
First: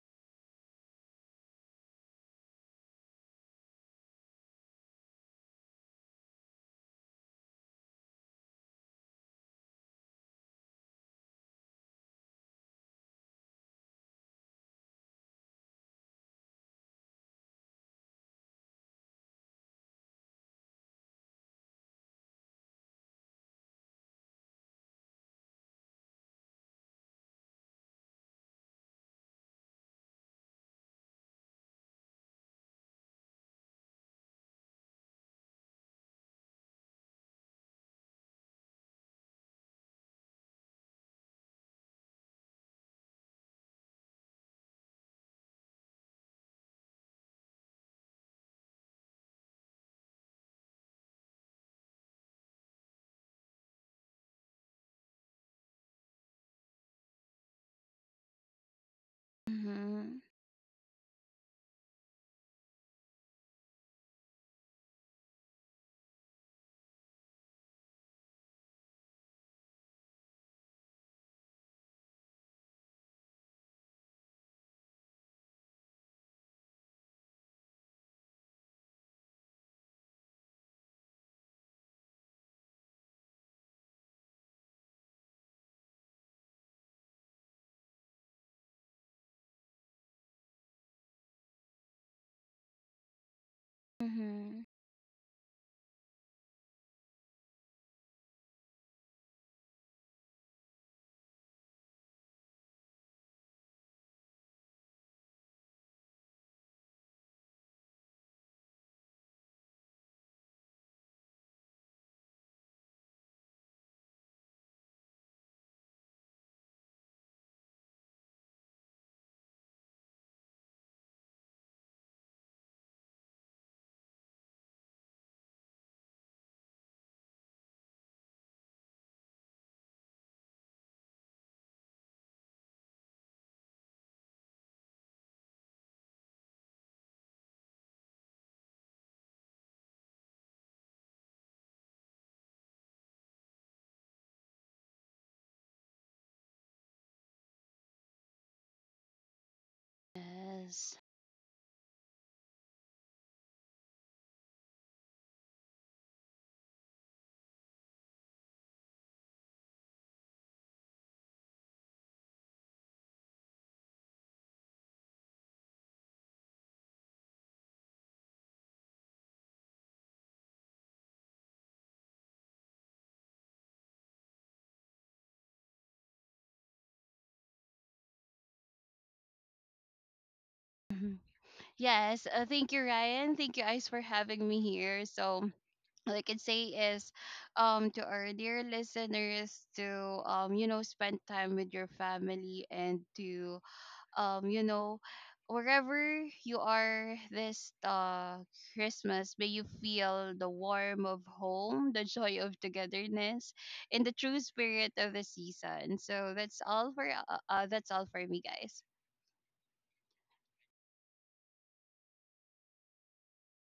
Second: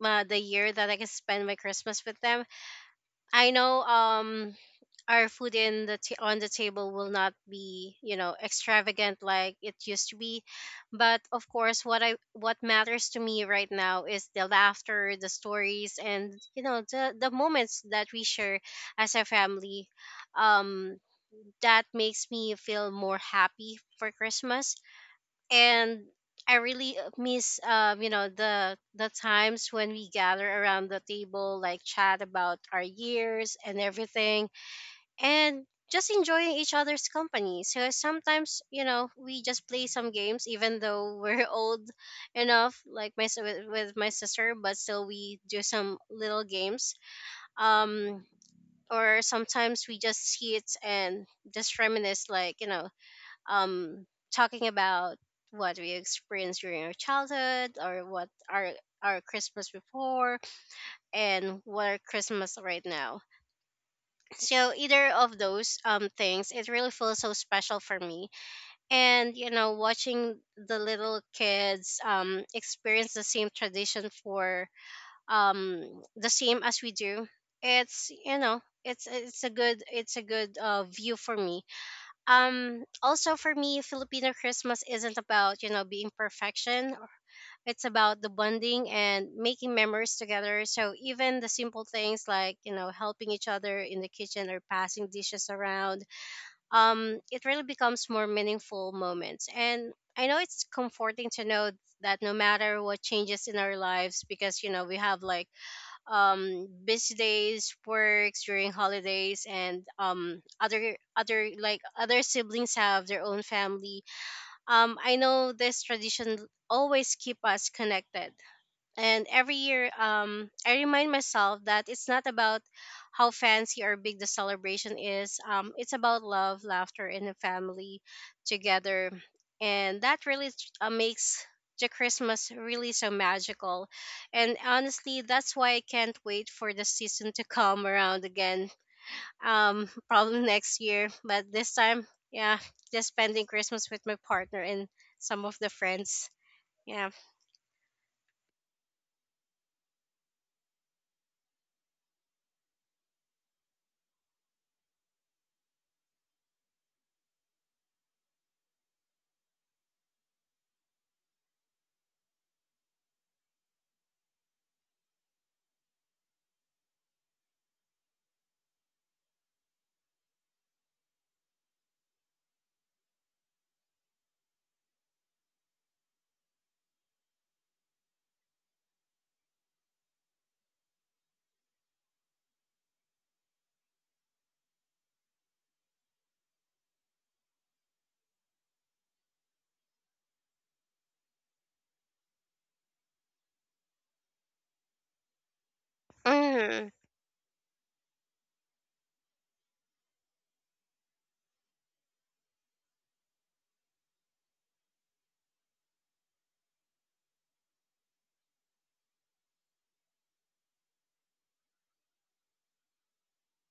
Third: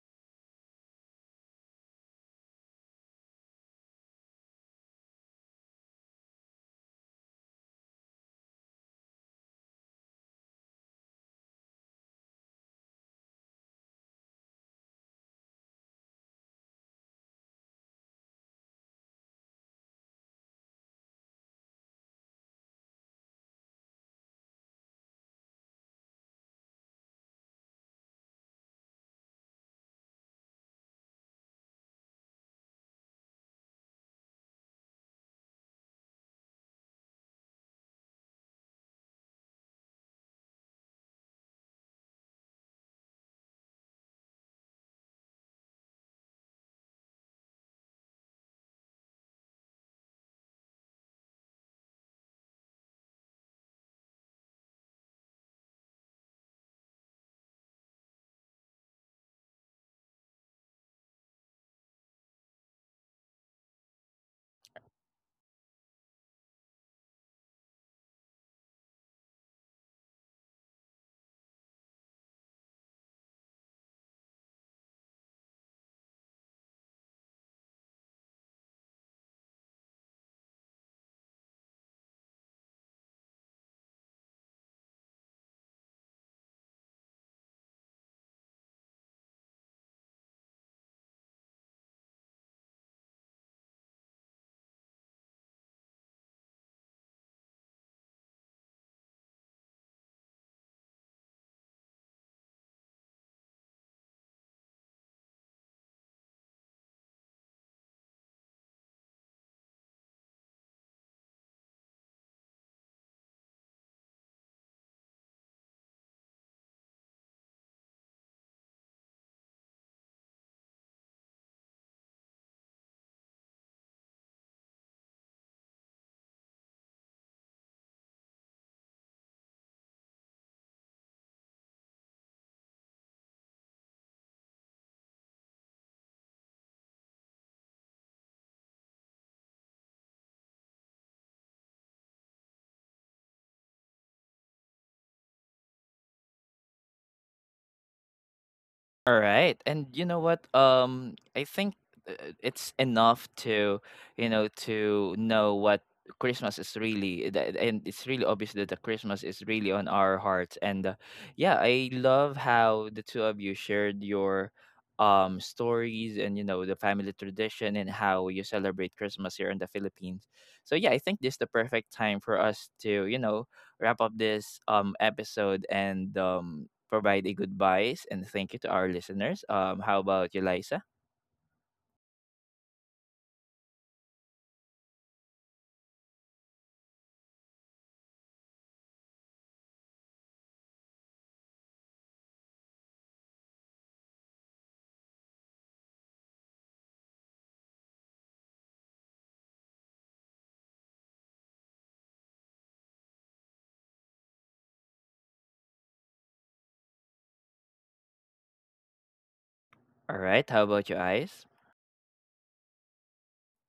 C: the year that I can spend my Christmas with them. I know our food in on the table will not be you know extravagant like it used to be, but of course what matters to me right now is the laughter, the stories, and you know the moments that we share as a family, um that makes me feel more happy for Christmas. And I really miss you know the times when we gather around the table like chat about our years and everything, and just enjoying each other's company. So sometimes, you know, we just play some games, even though we're old enough, like my s- with my sister, but still we do some little games. Um, or sometimes we just sit and just reminisce, like you know, um, talking about what we experienced during our childhood, or what our Christmas
B: Mhm.
C: before, and what our Christmas right now. So either of those things, it really feels so special for me. And you know, watching the little kids experience the same tradition for um the same as we do, it's you know, it's a good view for me. Also for me, Filipino Christmas isn't about, you know, being perfection. It's about the bonding and making memories together. So even the simple things like, you know, helping each other in the kitchen or
B: Mhm.
C: passing dishes around, it really becomes more meaningful moments. And I know it's comforting to know that no matter what changes in our lives, because, you know, we have like busy days works during holidays, and other like other siblings have their own family. I know this tradition always keep us connected. And every year, I remind myself that it's not about how fancy or big the celebration is. It's about love, laughter, and the family together. And that really makes the Christmas really so magical. And honestly, that's why I can't wait for the season to come around again. Probably next year, but this time, yeah, just spending Christmas with my partner and some of the friends. Yeah.
A: All right. And you know what?
B: Yes.
A: I think it's enough to, you know, to know what Christmas is really. That, and it's really obvious that the Christmas is really on our hearts. And yeah, I love how the two of you shared your stories and you know, the family tradition and how you celebrate Christmas here in the Philippines. So yeah, I think this is the perfect time for us to, you know, wrap up this episode and provide a goodbyes and thank you to our listeners. How about you, Liza?
B: Mhm. Yes. Thank you, Ryan. Thank you guys for having me here. So, all I can say is, to our dear listeners, to you know, spend time with your family, and to you know, wherever you
C: Mhm.
B: are this Christmas, may you feel the warmth of home, the joy of togetherness, and the true spirit of the season. So that's all for me, guys.
A: All right. How about you, Eyes?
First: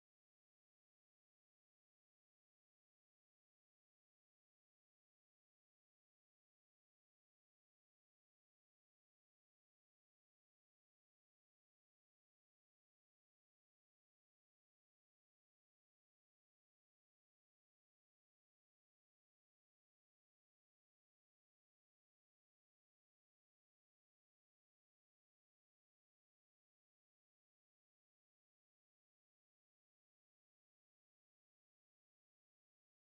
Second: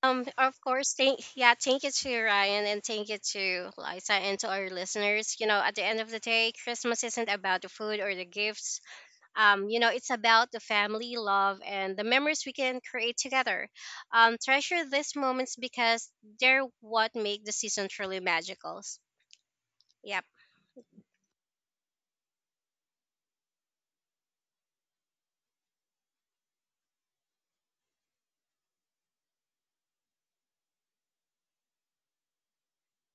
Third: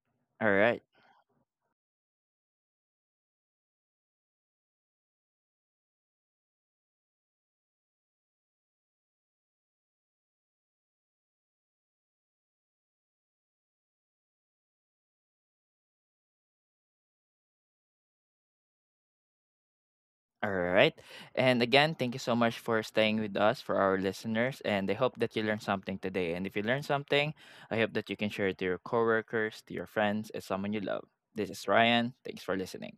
A: All
C: Of
A: right.
C: course, thank you to Ryan and thank you to Liza and to our listeners. You know, at the end of the day, Christmas isn't about the food or the gifts. You know, it's about the family love and the memories we can create together. Treasure these moments because they're what make the season truly magical. Yeah.
A: All right. And again, thank you so much for staying with us for our listeners. And I hope that you learned something today. And if you learned something, I hope that you can share it to your coworkers, to your friends, and someone you love. This is Ryan. Thanks for listening.